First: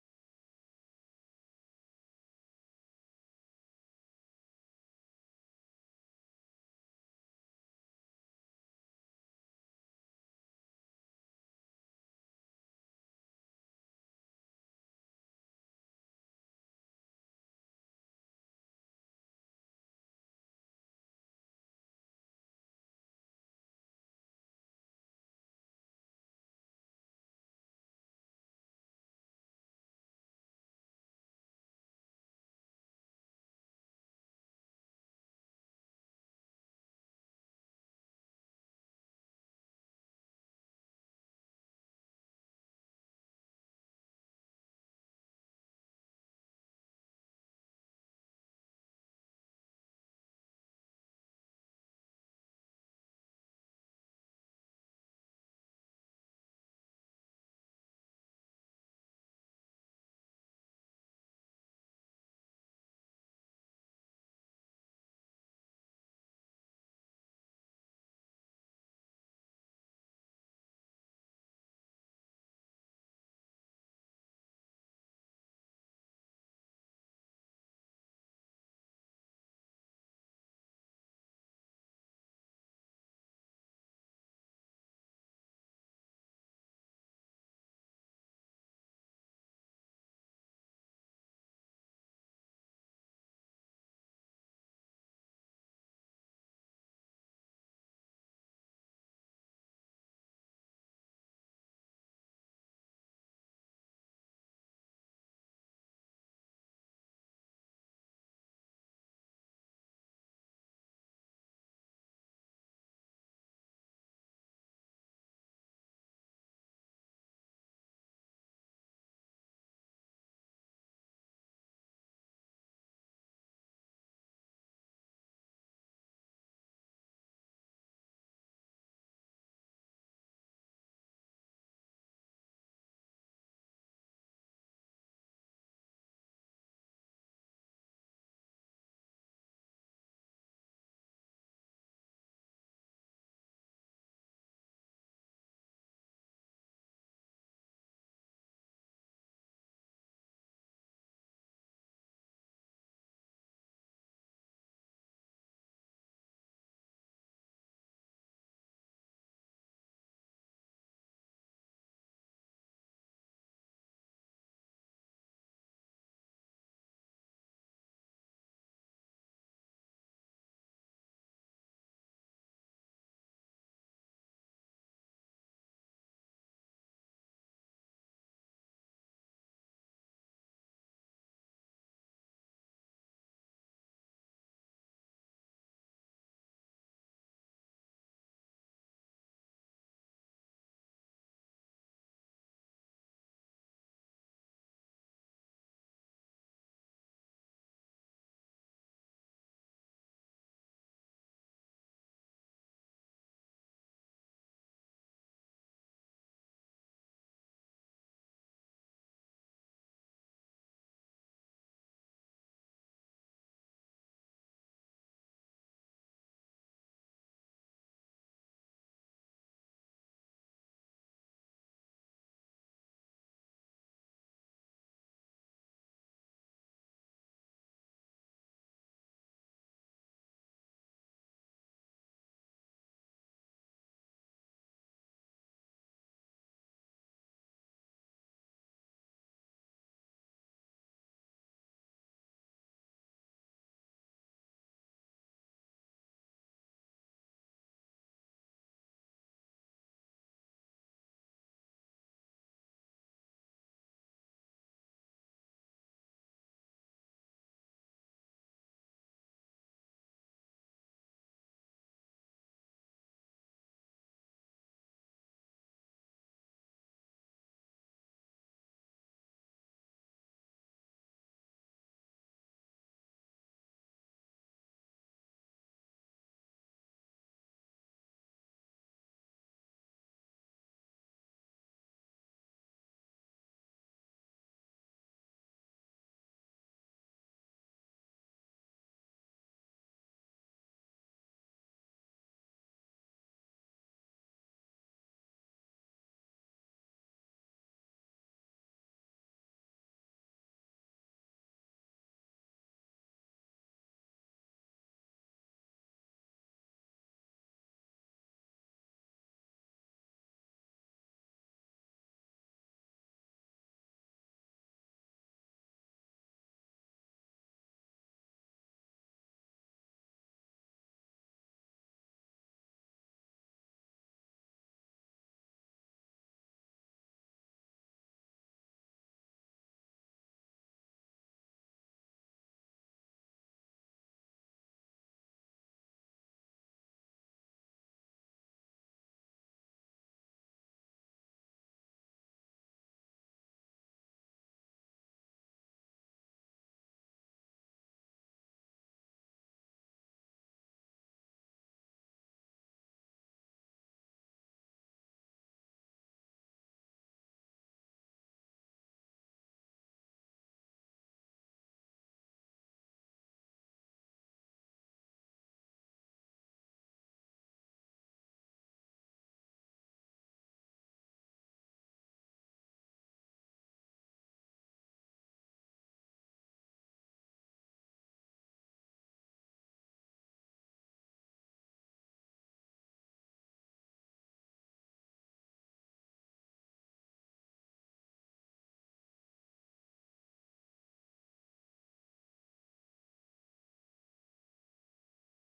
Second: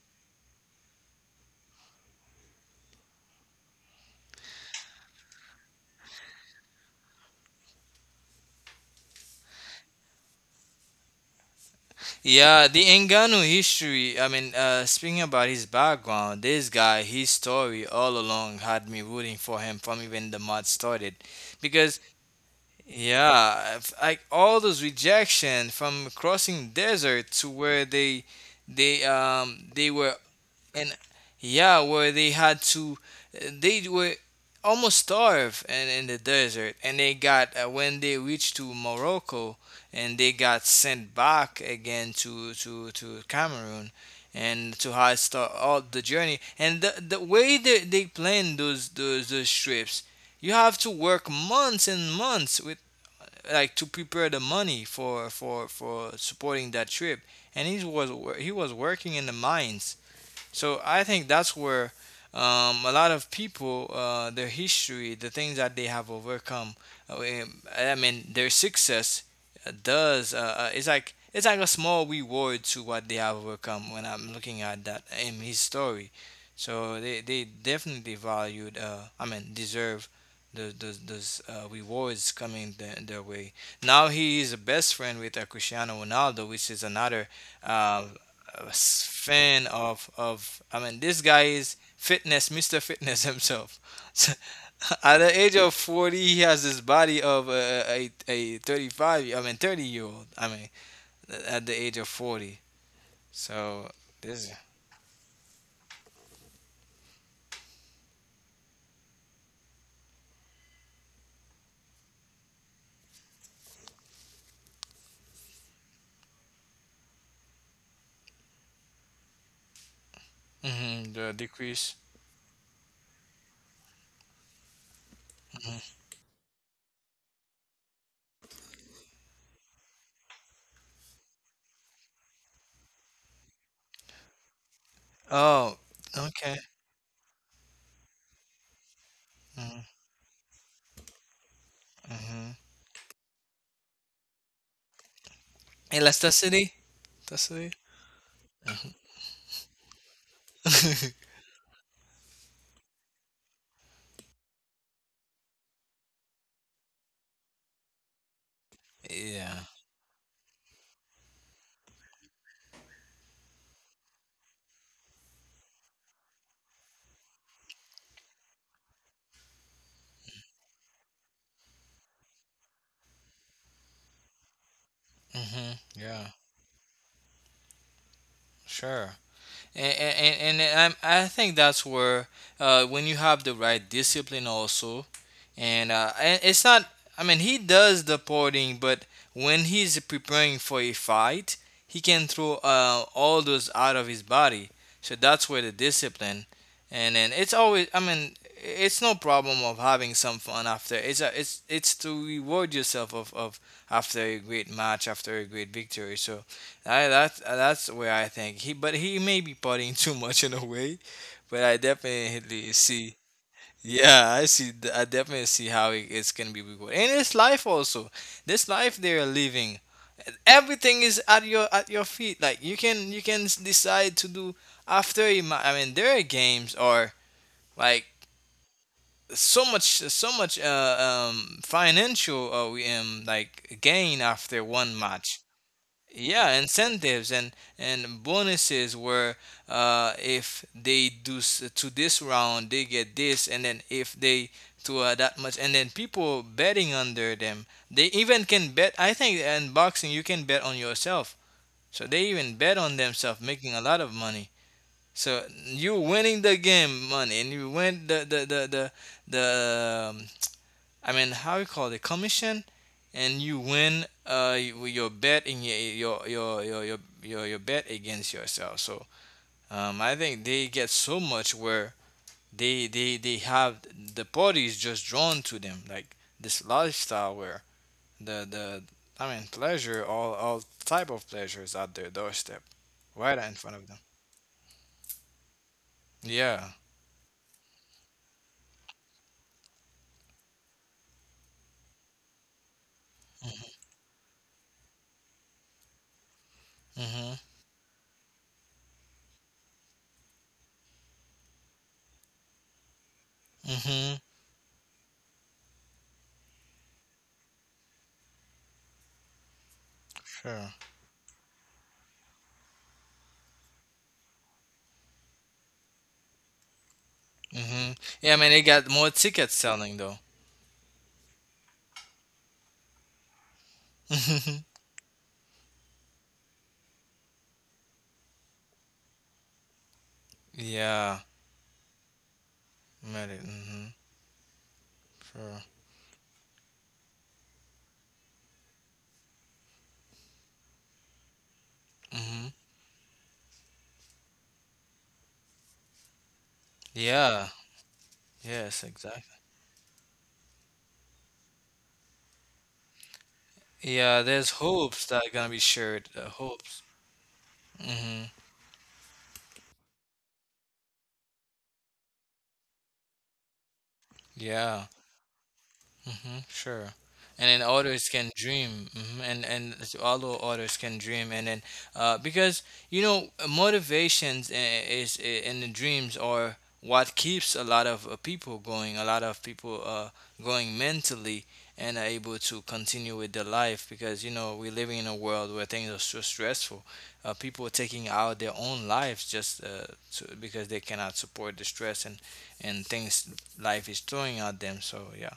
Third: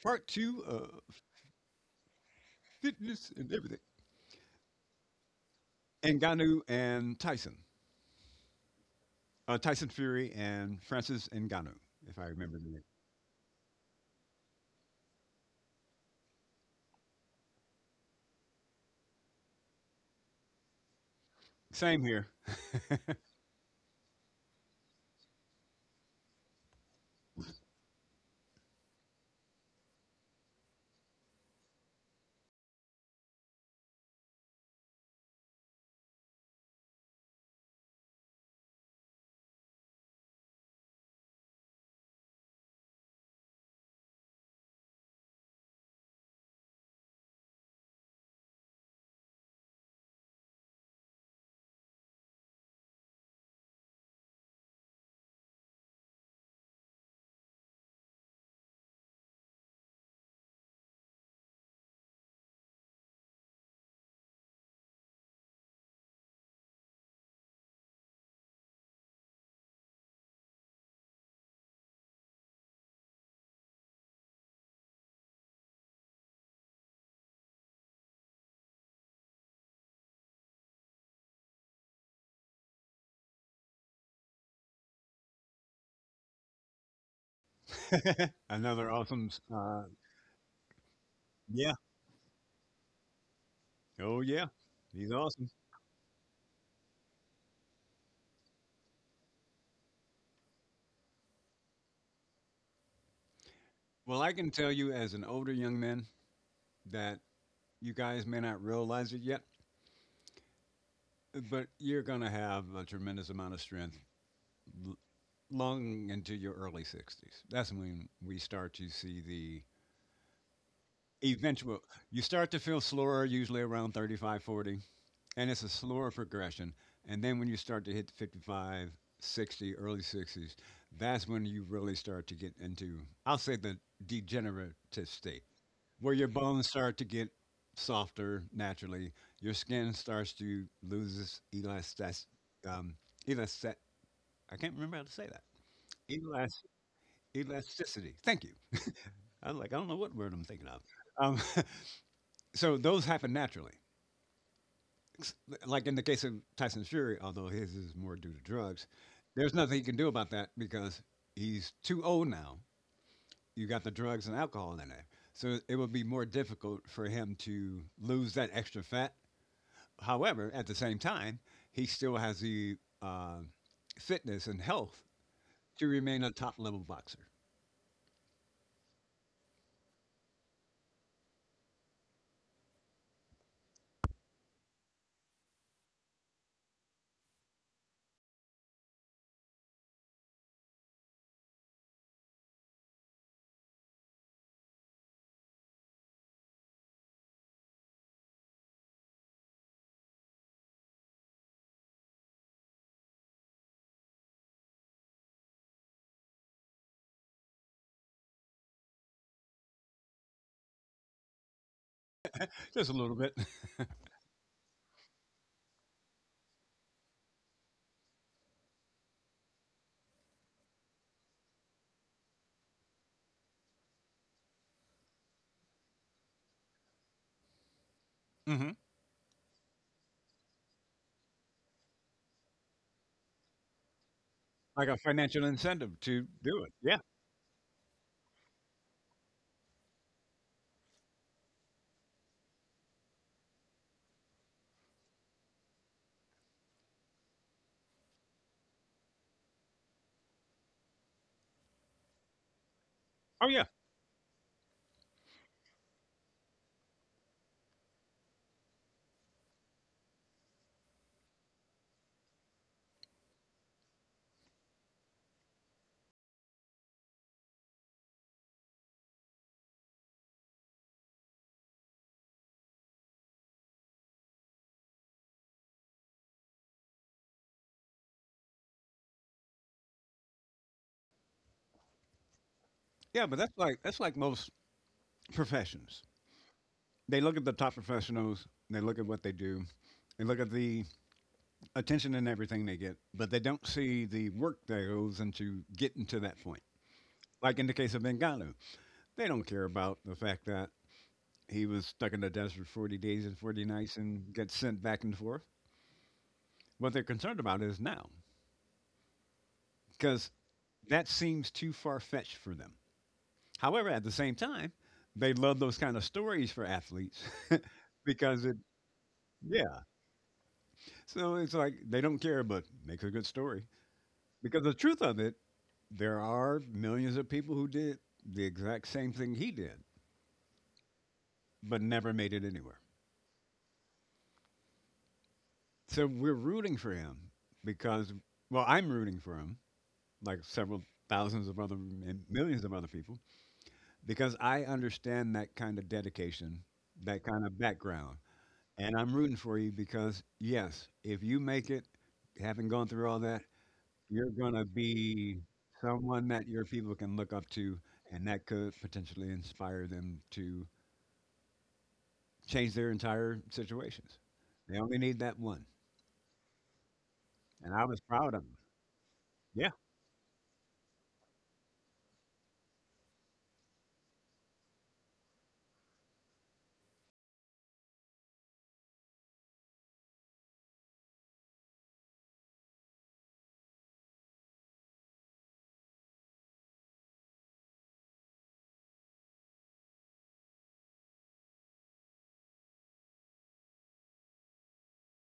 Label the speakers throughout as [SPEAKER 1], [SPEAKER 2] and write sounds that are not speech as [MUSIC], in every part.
[SPEAKER 1] Part two of fitness and everything. Ngannou and Tyson. Tyson Fury and Francis Ngannou, if I remember
[SPEAKER 2] Yeah,
[SPEAKER 1] the
[SPEAKER 2] the
[SPEAKER 1] name.
[SPEAKER 2] Engano history. Speaking about his background, this guy, his story all along had me rooting for him from even the mod started, because
[SPEAKER 1] Same here.
[SPEAKER 2] yeah, like all those rejection from crossing desert to where they, they um they were and yeah, where they had to, they were almost starved and in the desert, and they got when they reached to Morocco, and they got sent back again to Cameroon, and to how start all the journey, and the way they plan those trips. You have to work months and months with like to prepare the money for supporting that trip. And he was working in the mines, so I think that's where a lot of people, their history, the things that they have overcome, their success does. It's like a small reward to what they have overcome. When I'm looking at that in his story, so they definitely valued. Deserve those, those rewards coming their way. Now he is best friend with Cristiano Ronaldo, which is another uh, a
[SPEAKER 1] Another awesome.
[SPEAKER 2] fan of this guy
[SPEAKER 1] Yeah.
[SPEAKER 2] is fitness, Mr. Fitness himself.
[SPEAKER 1] Oh, yeah.
[SPEAKER 2] [LAUGHS]
[SPEAKER 1] He's
[SPEAKER 2] At the
[SPEAKER 1] awesome.
[SPEAKER 2] age of 40, he has this body of a, a 35, I mean 30-year-old. I mean at the age of 40. So
[SPEAKER 1] Well, I can
[SPEAKER 2] this
[SPEAKER 1] tell you as an older young man that you guys may not realize it yet, but you're going to have a tremendous amount of strength l- long into your early 60s. That's when we start to see the
[SPEAKER 2] mhm, the
[SPEAKER 1] eventual.
[SPEAKER 2] decrease.
[SPEAKER 1] You start to feel slower usually around 35, 40, and it's a
[SPEAKER 2] Mhm.
[SPEAKER 1] slower progression. And then when you start to hit 55, 60, early 60s, that's when you really start to get into, I'll say, the degenerative state,
[SPEAKER 2] Oh,
[SPEAKER 1] where your
[SPEAKER 2] okay.
[SPEAKER 1] bones start to get softer naturally, your
[SPEAKER 2] Mm-hmm,
[SPEAKER 1] skin starts to lose its elastic,
[SPEAKER 2] mm-hmm.
[SPEAKER 1] um, elastic. I can't remember how to say that. Elas-
[SPEAKER 2] Elasticity? Elasticity?
[SPEAKER 1] elasticity. Thank you. I was like, I don't know what word I'm thinking of.
[SPEAKER 2] [LAUGHS]
[SPEAKER 1] Um, [LAUGHS] so those happen naturally, like in the case of Tyson Fury, although his is more due to drugs, there's
[SPEAKER 2] Yeah.
[SPEAKER 1] nothing you can do about that because he's too old now. You got the drugs and alcohol in there. So it would be more difficult for him to lose that extra fat. However, at the same time, he still has the uh, fitness and health
[SPEAKER 2] Hmm.
[SPEAKER 1] to remain a
[SPEAKER 2] Yeah.
[SPEAKER 1] top level boxer.
[SPEAKER 2] Sure. I think that's where when you have the right discipline also, and it's not, I mean, he does the porting, but when he's preparing for a fight, he can throw all those out of his body. So that's where the discipline, and then it's always, I mean, it's no problem of having some fun after. It's it's to reward yourself of after a great match, after a great victory. So I, that's where I think he, but he may be partying [LAUGHS] too much in a way, but I definitely
[SPEAKER 1] Just a little
[SPEAKER 2] see.
[SPEAKER 1] bit.
[SPEAKER 2] Yeah, I see. I definitely see how it's gonna be rewarded, and it's life also. This life they're living, everything is at your feet. Like you can decide to do after. You might, I mean, their games are like
[SPEAKER 1] [LAUGHS] Hmm.
[SPEAKER 2] so much so much financial like gain after
[SPEAKER 1] Like a
[SPEAKER 2] one match.
[SPEAKER 1] financial incentive to
[SPEAKER 2] Yeah,
[SPEAKER 1] do it. Yeah.
[SPEAKER 2] incentives, and bonuses where if they do to this round, they get this, and then if they to that much, and then people betting under them, they even can bet. I think in boxing you can bet on yourself, so they even bet on themselves,
[SPEAKER 1] Oh, yeah.
[SPEAKER 2] making a lot of money. So you winning the game money, and you win the um, how you call it, commission, and you win your bet in your bet against yourself. So I think they get so much where they have the parties just drawn to them, like this lifestyle where the I mean pleasure, all type of pleasures at their doorstep,
[SPEAKER 1] Yeah, but
[SPEAKER 2] right
[SPEAKER 1] that's
[SPEAKER 2] in front
[SPEAKER 1] like
[SPEAKER 2] of
[SPEAKER 1] that's
[SPEAKER 2] them.
[SPEAKER 1] like most professions.
[SPEAKER 2] Yeah.
[SPEAKER 1] They look at the top professionals, they look at what they do, they look at the attention and everything they get, but they don't see the work that goes into getting to that point.
[SPEAKER 2] Mhm.
[SPEAKER 1] Like in the case of Ngannou, they don't care about the fact that he was stuck in the desert 40 days and 40 nights
[SPEAKER 2] Mhm.
[SPEAKER 1] and gets sent back and forth. What they're concerned about is now, because
[SPEAKER 2] Sure.
[SPEAKER 1] that seems too far fetched for them. However, at the same time, they love those kind of stories for athletes [LAUGHS]
[SPEAKER 2] Mhm. Yeah, I
[SPEAKER 1] because
[SPEAKER 2] mean
[SPEAKER 1] it,
[SPEAKER 2] they got more tickets
[SPEAKER 1] yeah.
[SPEAKER 2] selling though.
[SPEAKER 1] So it's like they don't care, but makes a good story. Because the
[SPEAKER 2] [LAUGHS]
[SPEAKER 1] truth of it, there are millions of people who did the exact same thing he did,
[SPEAKER 2] Yeah.
[SPEAKER 1] but never made it anywhere.
[SPEAKER 2] Medic. Mm-hmm. Sure.
[SPEAKER 1] So we're rooting for him because, well, I'm rooting for him, like several thousands of other and
[SPEAKER 2] Mm-hmm.
[SPEAKER 1] millions of other people, because I understand that kind of dedication, that kind
[SPEAKER 2] Yeah.
[SPEAKER 1] of background.
[SPEAKER 2] Yes,
[SPEAKER 1] And I'm
[SPEAKER 2] exactly.
[SPEAKER 1] rooting for you because, yes, if you make it, having gone through all that,
[SPEAKER 2] Yeah,
[SPEAKER 1] you're
[SPEAKER 2] there's
[SPEAKER 1] gonna
[SPEAKER 2] hopes that are
[SPEAKER 1] be
[SPEAKER 2] gonna be shared.
[SPEAKER 1] someone that your
[SPEAKER 2] Hopes.
[SPEAKER 1] people can look up to,
[SPEAKER 2] Mm-hmm.
[SPEAKER 1] and that could potentially inspire them to change their entire situations. They
[SPEAKER 2] Yeah.
[SPEAKER 1] only need that one,
[SPEAKER 2] Hmm. Sure. And then
[SPEAKER 1] and I was
[SPEAKER 2] others can
[SPEAKER 1] proud of him.
[SPEAKER 2] dream, hmm,
[SPEAKER 1] Yeah.
[SPEAKER 2] although others can dream, and then because motivations and the dreams are what keeps a lot of people going, a lot of people going mentally, and are able to continue with their life, because you know we're living in a world where things are so stressful. People are taking out their own lives just because they cannot support the stress and things life is throwing at them. So yeah.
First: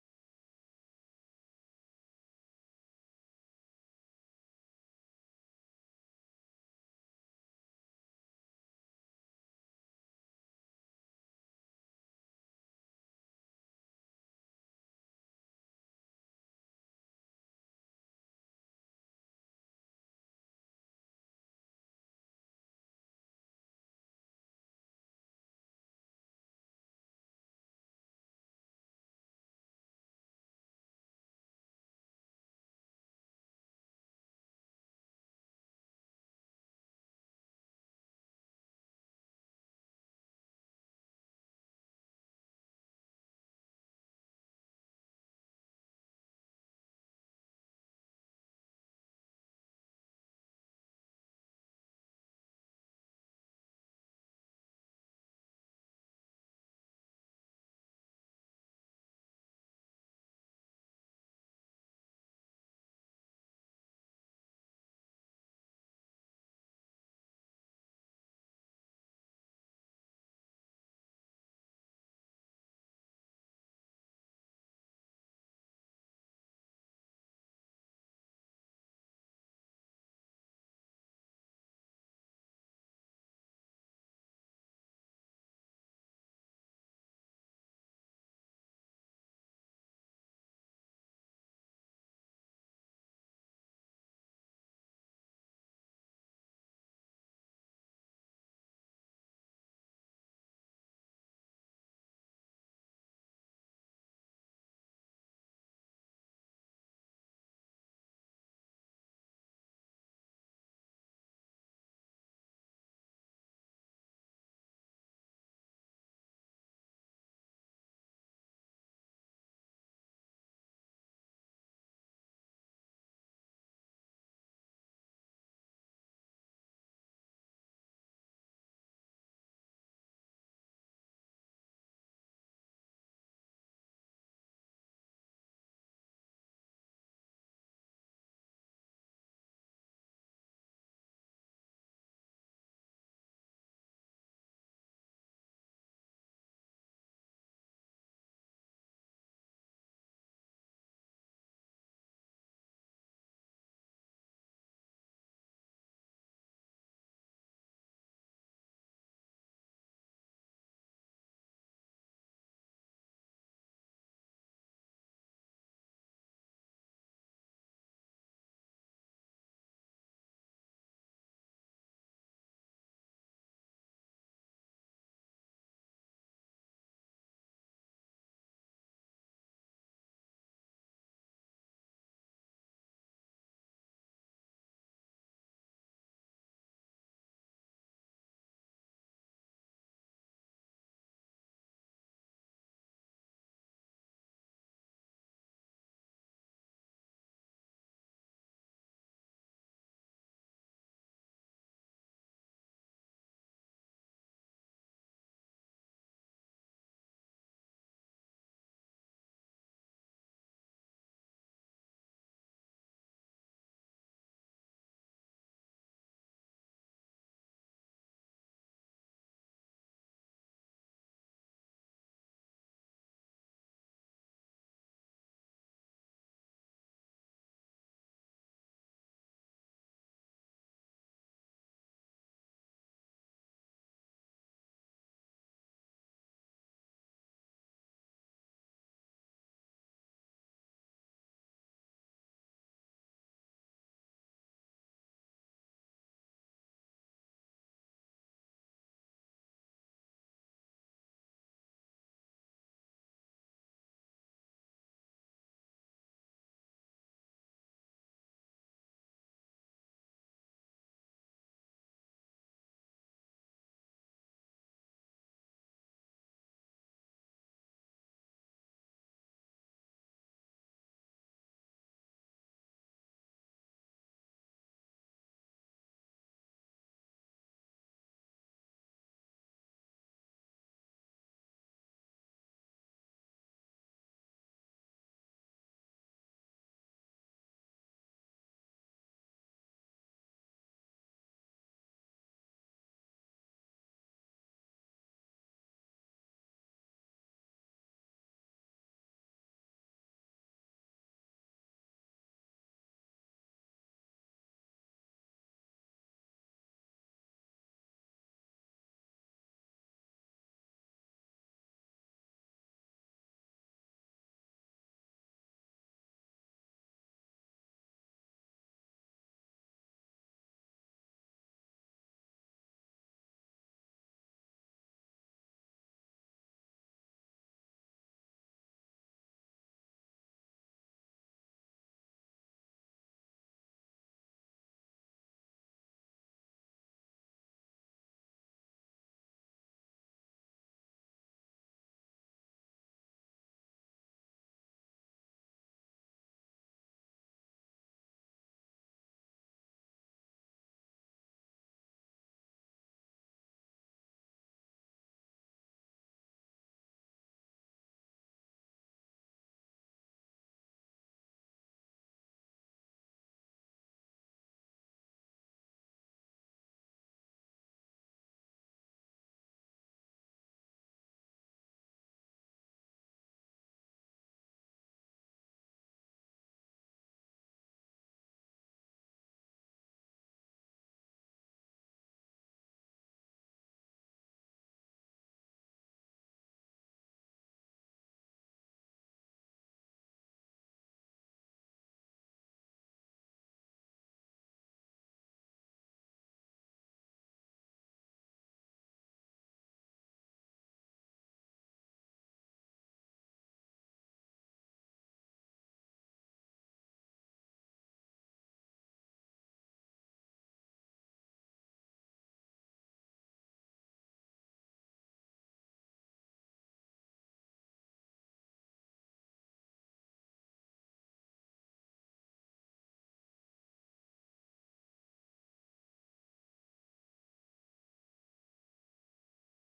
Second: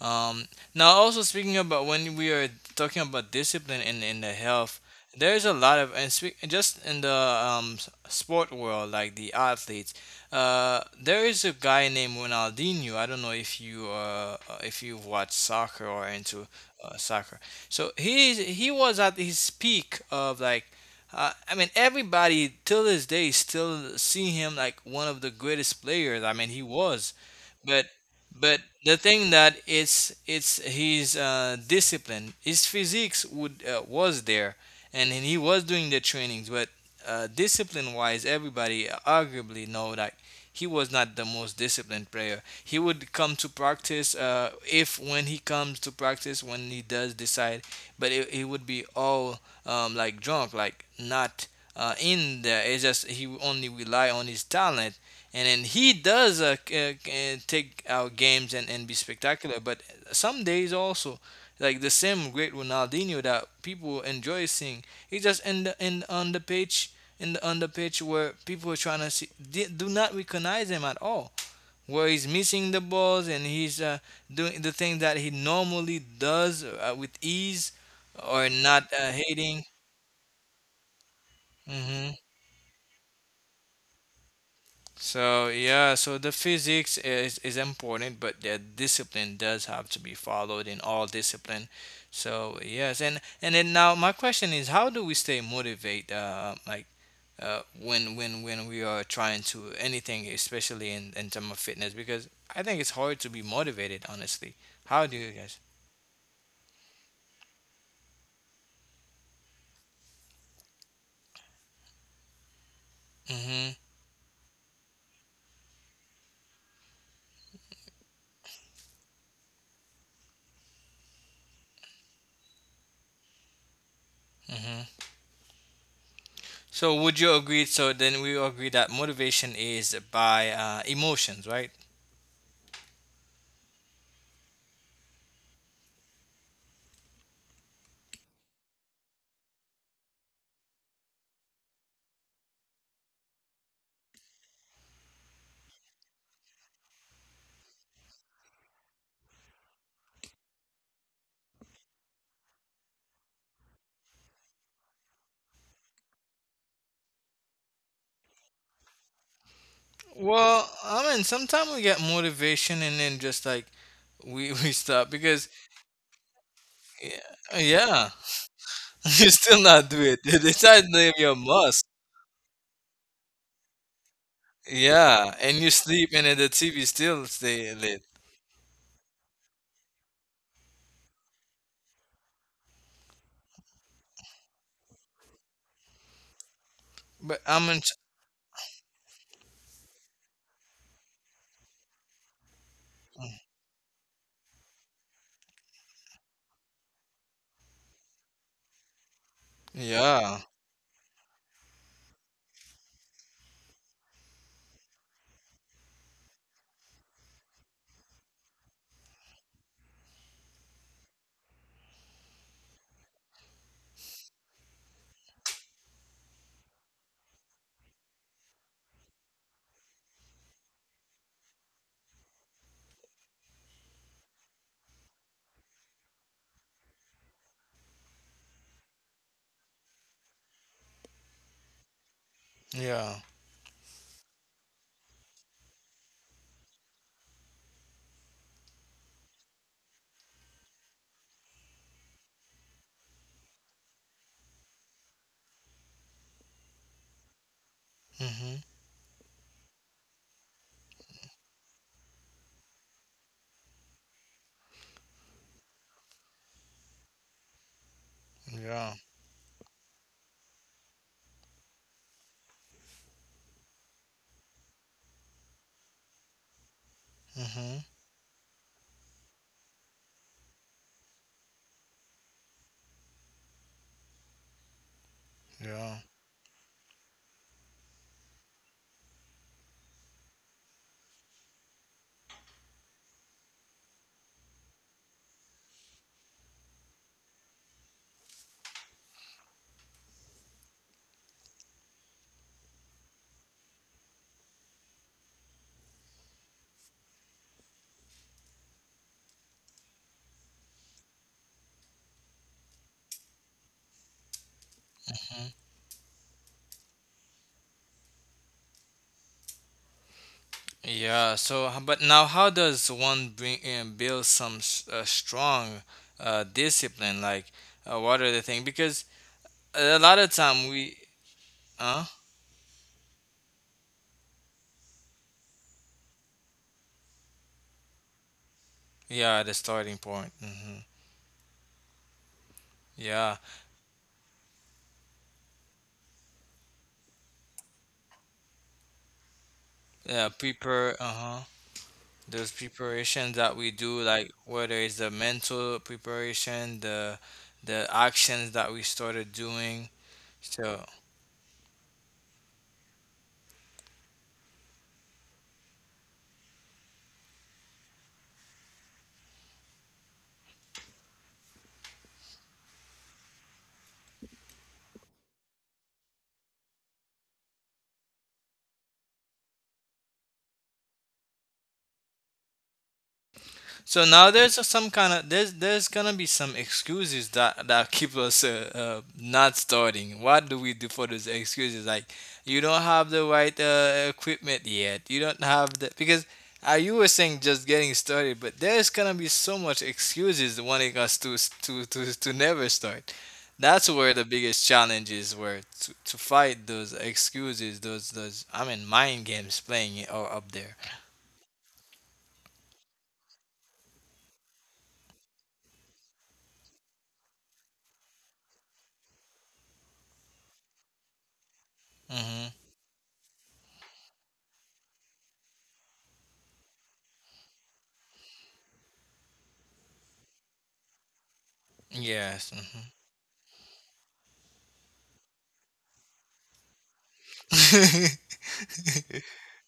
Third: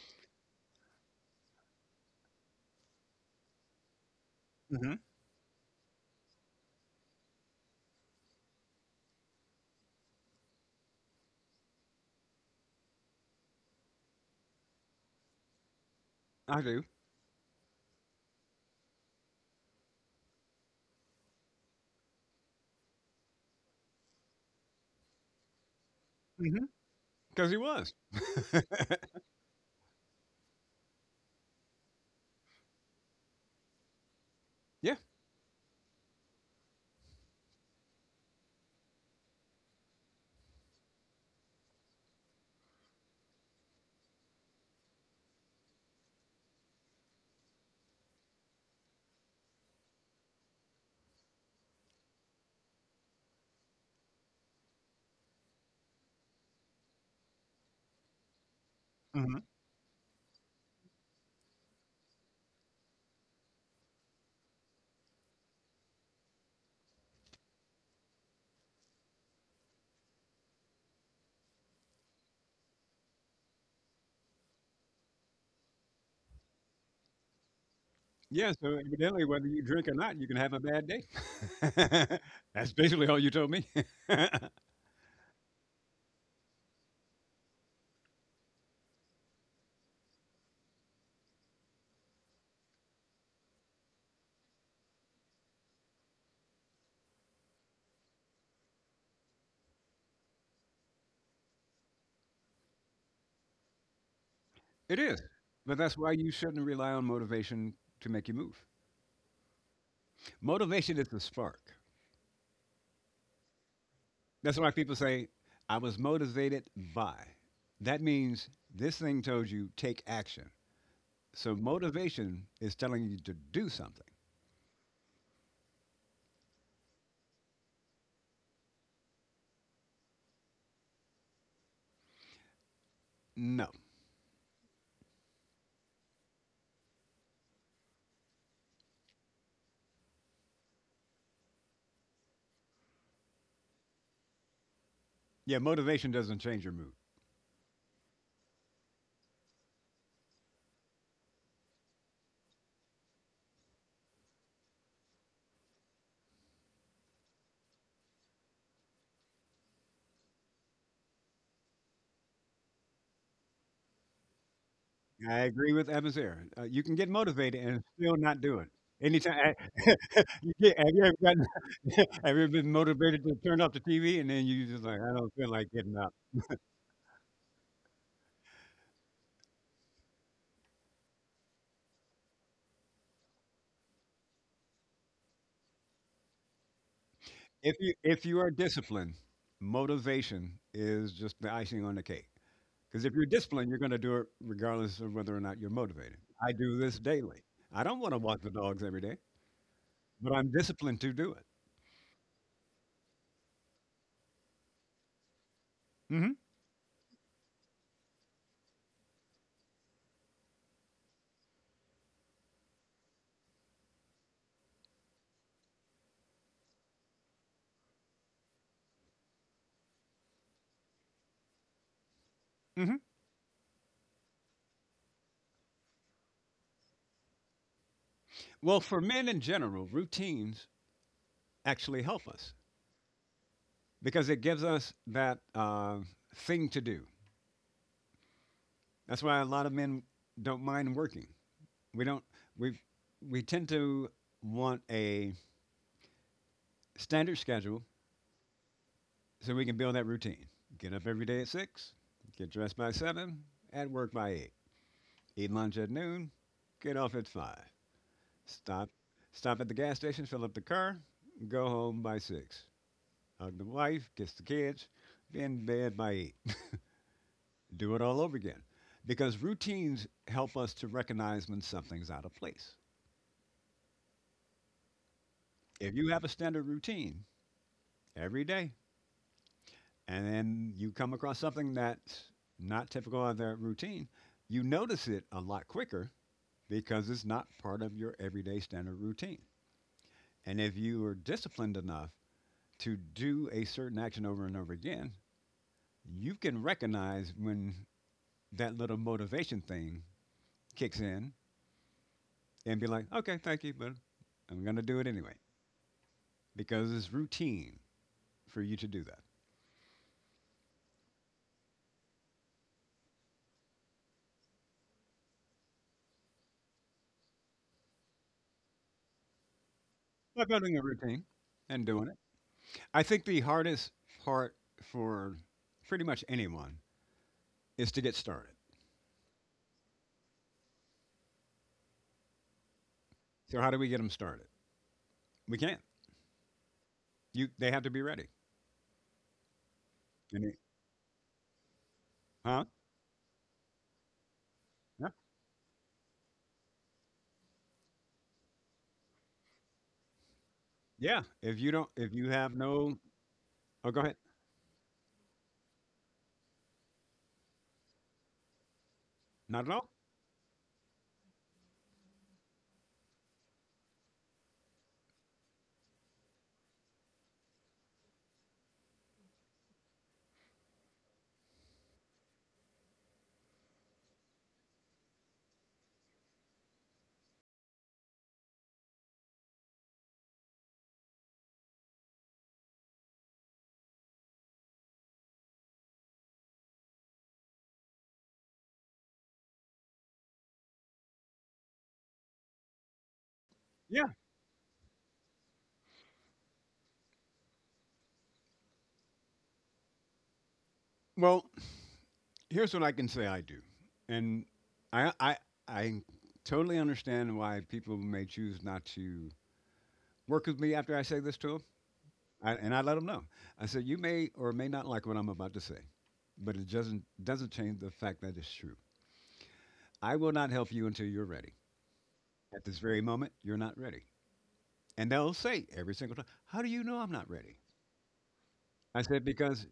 [SPEAKER 2] Um, Now, also speaking about when we are talking about discipline in the health,
[SPEAKER 1] Mhm.
[SPEAKER 2] there is a lot of and speak, just in the sport world, like the athletes. There is a guy named Ronaldinho. I don't know if you if you've watched soccer or into
[SPEAKER 1] I do.
[SPEAKER 2] soccer. So he was at his peak of like. Everybody till this day still see him like one of the greatest players. I mean, he
[SPEAKER 1] Mhm.
[SPEAKER 2] was,
[SPEAKER 1] Because he
[SPEAKER 2] but
[SPEAKER 1] was.
[SPEAKER 2] the thing that it's his discipline, his physiques would was there,
[SPEAKER 1] Yeah.
[SPEAKER 2] and he was doing the trainings. But discipline wise, everybody arguably know that he was not the most disciplined player. He would come to practice if when he comes to practice, when he does decide, but it would be all like drunk, like not in there. It's just he only rely on his talent, and then he does take our games and be
[SPEAKER 1] Mhm.
[SPEAKER 2] spectacular. But some days also, like the same great Ronaldinho that people enjoy seeing, he just in the in on the pitch, in the on the pitch, where people are trying to do not recognize him at all. Where he's missing the balls and he's doing the thing that he normally does with ease, or
[SPEAKER 1] Yeah. So
[SPEAKER 2] not
[SPEAKER 1] evidently, whether
[SPEAKER 2] hitting.
[SPEAKER 1] you drink or not, you can have a bad day. [LAUGHS] That's basically all you told me. [LAUGHS]
[SPEAKER 2] So yeah, so the physics is important, but the discipline does have to be followed in all discipline. So yes, and then now my question is, how do we stay motivated? When we are trying to anything, especially in terms of fitness, because I think it's hard to be motivated, honestly. How
[SPEAKER 1] It
[SPEAKER 2] do
[SPEAKER 1] is,
[SPEAKER 2] you guys?
[SPEAKER 1] but that's why you shouldn't rely on motivation to make you move. Motivation is the spark.
[SPEAKER 2] Mm-hmm.
[SPEAKER 1] That's why people say, I was motivated by. That means this thing told you take action. So motivation is telling you to do something.
[SPEAKER 2] Mm-hmm. So would you agree? So then we agree that motivation is by emotions, right?
[SPEAKER 1] No. Yeah, motivation doesn't change your mood.
[SPEAKER 2] Well, I mean, sometimes we get motivation and then just like we [LAUGHS] we stop
[SPEAKER 1] I
[SPEAKER 2] because
[SPEAKER 1] agree with Evans here. You can get
[SPEAKER 2] yeah,
[SPEAKER 1] motivated and
[SPEAKER 2] yeah.
[SPEAKER 1] still not do it.
[SPEAKER 2] [LAUGHS] You
[SPEAKER 1] Anytime,
[SPEAKER 2] still not
[SPEAKER 1] I-
[SPEAKER 2] do it.
[SPEAKER 1] [LAUGHS]
[SPEAKER 2] [LAUGHS] It's not
[SPEAKER 1] have you
[SPEAKER 2] even
[SPEAKER 1] ever
[SPEAKER 2] your
[SPEAKER 1] gotten,
[SPEAKER 2] must.
[SPEAKER 1] [LAUGHS] Have you ever been motivated to turn off the TV and then you just like, I don't
[SPEAKER 2] Yeah,
[SPEAKER 1] feel
[SPEAKER 2] and
[SPEAKER 1] like
[SPEAKER 2] you
[SPEAKER 1] getting
[SPEAKER 2] sleep
[SPEAKER 1] up.
[SPEAKER 2] and then the TV still stay lit. But I'm
[SPEAKER 1] If
[SPEAKER 2] in.
[SPEAKER 1] you if you are disciplined, motivation is just the icing on the cake. Because if you're disciplined, you're going to do it regardless of whether or not you're motivated. I do this daily. I don't want to walk the dogs every day, but
[SPEAKER 2] Yeah,
[SPEAKER 1] I'm disciplined to do it. Hmm. Hmm. Well, for men in general, routines actually help us
[SPEAKER 2] yeah,
[SPEAKER 1] because it gives us that thing to do. That's why a lot of men don't mind working. We don't. We we tend to want a standard schedule
[SPEAKER 2] mhm,
[SPEAKER 1] so we can build that routine. Get up every day at 6. Get dressed by 7. At work by 8. Eat lunch at noon, get off at 5. Stop
[SPEAKER 2] yeah,
[SPEAKER 1] stop at the gas station, fill up the car, go home by 6. Hug the wife, kiss the kids, be in bed by 8.
[SPEAKER 2] mhm,
[SPEAKER 1] Do it all over again. Because routines help us to recognize when something's out of place. If
[SPEAKER 2] yeah,
[SPEAKER 1] you have a standard routine every day and then you come across something that's not typical of that routine, you notice it a lot quicker because it's not part of your everyday standard routine. And if you are disciplined enough to do a certain action over and over again, you can recognize when that little motivation thing kicks in and be like, okay, thank you, but I'm going to do it anyway
[SPEAKER 2] mhm.
[SPEAKER 1] because it's routine for you to do that.
[SPEAKER 2] Yeah. But now, how does one bring and build some strong discipline? Like, what are the things? Because a lot of
[SPEAKER 1] By
[SPEAKER 2] time
[SPEAKER 1] building a
[SPEAKER 2] we.
[SPEAKER 1] routine and
[SPEAKER 2] Huh?
[SPEAKER 1] doing it. I think the hardest part for pretty much anyone is to get started.
[SPEAKER 2] Yeah, the starting point. Hmm. Yeah.
[SPEAKER 1] So how do we get them started? We can't. You they have to be ready.
[SPEAKER 2] Yeah,
[SPEAKER 1] And it-
[SPEAKER 2] prepare. Uh-huh. Those
[SPEAKER 1] huh?
[SPEAKER 2] preparations that we do, like whether it's
[SPEAKER 1] Yeah.
[SPEAKER 2] the mental preparation, the actions that we started doing. So.
[SPEAKER 1] Yeah. If you don't, if you have no, Oh, go ahead. Not at all.
[SPEAKER 2] So now some kind of there's gonna be some excuses that that keep us not starting. What do we do for those excuses? Like, you don't have the right equipment yet. You don't have the because you were saying just getting started, but there's gonna be so much excuses wanting us to to never start. That's
[SPEAKER 1] Yeah.
[SPEAKER 2] where the biggest challenge is, where to fight those excuses, those I mean mind games playing are up there.
[SPEAKER 1] Well, here's what I can say I do, and I I I totally understand why people may choose not to work with me after I say this to them,
[SPEAKER 2] Mm-hmm.
[SPEAKER 1] and I let them know. I said you may or may not like what I'm about to say, but it doesn't change the fact that it's true. I will not help you until you're ready.
[SPEAKER 2] Yes.
[SPEAKER 1] At this very moment, you're not ready, and they'll say every single time, "How do you know I'm not ready?"
[SPEAKER 2] Hmm. [LAUGHS]
[SPEAKER 1] I said because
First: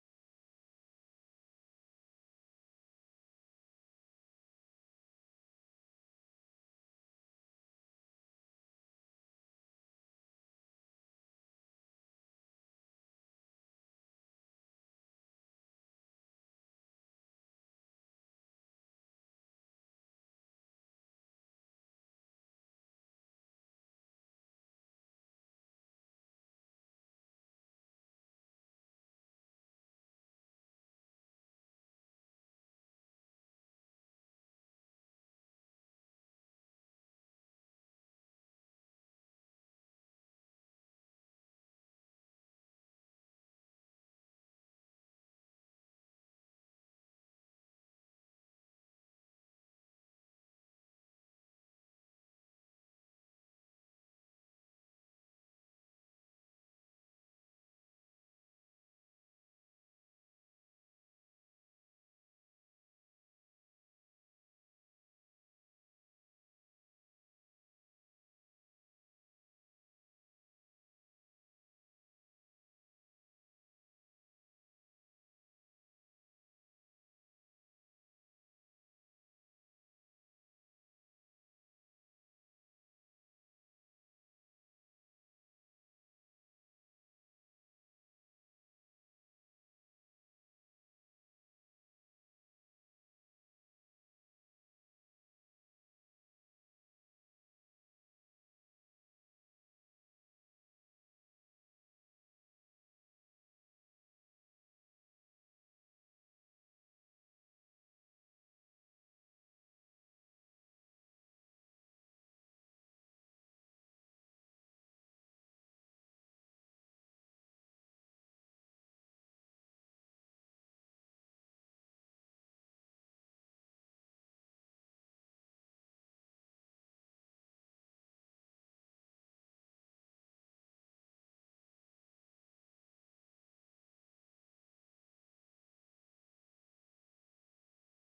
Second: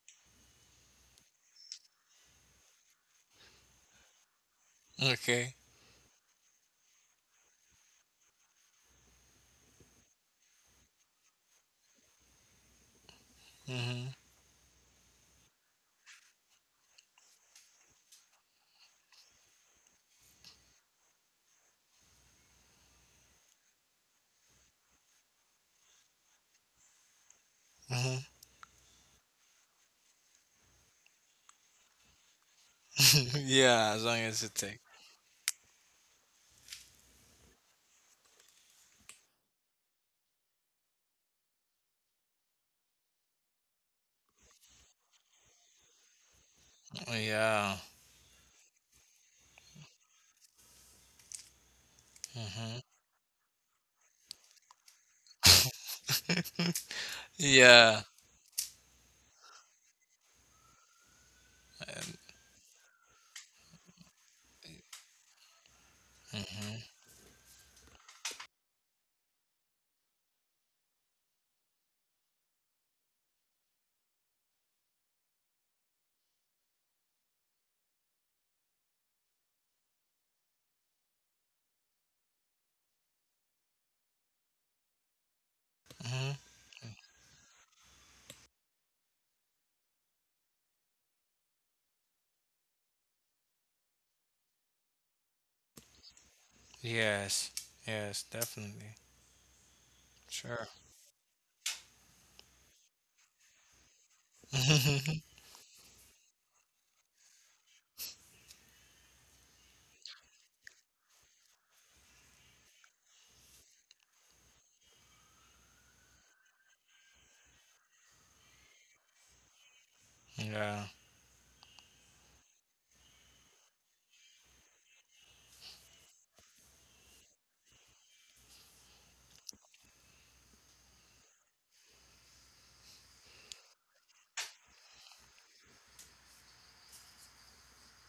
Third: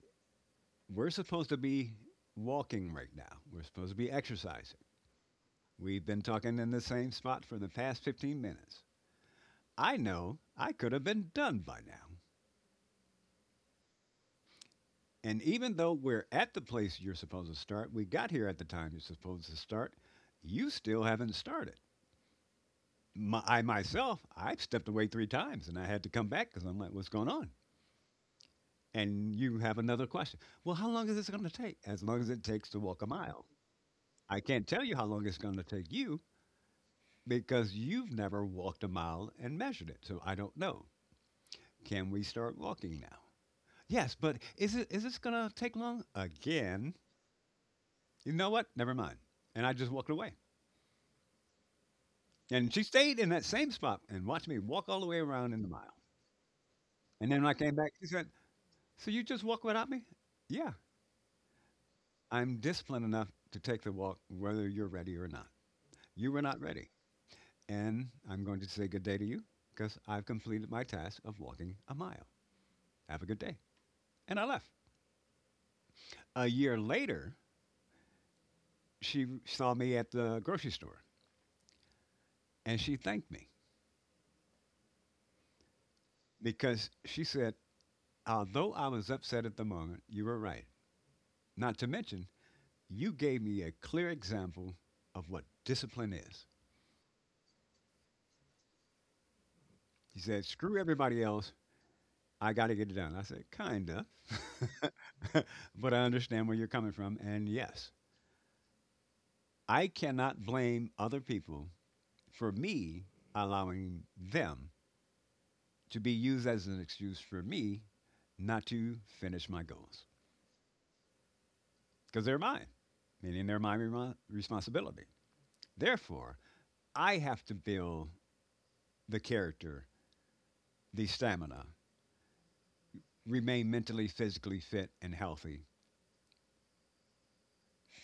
[SPEAKER 1] we're supposed to be walking right now. We're supposed to be exercising.
[SPEAKER 2] Okay.
[SPEAKER 1] We've been talking in the same spot for the past 15 minutes. I know I could have been done by now.
[SPEAKER 2] Mhm.
[SPEAKER 1] And even though we're at the place you're supposed to start, we got here at the time you're supposed to start, you still haven't started. I myself, I've stepped away three times and I had to come back because I'm like, what's going on?
[SPEAKER 2] Mhm.
[SPEAKER 1] And you have another question. Well, how long is this going to take? As long as it takes to walk a
[SPEAKER 2] [LAUGHS]
[SPEAKER 1] mile.
[SPEAKER 2] Yeah, as long
[SPEAKER 1] I
[SPEAKER 2] as it
[SPEAKER 1] can't
[SPEAKER 2] takes.
[SPEAKER 1] tell you how long it's going to take you because you've never walked a mile and measured it. So I don't know. Can we start walking now? Yes, but is this gonna take long again?
[SPEAKER 2] Yeah.
[SPEAKER 1] You know what? Never mind. And I just walked away. And she
[SPEAKER 2] Mhm.
[SPEAKER 1] stayed in that same spot and watched me walk all the way around in the mile. And then when I came back,
[SPEAKER 2] Yeah.
[SPEAKER 1] she said, "So you just walk without me?" Yeah,
[SPEAKER 2] And,
[SPEAKER 1] I'm disciplined enough to take the walk whether you're ready or not. You were not
[SPEAKER 2] mhm.
[SPEAKER 1] ready, and I'm going to say good day to you because I've completed my task of walking a mile. Have a good day. And I left. A year later, she saw me at the grocery store and she thanked me
[SPEAKER 2] Mhm.
[SPEAKER 1] because she said, "Although I was upset at the moment, you were right. Not to mention, you gave me a clear example of what discipline is."
[SPEAKER 2] Yes. Yes, definitely.
[SPEAKER 1] You said,
[SPEAKER 2] Sure.
[SPEAKER 1] screw everybody else. I got to get it done. I said, kinda.
[SPEAKER 2] [LAUGHS] Yeah.
[SPEAKER 1] [LAUGHS] But I understand where you're coming from. And yes, I cannot blame other people for me allowing them to be used as an excuse for me not to finish my goals
[SPEAKER 2] Mm-hmm.
[SPEAKER 1] because they're mine, meaning they're my responsibility. Therefore, I have to build the character, the stamina, remain mentally, physically fit, and healthy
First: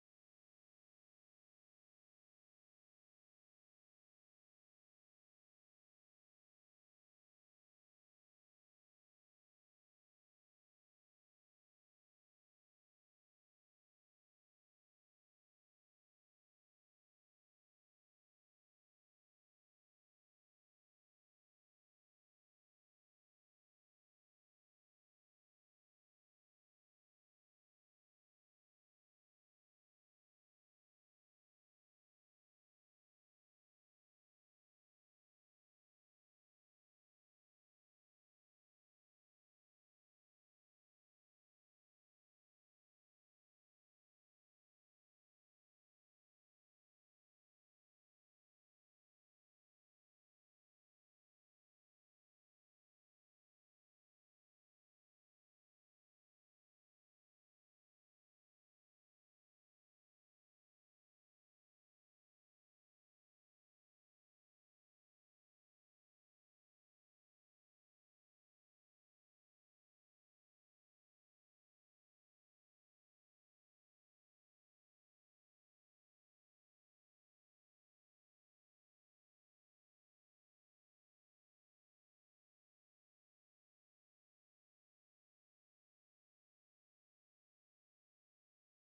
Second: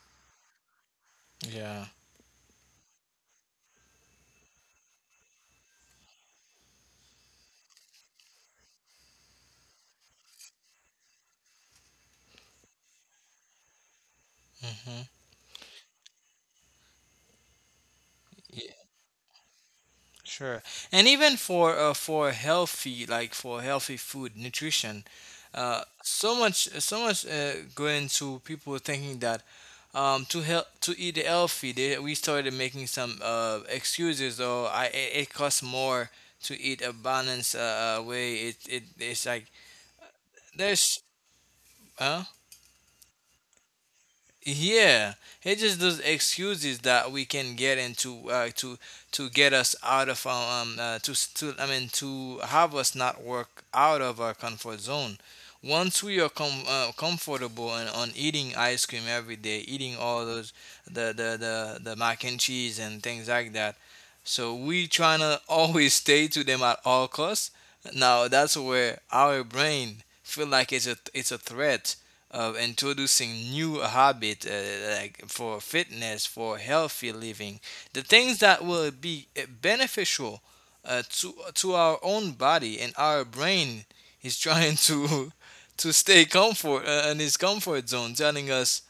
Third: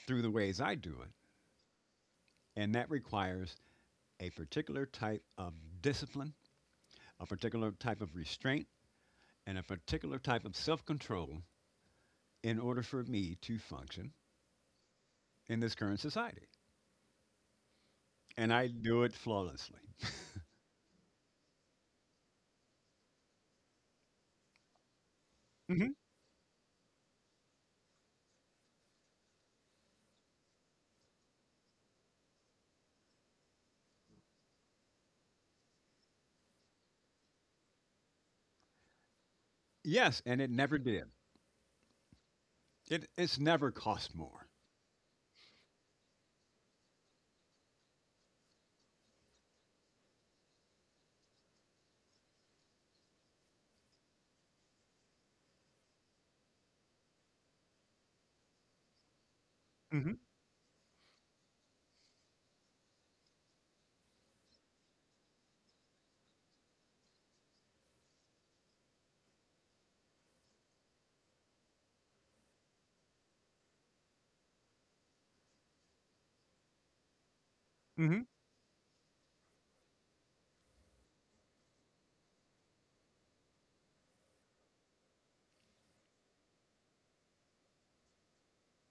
[SPEAKER 1] through the ways I do it.
[SPEAKER 2] Yeah.
[SPEAKER 1] And that requires a particular type of discipline, a particular type of restraint, and a particular type of self control in order for me to function
[SPEAKER 2] Mhm.
[SPEAKER 1] in this current society. And I do it flawlessly.
[SPEAKER 2] Sure. And even for healthy, like for healthy food nutrition,
[SPEAKER 1] Hmm.
[SPEAKER 2] so much going to people thinking that to help to eat healthy, we started making some excuses or I it, it costs more to eat a balanced way. It it's like
[SPEAKER 1] Yes, and it never
[SPEAKER 2] there's.
[SPEAKER 1] did.
[SPEAKER 2] Huh?
[SPEAKER 1] It's never cost more.
[SPEAKER 2] Yeah, it just those excuses that we can get into to get us out of our, to s- to I mean to have us not work out of our comfort zone. Once we are comfortable and on eating ice cream every day, eating all those the mac and cheese and things like that, so we trying to [LAUGHS] always stay to them at all costs. Now that's where our brain feel like it's a threat of introducing new habit, like for fitness, for healthy living, the things that will be beneficial to our own body, and our brain is trying to [LAUGHS] to stay comfort in his comfort zone, telling us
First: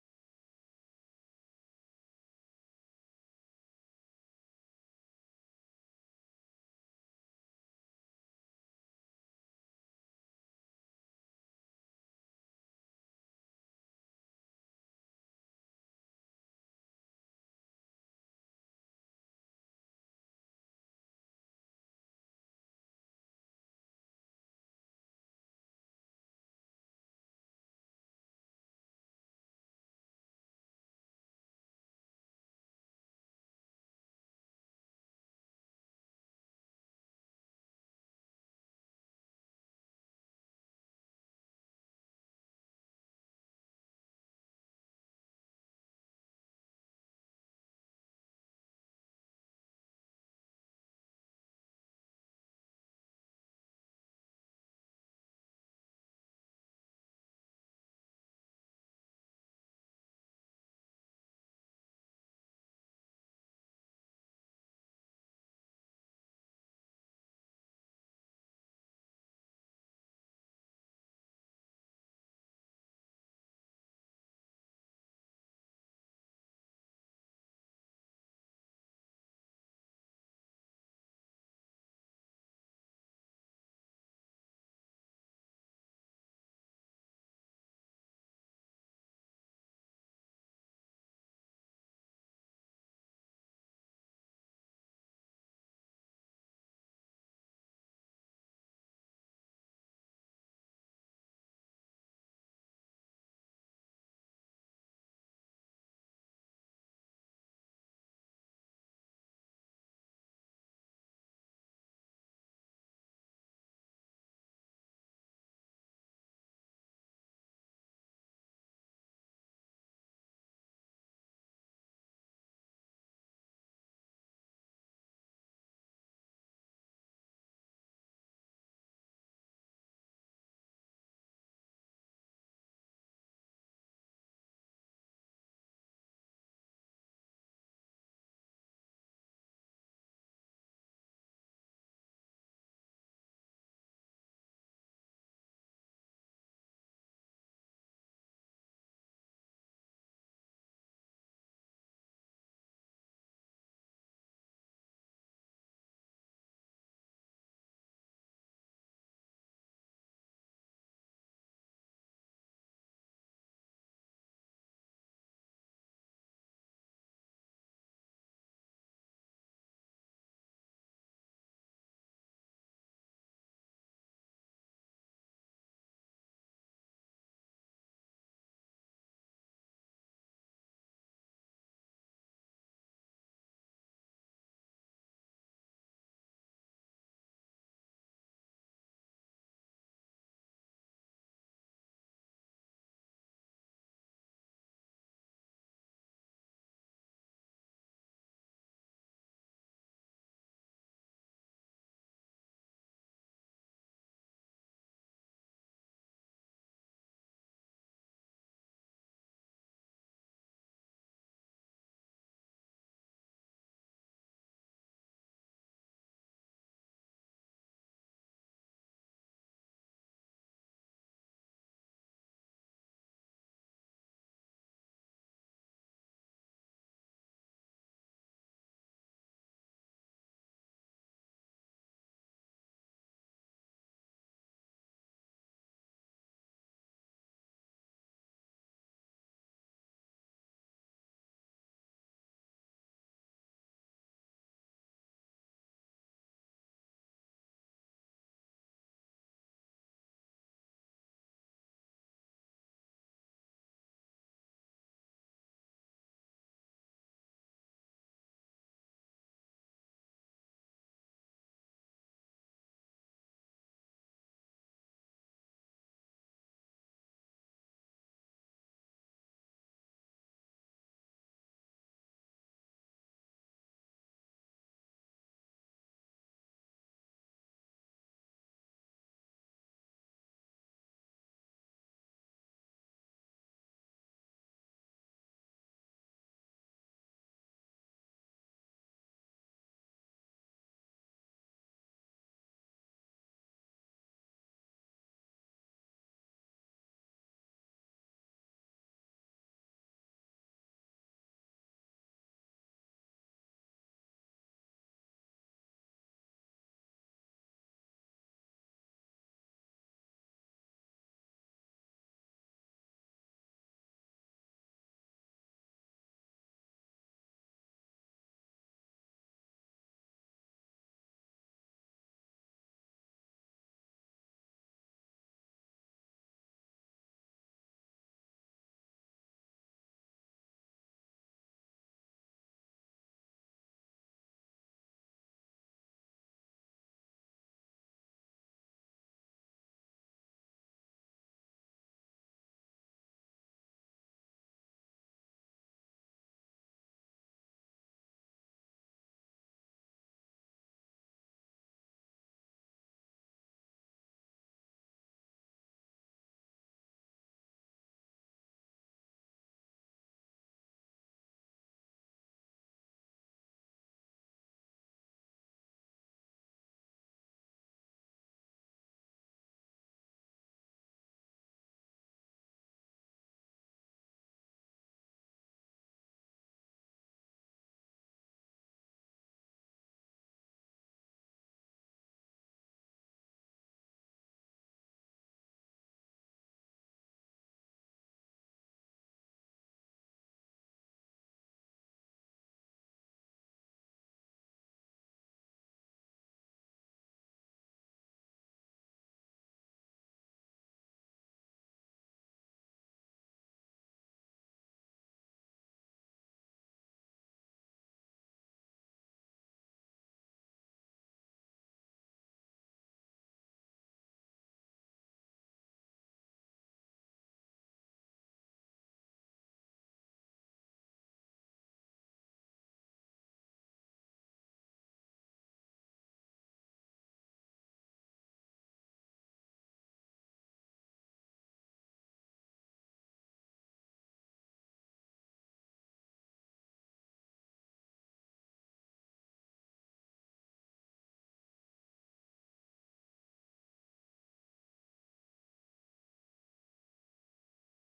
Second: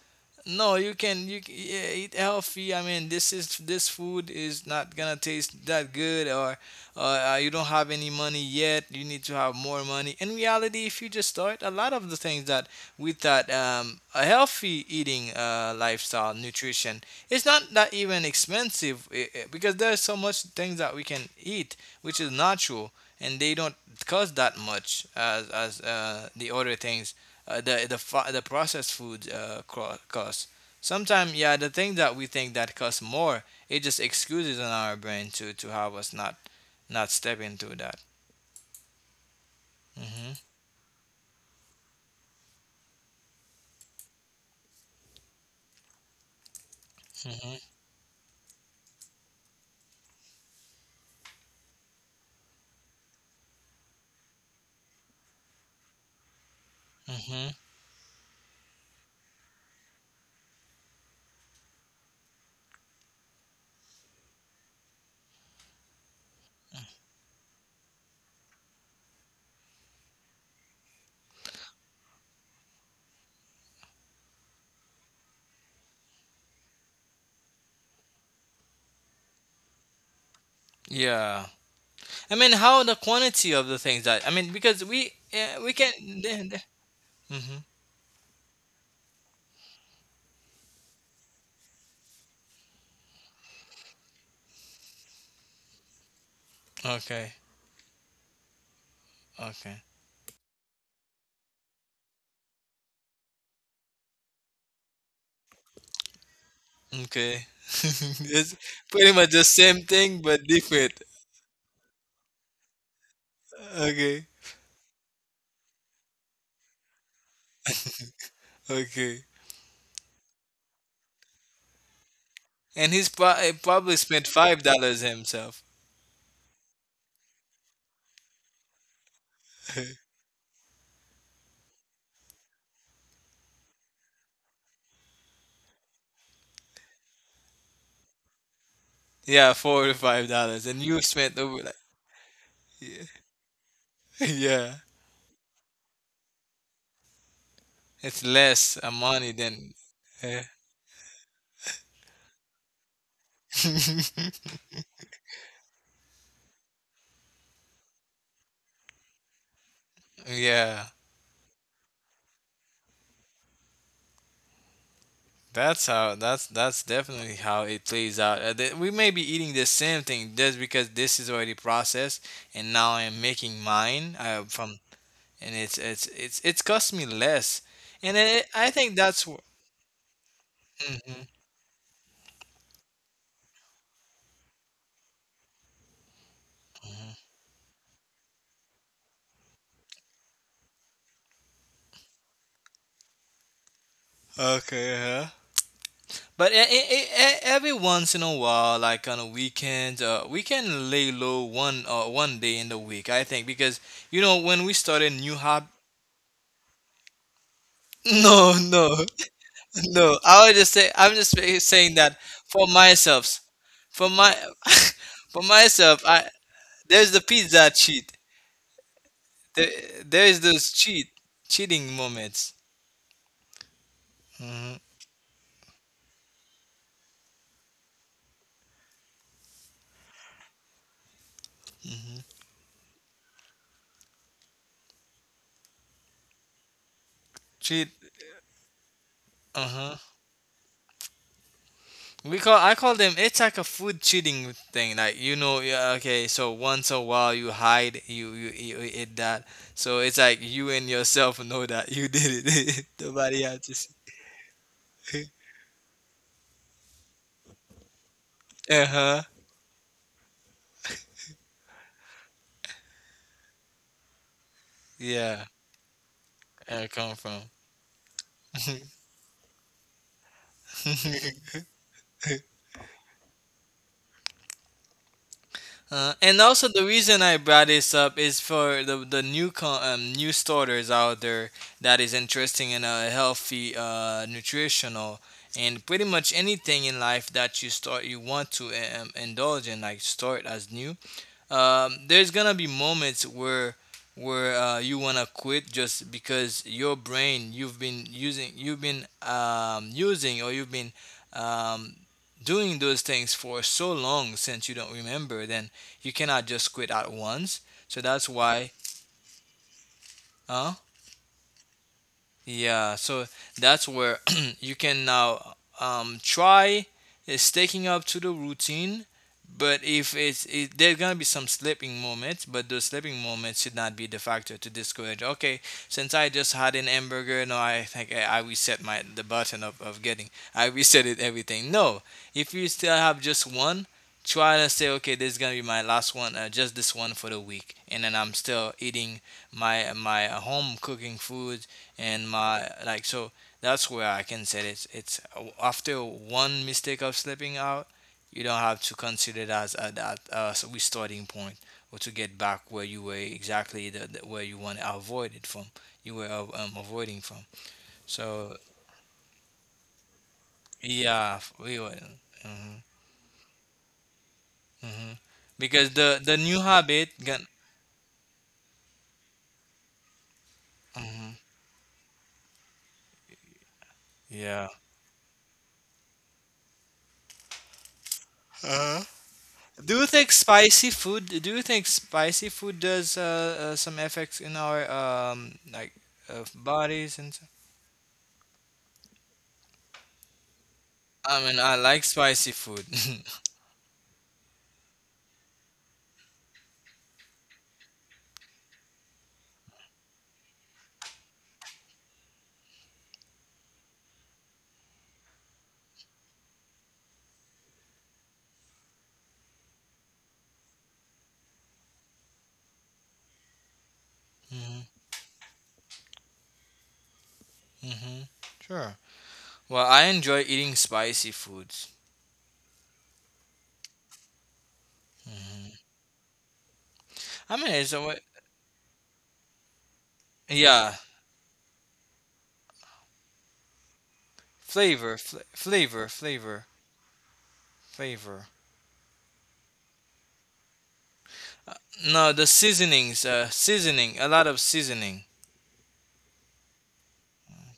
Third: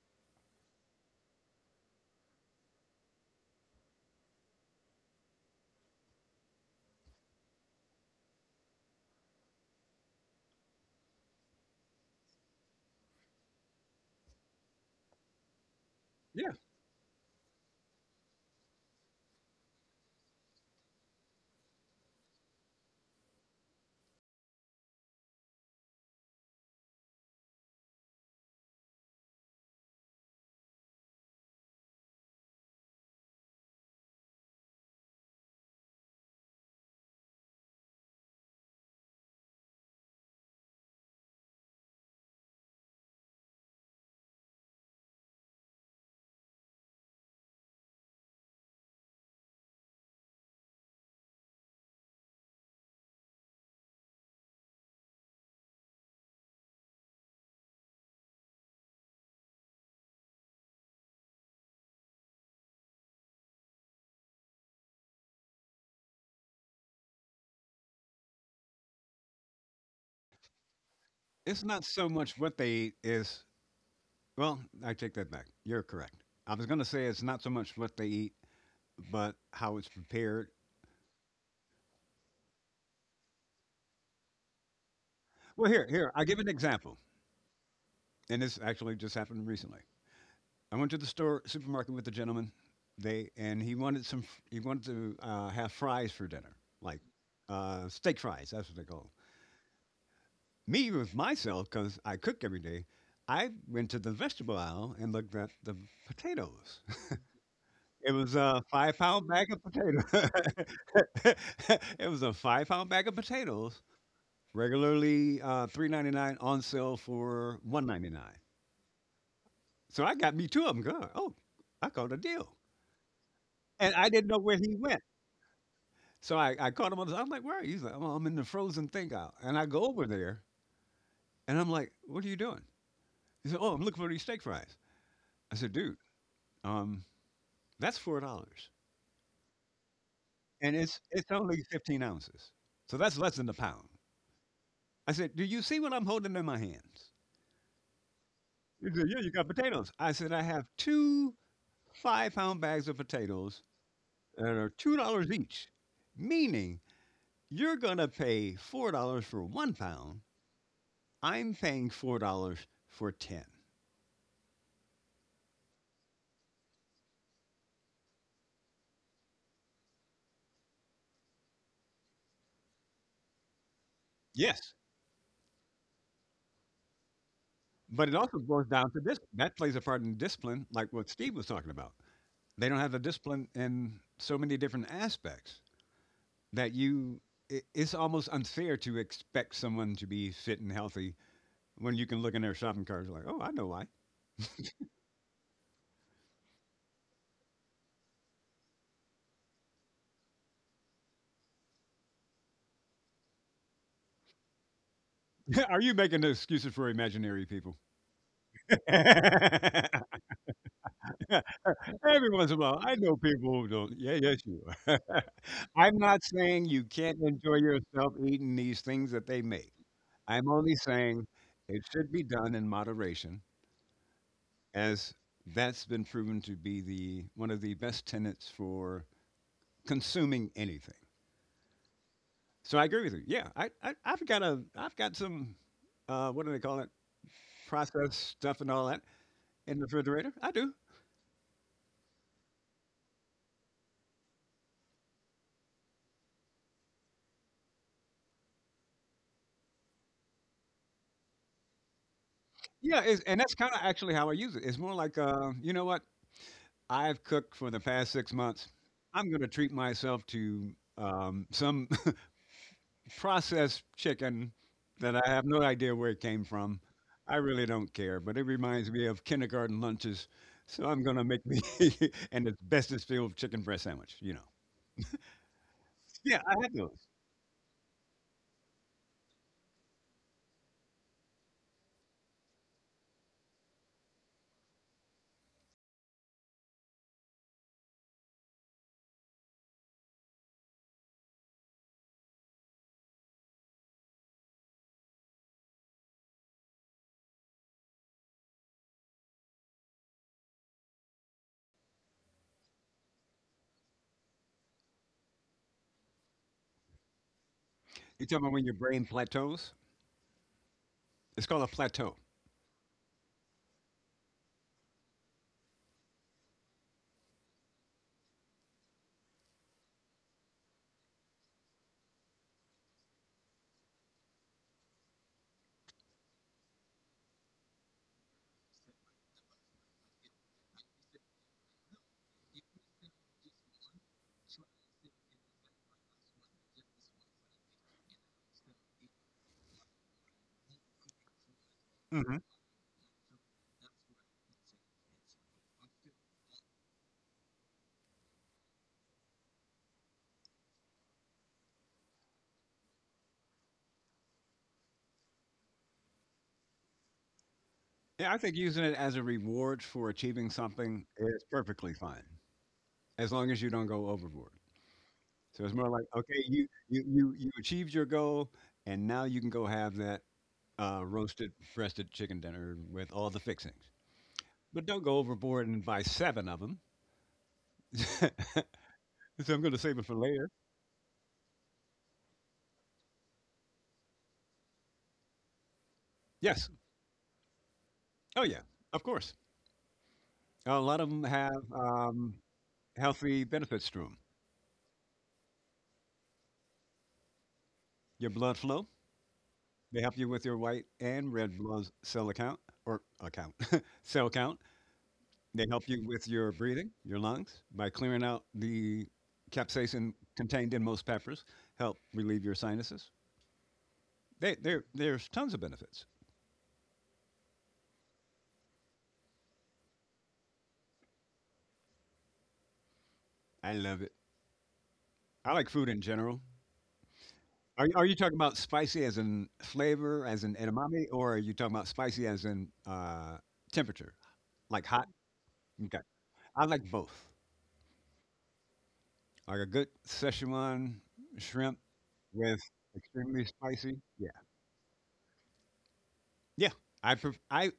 [SPEAKER 2] no, you can you c- yeah, eat healthy. I mean, this is this food is not gonna taste that good, or you don't have any money yet. You need to have more money. In reality, if you just start, a lot of the things that with that a healthy eating lifestyle,
[SPEAKER 1] Yeah.
[SPEAKER 2] nutrition, it's not that even expensive because there's so much things that we can eat which is natural and they don't cost that much as as the other things, the the processed food costs. Sometimes, yeah, the thing that we think that costs more, it just excuses in our brain to have us not step into that. Mm-hmm, mm-hmm, mm-hmm.
[SPEAKER 1] It's not so much what they eat is, well, I take that back. You're correct. I was going to say it's not so much what they eat but how it's prepared.
[SPEAKER 2] Yeah, I mean, how the quantity of the things that, I mean, because we, yeah,
[SPEAKER 1] Well,
[SPEAKER 2] we can.
[SPEAKER 1] I'll give an
[SPEAKER 2] Mm-hmm.
[SPEAKER 1] example. And this actually just happened recently. I went to the store supermarket with a gentleman. They and he wanted some. He wanted to have fries for dinner, like
[SPEAKER 2] Okay,
[SPEAKER 1] steak fries. That's what they call 'em.
[SPEAKER 2] okay,
[SPEAKER 1] Me with myself, because I cook every day. I went to the vegetable aisle and looked at the potatoes. [LAUGHS]
[SPEAKER 2] okay. [LAUGHS]
[SPEAKER 1] It was
[SPEAKER 2] it's
[SPEAKER 1] a five
[SPEAKER 2] pretty
[SPEAKER 1] pound
[SPEAKER 2] much the
[SPEAKER 1] bag of
[SPEAKER 2] same
[SPEAKER 1] potatoes.
[SPEAKER 2] thing but different.
[SPEAKER 1] [LAUGHS] It was a 5-pound bag of potatoes.
[SPEAKER 2] Okay,
[SPEAKER 1] Regularly 3.99 on sale for 1.99.
[SPEAKER 2] okay.
[SPEAKER 1] So I got me two of them. Going, oh, I caught a deal,
[SPEAKER 2] And he's
[SPEAKER 1] and
[SPEAKER 2] probably
[SPEAKER 1] I
[SPEAKER 2] spent
[SPEAKER 1] didn't know where
[SPEAKER 2] five
[SPEAKER 1] he
[SPEAKER 2] dollars
[SPEAKER 1] went.
[SPEAKER 2] himself.
[SPEAKER 1] So I caught him on I'm like, where are you? He's like, oh, I'm in the frozen thing out. And I go
[SPEAKER 2] [LAUGHS]
[SPEAKER 1] over there, and I'm like, what are you doing? He said, oh, I'm looking for these steak fries. I said, dude, um, that's $4,
[SPEAKER 2] Yeah, $4 to $5,
[SPEAKER 1] and
[SPEAKER 2] and you
[SPEAKER 1] it's
[SPEAKER 2] spent over,
[SPEAKER 1] only
[SPEAKER 2] like,
[SPEAKER 1] 15 ounces, so
[SPEAKER 2] yeah,
[SPEAKER 1] that's less than a pound.
[SPEAKER 2] [LAUGHS] yeah.
[SPEAKER 1] I said, do you see what I'm holding in my hands?
[SPEAKER 2] It's less
[SPEAKER 1] He said, yeah,
[SPEAKER 2] money
[SPEAKER 1] you got
[SPEAKER 2] than
[SPEAKER 1] potatoes. I said,
[SPEAKER 2] uh,
[SPEAKER 1] I have 2 five-pound bags of potatoes that are $2 each, meaning you're going to pay $4 for 1 pound.
[SPEAKER 2] [LAUGHS] yeah.
[SPEAKER 1] I'm paying $4 for 10.
[SPEAKER 2] That's how. That's definitely how it plays out. We may be eating the same thing just because this is already processed, and now I'm making mine
[SPEAKER 1] Yes,
[SPEAKER 2] from, and it's cost me less,
[SPEAKER 1] but
[SPEAKER 2] and
[SPEAKER 1] it also
[SPEAKER 2] I
[SPEAKER 1] boils
[SPEAKER 2] I
[SPEAKER 1] down
[SPEAKER 2] think
[SPEAKER 1] to this.
[SPEAKER 2] that's.
[SPEAKER 1] That plays a part in discipline, like what
[SPEAKER 2] Mhm.
[SPEAKER 1] Steve was talking about. They don't have the discipline in so many different aspects that you. It's almost unfair to expect someone to be fit and healthy when you can look in their shopping carts like, oh, I know why.
[SPEAKER 2] Okay. Huh? But every once in a while, like on a weekend, we can lay low one day in the week. I think because, you know, when we started new hobby.
[SPEAKER 1] [LAUGHS] Are you making excuses for imaginary people?
[SPEAKER 2] [LAUGHS] No, [LAUGHS] no.
[SPEAKER 1] [LAUGHS]
[SPEAKER 2] I would just say I'm just saying that
[SPEAKER 1] Every once in a
[SPEAKER 2] for
[SPEAKER 1] while, I know
[SPEAKER 2] myself,
[SPEAKER 1] people who don't.
[SPEAKER 2] for
[SPEAKER 1] Yeah,
[SPEAKER 2] my
[SPEAKER 1] yes, you are.
[SPEAKER 2] [LAUGHS]
[SPEAKER 1] [LAUGHS]
[SPEAKER 2] for
[SPEAKER 1] I'm
[SPEAKER 2] myself.
[SPEAKER 1] not
[SPEAKER 2] I
[SPEAKER 1] saying you
[SPEAKER 2] there's the
[SPEAKER 1] can't enjoy
[SPEAKER 2] pizza cheat.
[SPEAKER 1] yourself eating these things that they
[SPEAKER 2] There,
[SPEAKER 1] make.
[SPEAKER 2] there is
[SPEAKER 1] I'm
[SPEAKER 2] those
[SPEAKER 1] only saying it
[SPEAKER 2] cheating
[SPEAKER 1] should be
[SPEAKER 2] moments.
[SPEAKER 1] done in moderation,
[SPEAKER 2] Hmm.
[SPEAKER 1] as that's been proven to be the one of the best tenets for consuming anything. So I agree with you. Yeah, I've got some what do they call it?
[SPEAKER 2] Cheat.
[SPEAKER 1] Processed stuff and all that
[SPEAKER 2] Uh
[SPEAKER 1] in the
[SPEAKER 2] huh.
[SPEAKER 1] refrigerator. I do.
[SPEAKER 2] We call I call them. It's like a food cheating thing. Like, you know, yeah, okay. So once a while you hide, you eat that. So it's like you and yourself know that you did it. [LAUGHS]
[SPEAKER 1] Yeah, and
[SPEAKER 2] Nobody
[SPEAKER 1] that's
[SPEAKER 2] else.
[SPEAKER 1] kind of
[SPEAKER 2] To
[SPEAKER 1] actually how I use it. It's more like, you know what? I've cooked for the past 6 months.
[SPEAKER 2] [LAUGHS] uh huh.
[SPEAKER 1] I'm going to treat myself to some [LAUGHS] processed chicken that I
[SPEAKER 2] Yeah.
[SPEAKER 1] have no idea where it came from.
[SPEAKER 2] I come
[SPEAKER 1] I
[SPEAKER 2] from.
[SPEAKER 1] really don't care, but it reminds me of kindergarten lunches. So I'm going to make me [LAUGHS] an
[SPEAKER 2] [LAUGHS]
[SPEAKER 1] asbestos-filled chicken breast sandwich.
[SPEAKER 2] And
[SPEAKER 1] Yeah, I
[SPEAKER 2] also
[SPEAKER 1] had
[SPEAKER 2] the
[SPEAKER 1] those.
[SPEAKER 2] reason I brought this up is for the new new starters out there that is interested in a healthy nutritional and pretty much anything in life that you start you want to indulge in, like, start as new, there's gonna be moments where you wanna quit just because your brain you've been using, you've been using, or you've been um, doing those things for so long since you don't remember. Then you cannot just quit at once, so
[SPEAKER 1] You
[SPEAKER 2] that's
[SPEAKER 1] talking about when
[SPEAKER 2] why.
[SPEAKER 1] your brain plateaus?
[SPEAKER 2] Huh.
[SPEAKER 1] It's called a plateau.
[SPEAKER 2] Yeah, so that's where [CLEARS THROAT] you can now try sticking up to the routine. But if it's it, there's gonna be some slipping moments, but those slipping moments should not be the factor to discourage. Okay, since I just had an hamburger, no, I think I reset my the button of getting. I reset it everything. No, if you still have just one, try to say okay, this is gonna be my last one, just this one for the week, and then I'm still eating my home cooking food and
[SPEAKER 1] Hmm.
[SPEAKER 2] my like so that's where I can say it's after one mistake of slipping out, you don't have to consider it as a that as a restarting point or to get back where you were exactly the where you want to avoid it from you were avoiding from.
[SPEAKER 1] Yeah, I
[SPEAKER 2] So
[SPEAKER 1] think using it as a reward for achieving something
[SPEAKER 2] yeah,
[SPEAKER 1] is
[SPEAKER 2] we
[SPEAKER 1] perfectly
[SPEAKER 2] were
[SPEAKER 1] fine,
[SPEAKER 2] mhm,
[SPEAKER 1] as long as you don't go overboard.
[SPEAKER 2] mhm.
[SPEAKER 1] So it's
[SPEAKER 2] Because
[SPEAKER 1] more like,
[SPEAKER 2] the
[SPEAKER 1] okay,
[SPEAKER 2] new
[SPEAKER 1] you you
[SPEAKER 2] habit
[SPEAKER 1] you
[SPEAKER 2] can
[SPEAKER 1] you achieved your goal, and now you can go have that
[SPEAKER 2] mhm,
[SPEAKER 1] roasted breasted chicken dinner with all the fixings.
[SPEAKER 2] yeah.
[SPEAKER 1] But don't go overboard and buy seven of them. [LAUGHS] So I'm going to
[SPEAKER 2] Do
[SPEAKER 1] save
[SPEAKER 2] you
[SPEAKER 1] it for
[SPEAKER 2] think
[SPEAKER 1] later.
[SPEAKER 2] spicy food? Do you think spicy food does some effects in our like
[SPEAKER 1] Yes.
[SPEAKER 2] bodies and stuff?
[SPEAKER 1] Oh yeah. Of course. A lot of them
[SPEAKER 2] I mean, I
[SPEAKER 1] have
[SPEAKER 2] like spicy food.
[SPEAKER 1] healthy
[SPEAKER 2] [LAUGHS]
[SPEAKER 1] benefits to them. Your blood flow. They help you with your white and red blood cell account or account [LAUGHS] cell count. They help you with your breathing, your lungs, by clearing out the capsaicin contained in most peppers, help relieve your sinuses. They,
[SPEAKER 2] Hmm.
[SPEAKER 1] there, there's tons of benefits.
[SPEAKER 2] Hmm. Sure. Well, I enjoy eating spicy foods.
[SPEAKER 1] I love it. I like food in general.
[SPEAKER 2] I mean,
[SPEAKER 1] Are,
[SPEAKER 2] it's a
[SPEAKER 1] are you talking about spicy as in flavor, as in
[SPEAKER 2] yeah,
[SPEAKER 1] edamame, or are you talking about spicy as in temperature, like hot?
[SPEAKER 2] flavor,
[SPEAKER 1] Okay.
[SPEAKER 2] flavor,
[SPEAKER 1] I
[SPEAKER 2] flavor,
[SPEAKER 1] like both.
[SPEAKER 2] flavor.
[SPEAKER 1] Like a good Szechuan shrimp
[SPEAKER 2] No, the
[SPEAKER 1] with
[SPEAKER 2] seasonings,
[SPEAKER 1] extremely spicy.
[SPEAKER 2] seasoning, a
[SPEAKER 1] Yeah.
[SPEAKER 2] lot of seasoning.
[SPEAKER 1] Yeah. I, pref- I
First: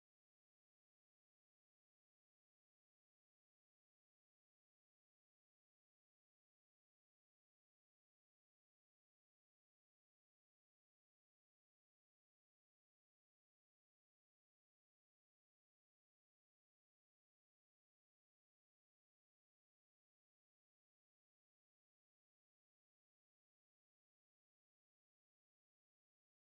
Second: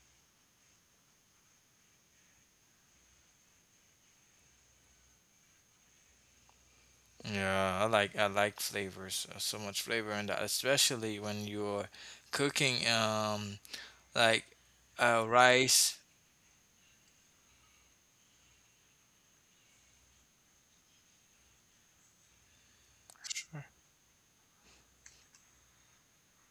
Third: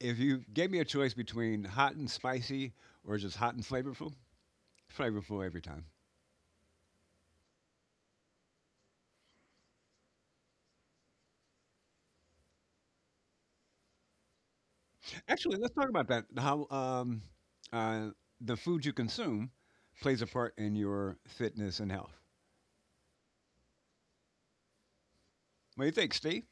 [SPEAKER 1] If you gave me a choice between hot and spicy or just hot and flavorful, flavorful every time.
[SPEAKER 2] Yeah, I like flavors. So much flavor in that, especially when you're cooking. Like
[SPEAKER 1] Actually, let's talk
[SPEAKER 2] rice.
[SPEAKER 1] about that. How uh, the food you consume plays a part in your fitness and health. What do you think, Steve?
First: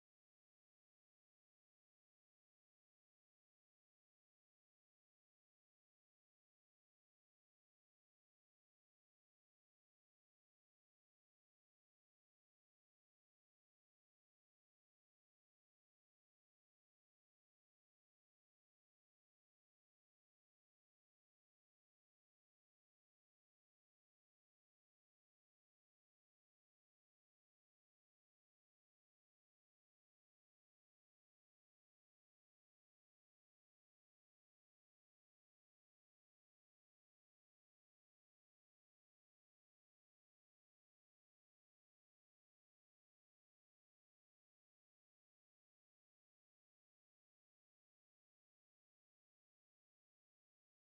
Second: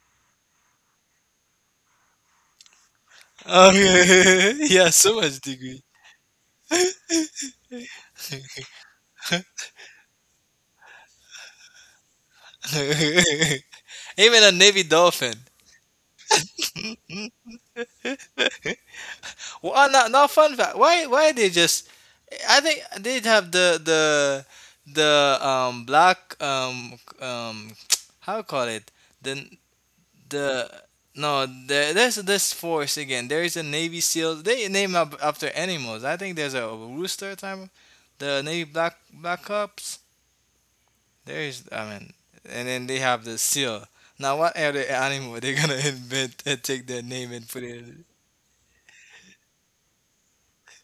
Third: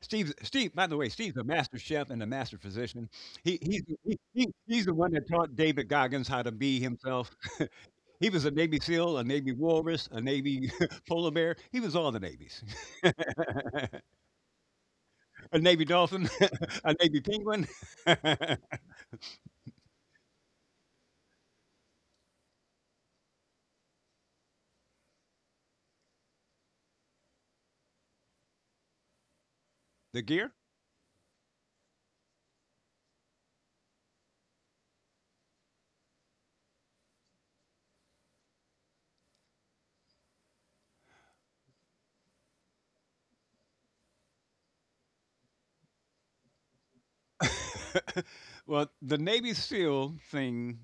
[SPEAKER 1] Steve, Steve. By the way, Steve's a master chef and a master physician.
[SPEAKER 2] Oh,
[SPEAKER 1] He,
[SPEAKER 2] [LAUGHS]
[SPEAKER 1] he's
[SPEAKER 2] yeah,
[SPEAKER 1] the one
[SPEAKER 2] so
[SPEAKER 1] that
[SPEAKER 2] much
[SPEAKER 1] taught
[SPEAKER 2] degree.
[SPEAKER 1] David Goggins how to be himself. He was a Navy SEAL, a Navy walrus, a Navy [LAUGHS] polar bear. He was all the navies.
[SPEAKER 2] [LAUGHS] Even a navy dolphin.
[SPEAKER 1] [LAUGHS] A Navy dolphin, [LAUGHS] a Navy penguin. [LAUGHS]
[SPEAKER 2] Well, not fun fact. Why they just? I think they'd have the black um [TSK] how call it the
[SPEAKER 1] The gear?
[SPEAKER 2] the no there, there's this force again. There is a navy seal. They name up after animals. I think there's a rooster time. The navy black, black Hawk. There is, I mean, and then they have the seal. Now, what other animal they're gonna [LAUGHS] invent and take their name and put it?
[SPEAKER 1] [LAUGHS] Well, the Navy SEAL thing,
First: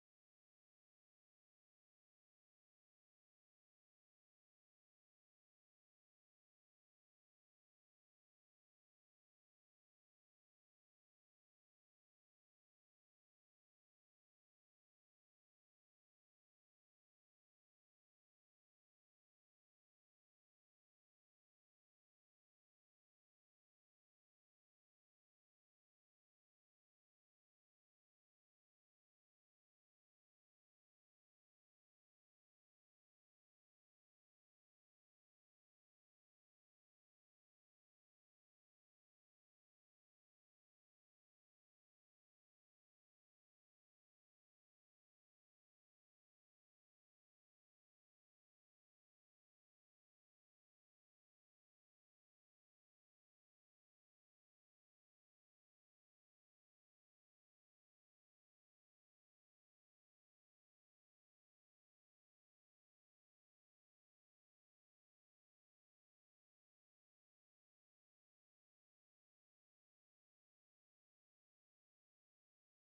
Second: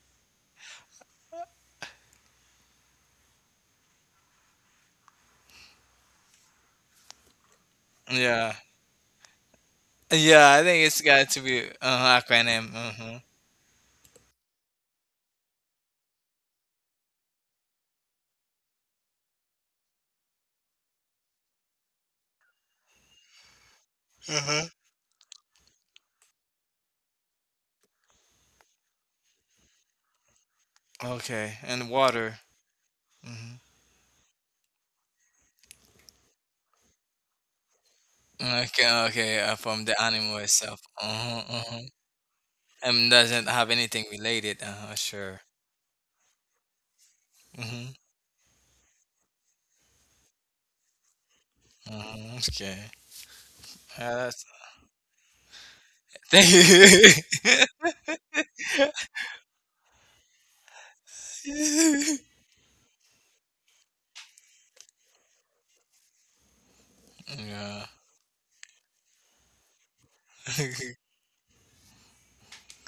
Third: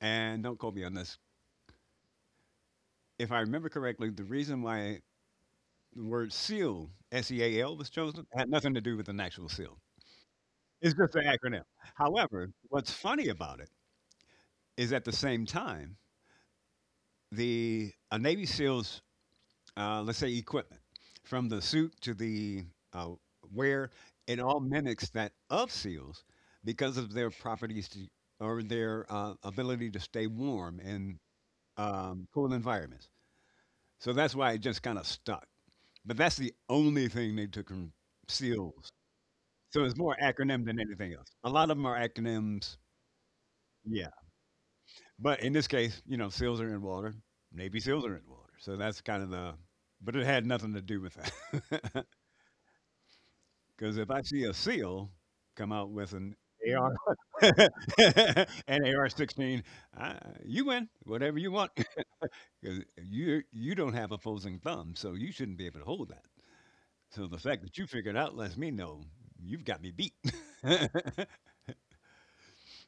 [SPEAKER 1] and don't quote me on this. If I remember correctly, the reason why the word SEAL, S E A L, was chosen had
[SPEAKER 2] Yeah,
[SPEAKER 1] nothing to do with an actual SEAL.
[SPEAKER 2] yeah. I think
[SPEAKER 1] It's
[SPEAKER 2] it's
[SPEAKER 1] just an
[SPEAKER 2] got to
[SPEAKER 1] acronym.
[SPEAKER 2] be
[SPEAKER 1] However,
[SPEAKER 2] acronym.
[SPEAKER 1] what's
[SPEAKER 2] Uh-huh.
[SPEAKER 1] funny about it is at the same time, the a Navy SEAL's, let's say, equipment, from the suit to the uh, wear, it all
[SPEAKER 2] Uh-huh.
[SPEAKER 1] mimics that of SEALs because of their properties to, or their ability to stay warm in
[SPEAKER 2] Okay, and water.
[SPEAKER 1] cool environments.
[SPEAKER 2] Hmm.
[SPEAKER 1] So that's why it just kind of stuck. But that's the only thing they took from
[SPEAKER 2] Okay,
[SPEAKER 1] SEALs.
[SPEAKER 2] okay. From
[SPEAKER 1] So it's
[SPEAKER 2] the
[SPEAKER 1] more
[SPEAKER 2] animal
[SPEAKER 1] acronym than
[SPEAKER 2] itself.
[SPEAKER 1] anything else.
[SPEAKER 2] Uh-huh,
[SPEAKER 1] A lot of
[SPEAKER 2] uh-huh.
[SPEAKER 1] them are acronyms.
[SPEAKER 2] And doesn't have anything
[SPEAKER 1] Yeah.
[SPEAKER 2] related. Uh-huh,
[SPEAKER 1] But
[SPEAKER 2] sure.
[SPEAKER 1] in this case, SEALs are in water. Navy
[SPEAKER 2] Mm-hmm.
[SPEAKER 1] SEALs are in water. So that's kind of the, but it had nothing to do with that. [LAUGHS]
[SPEAKER 2] Hmm. Okay.
[SPEAKER 1] Because if I
[SPEAKER 2] That's...
[SPEAKER 1] see a SEAL come out with
[SPEAKER 2] [LAUGHS]
[SPEAKER 1] an
[SPEAKER 2] Thank
[SPEAKER 1] AR and AR [LAUGHS] 16, I, you win whatever you want. [LAUGHS]
[SPEAKER 2] you.
[SPEAKER 1] 'Cause you don't have opposing thumbs, so you shouldn't be able to hold that. So the
[SPEAKER 2] [LAUGHS]
[SPEAKER 1] fact that
[SPEAKER 2] yeah.
[SPEAKER 1] you figured out lets me know you've got me beat. [LAUGHS]
[SPEAKER 2] [LAUGHS]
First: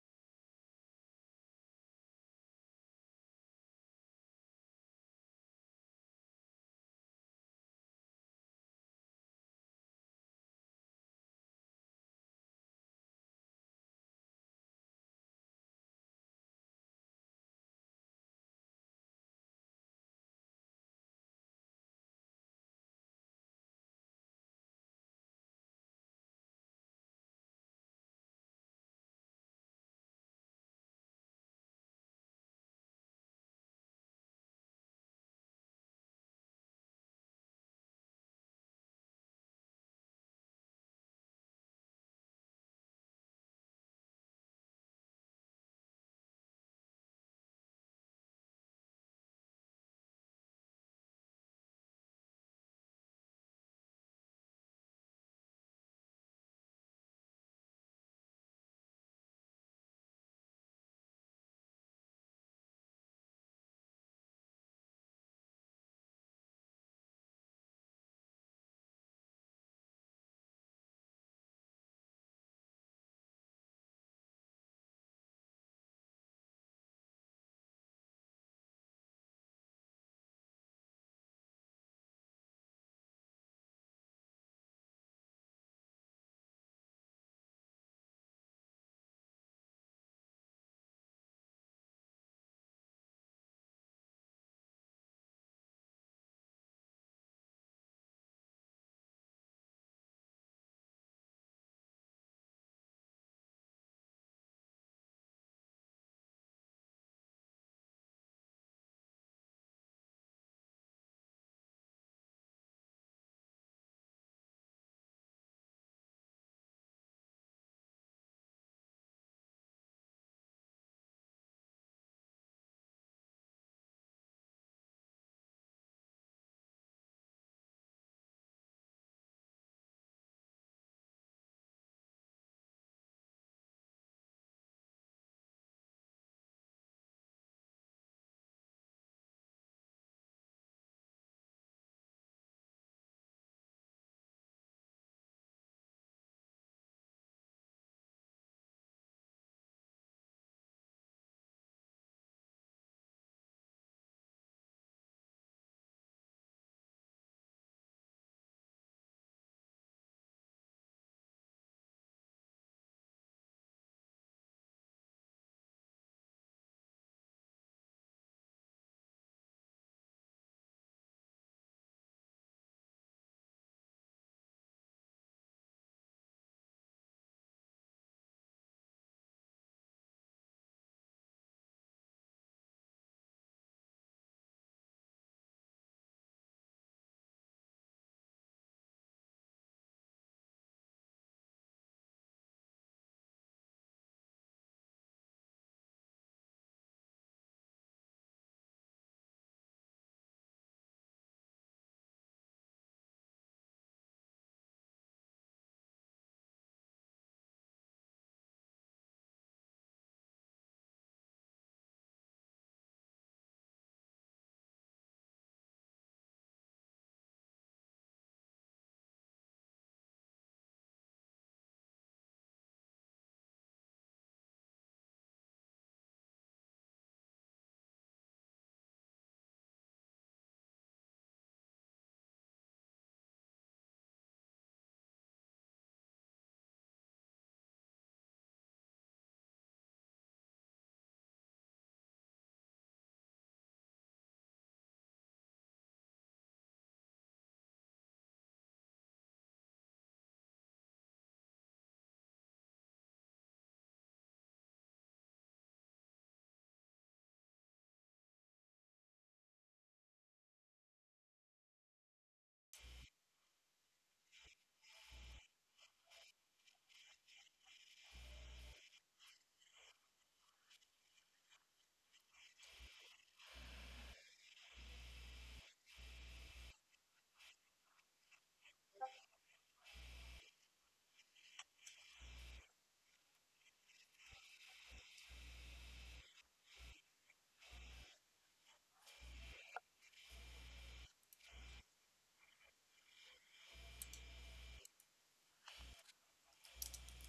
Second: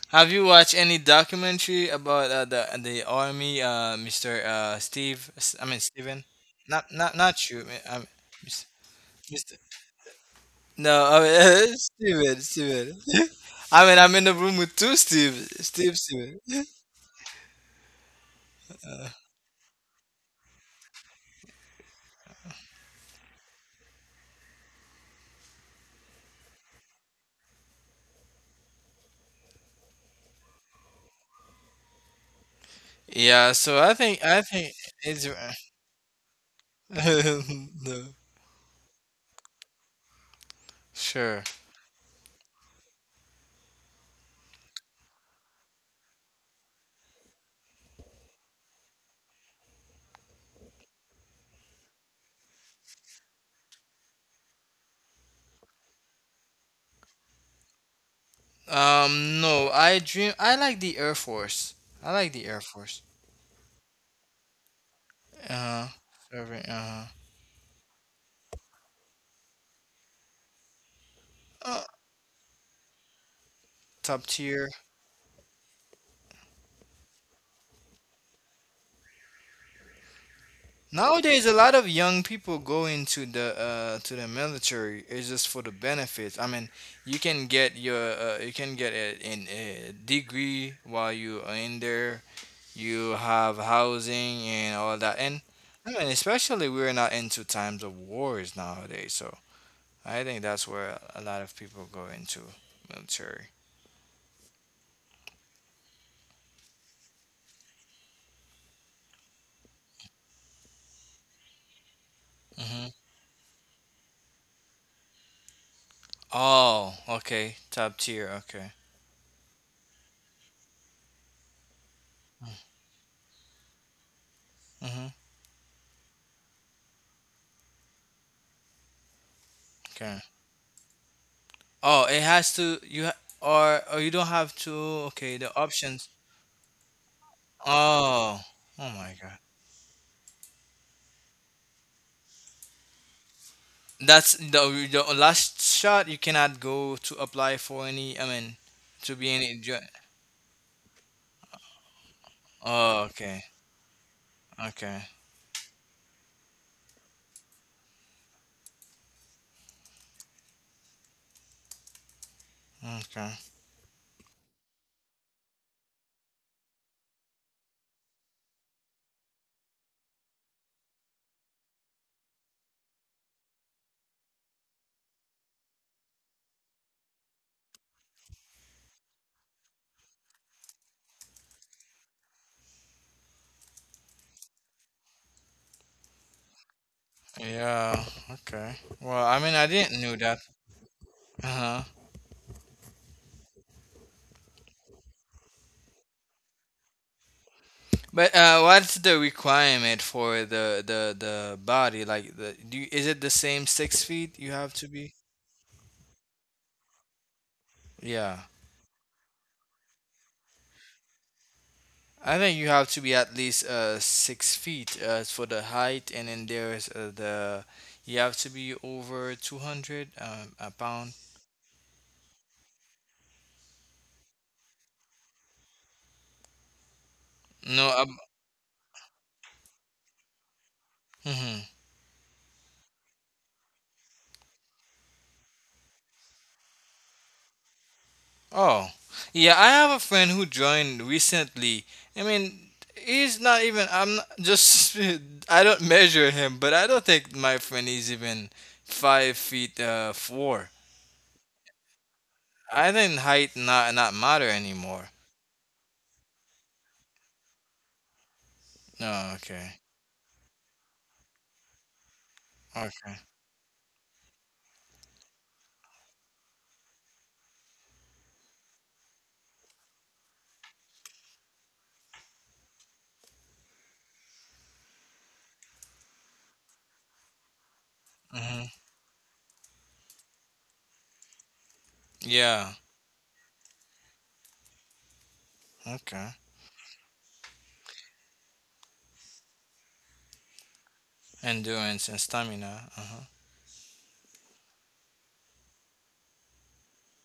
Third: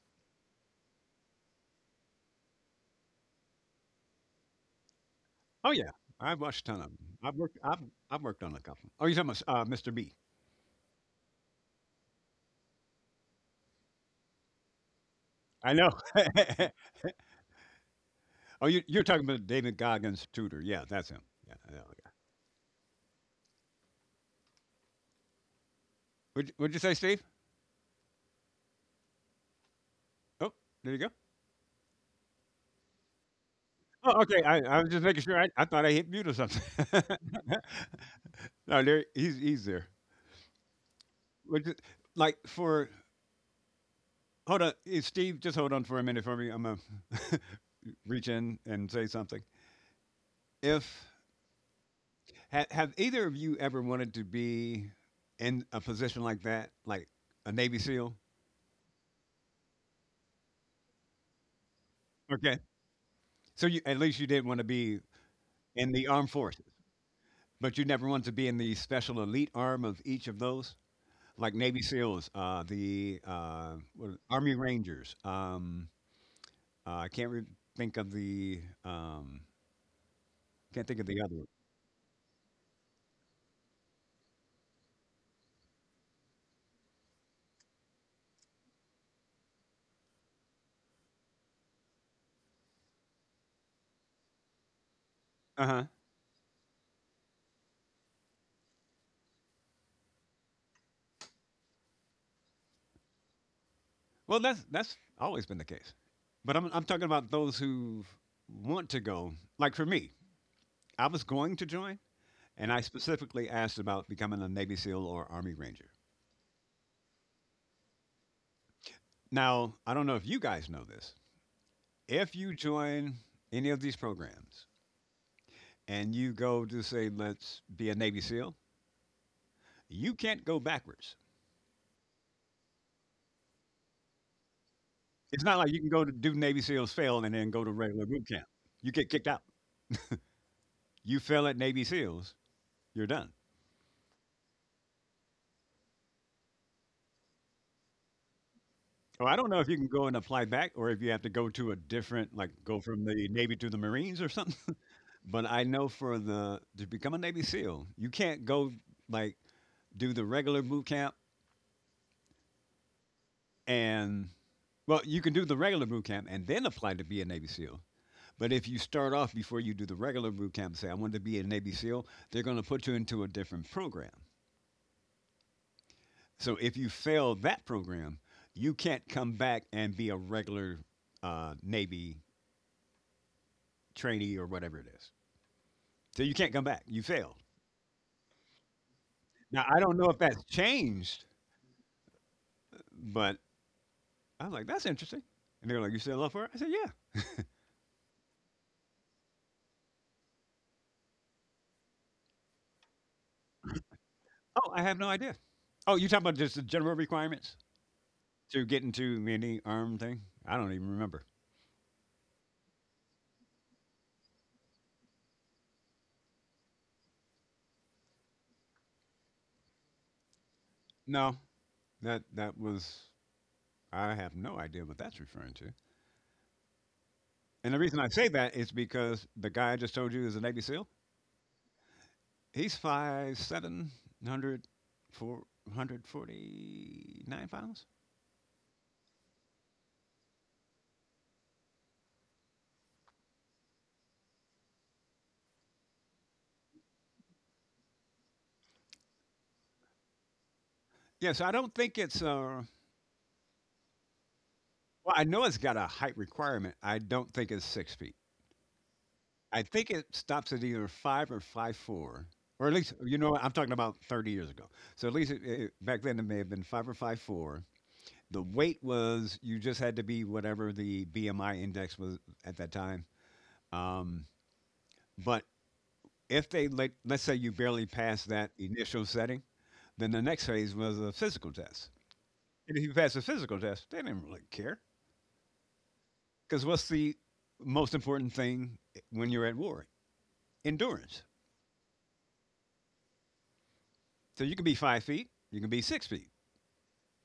[SPEAKER 2] Have you watched any documentary about the army, Mister Steve? I
[SPEAKER 1] Oh
[SPEAKER 2] mean
[SPEAKER 1] yeah,
[SPEAKER 2] Steven,
[SPEAKER 1] I've watched a ton
[SPEAKER 2] not
[SPEAKER 1] of 'em.
[SPEAKER 2] not
[SPEAKER 1] I've
[SPEAKER 2] not
[SPEAKER 1] worked.
[SPEAKER 2] you. I
[SPEAKER 1] I've
[SPEAKER 2] mean,
[SPEAKER 1] I've worked on a
[SPEAKER 2] Mis-
[SPEAKER 1] couple. Oh, you're talking
[SPEAKER 2] Mister.
[SPEAKER 1] about Mr. B.
[SPEAKER 2] No, I mean, [LAUGHS] Steven, Steven. [LAUGHS] I mean, I'm in the room with two
[SPEAKER 1] I know.
[SPEAKER 2] Steven. [LAUGHS]
[SPEAKER 1] [LAUGHS] Oh, you're talking about David Goggins' tutor. Yeah, that's him. Yeah. I know, yeah. Would you say, Steve? Oh, there you go.
[SPEAKER 2] Yeah, so
[SPEAKER 1] Oh, okay.
[SPEAKER 2] I
[SPEAKER 1] I,
[SPEAKER 2] think
[SPEAKER 1] I was just making
[SPEAKER 2] it's
[SPEAKER 1] sure. I
[SPEAKER 2] [LAUGHS]
[SPEAKER 1] thought I hit mute or something. [LAUGHS]
[SPEAKER 2] no.
[SPEAKER 1] No, there he's there.
[SPEAKER 2] Sure.
[SPEAKER 1] Would you- like for Hold on, Steve. Just hold on for a minute for me. I'm gonna [LAUGHS] reach in and say something. If Have either of you ever wanted to be in a position like that, like a Navy SEAL?
[SPEAKER 2] No, I dream. I like the Air Force. I like the
[SPEAKER 1] Okay.
[SPEAKER 2] Air Force.
[SPEAKER 1] So at least you did want to be
[SPEAKER 2] Uh
[SPEAKER 1] in the armed
[SPEAKER 2] huh. Uh
[SPEAKER 1] forces,
[SPEAKER 2] huh.
[SPEAKER 1] but you never wanted to be in the special elite arm of each of those, like Navy
[SPEAKER 2] Uh,
[SPEAKER 1] SEALs,
[SPEAKER 2] top
[SPEAKER 1] Army
[SPEAKER 2] tier.
[SPEAKER 1] Rangers. I can't re- think of the Can't think of the other one.
[SPEAKER 2] Nowadays, a lot of young people go into the to the military. It's just for the benefits. I mean, you can get your you can get an a degree while you are in there. You have housing and all that. And
[SPEAKER 1] Uh huh.
[SPEAKER 2] I mean, especially we're not into times of wars nowadays. So I think that's where a lot of people go into military.
[SPEAKER 1] Well, that's always been the case, but I'm talking about those who want to go. Like for me, I was going to join, and I
[SPEAKER 2] Hmm.
[SPEAKER 1] specifically asked about becoming a Navy SEAL or Army Ranger.
[SPEAKER 2] Oh, okay, top tier. Okay.
[SPEAKER 1] Now, I don't know if you guys know this. If you join any of these programs
[SPEAKER 2] Hmm.
[SPEAKER 1] and you go to say, let's be a Navy SEAL, you
[SPEAKER 2] Okay.
[SPEAKER 1] can't go backwards.
[SPEAKER 2] Oh, it has to you or you don't have to. Okay,
[SPEAKER 1] It's
[SPEAKER 2] the
[SPEAKER 1] not like you can go
[SPEAKER 2] options.
[SPEAKER 1] to do Navy SEALs fail and then go to regular boot
[SPEAKER 2] Oh,
[SPEAKER 1] camp.
[SPEAKER 2] oh
[SPEAKER 1] You get
[SPEAKER 2] my
[SPEAKER 1] kicked
[SPEAKER 2] God.
[SPEAKER 1] out. You fail at Navy SEALs, you're done.
[SPEAKER 2] That's the last shot. You cannot go to apply for any. I mean, to
[SPEAKER 1] Well,
[SPEAKER 2] be
[SPEAKER 1] I don't
[SPEAKER 2] any.
[SPEAKER 1] know if you can go and apply back or if you have to go to a different, like go
[SPEAKER 2] Oh,
[SPEAKER 1] from the
[SPEAKER 2] okay,
[SPEAKER 1] Navy to the Marines or something.
[SPEAKER 2] okay,
[SPEAKER 1] But I know for the to become a Navy SEAL, you can't go like do the regular boot camp
[SPEAKER 2] okay.
[SPEAKER 1] and well, you can do the regular boot camp and then apply to be a Navy SEAL. But if you start off before you do the regular boot camp, say I want to be a Navy SEAL, they're going to put you into a different program. So if you fail that program, you can't come back and be a regular Navy trainee or whatever it is. So you can't come back. You failed.
[SPEAKER 2] Yeah, okay. Well, I mean, I
[SPEAKER 1] Now I
[SPEAKER 2] didn't
[SPEAKER 1] don't
[SPEAKER 2] know
[SPEAKER 1] know if
[SPEAKER 2] that.
[SPEAKER 1] that's changed,
[SPEAKER 2] Uh huh.
[SPEAKER 1] but I'm like, that's interesting. And they're like, you still love her? I said, yeah.
[SPEAKER 2] But what's the requirement for the body? Like the do you, is it the same 6 feet you have
[SPEAKER 1] Oh,
[SPEAKER 2] to
[SPEAKER 1] I have
[SPEAKER 2] be?
[SPEAKER 1] no idea. Oh, you talking about just the general requirements
[SPEAKER 2] Yeah.
[SPEAKER 1] to get into any arm thing? I don't even remember.
[SPEAKER 2] I think you have to be at least 6 feet for the height, and then there's the you have to be over 200 a pound.
[SPEAKER 1] No, that was. I have no idea what that's referring to. And the
[SPEAKER 2] No,
[SPEAKER 1] reason I say that is because the guy I just told you is a Navy SEAL.
[SPEAKER 2] mhm.
[SPEAKER 1] He's five seven hundred four hundred forty nine pounds.
[SPEAKER 2] Oh yeah, I have a friend who joined recently. I mean, he's not even. I'm not, just [LAUGHS] I don't measure him, but I don't think my friend is even 5 feet four.
[SPEAKER 1] Yeah, so I don't think it's.
[SPEAKER 2] I think height not matter anymore.
[SPEAKER 1] Well, I know it's got a height requirement. I don't think it's 6 feet.
[SPEAKER 2] No,
[SPEAKER 1] I
[SPEAKER 2] okay,
[SPEAKER 1] think it stops at either 5 or 5'4", or at least
[SPEAKER 2] okay,
[SPEAKER 1] you know I'm talking about 30 years ago. So at least back then it may have been 5 or 5'4". The weight was you just had to be whatever the BMI index was at that time. Um, but if let's say you barely passed that
[SPEAKER 2] hmm
[SPEAKER 1] initial setting, then the next phase was a physical test.
[SPEAKER 2] yeah,
[SPEAKER 1] And if you passed the physical test, they didn't really care
[SPEAKER 2] okay.
[SPEAKER 1] because what's the most important thing when you're at war? Endurance.
[SPEAKER 2] Endurance and stamina. Uh-huh.
[SPEAKER 1] So you can be 5 feet, you can be 6 feet.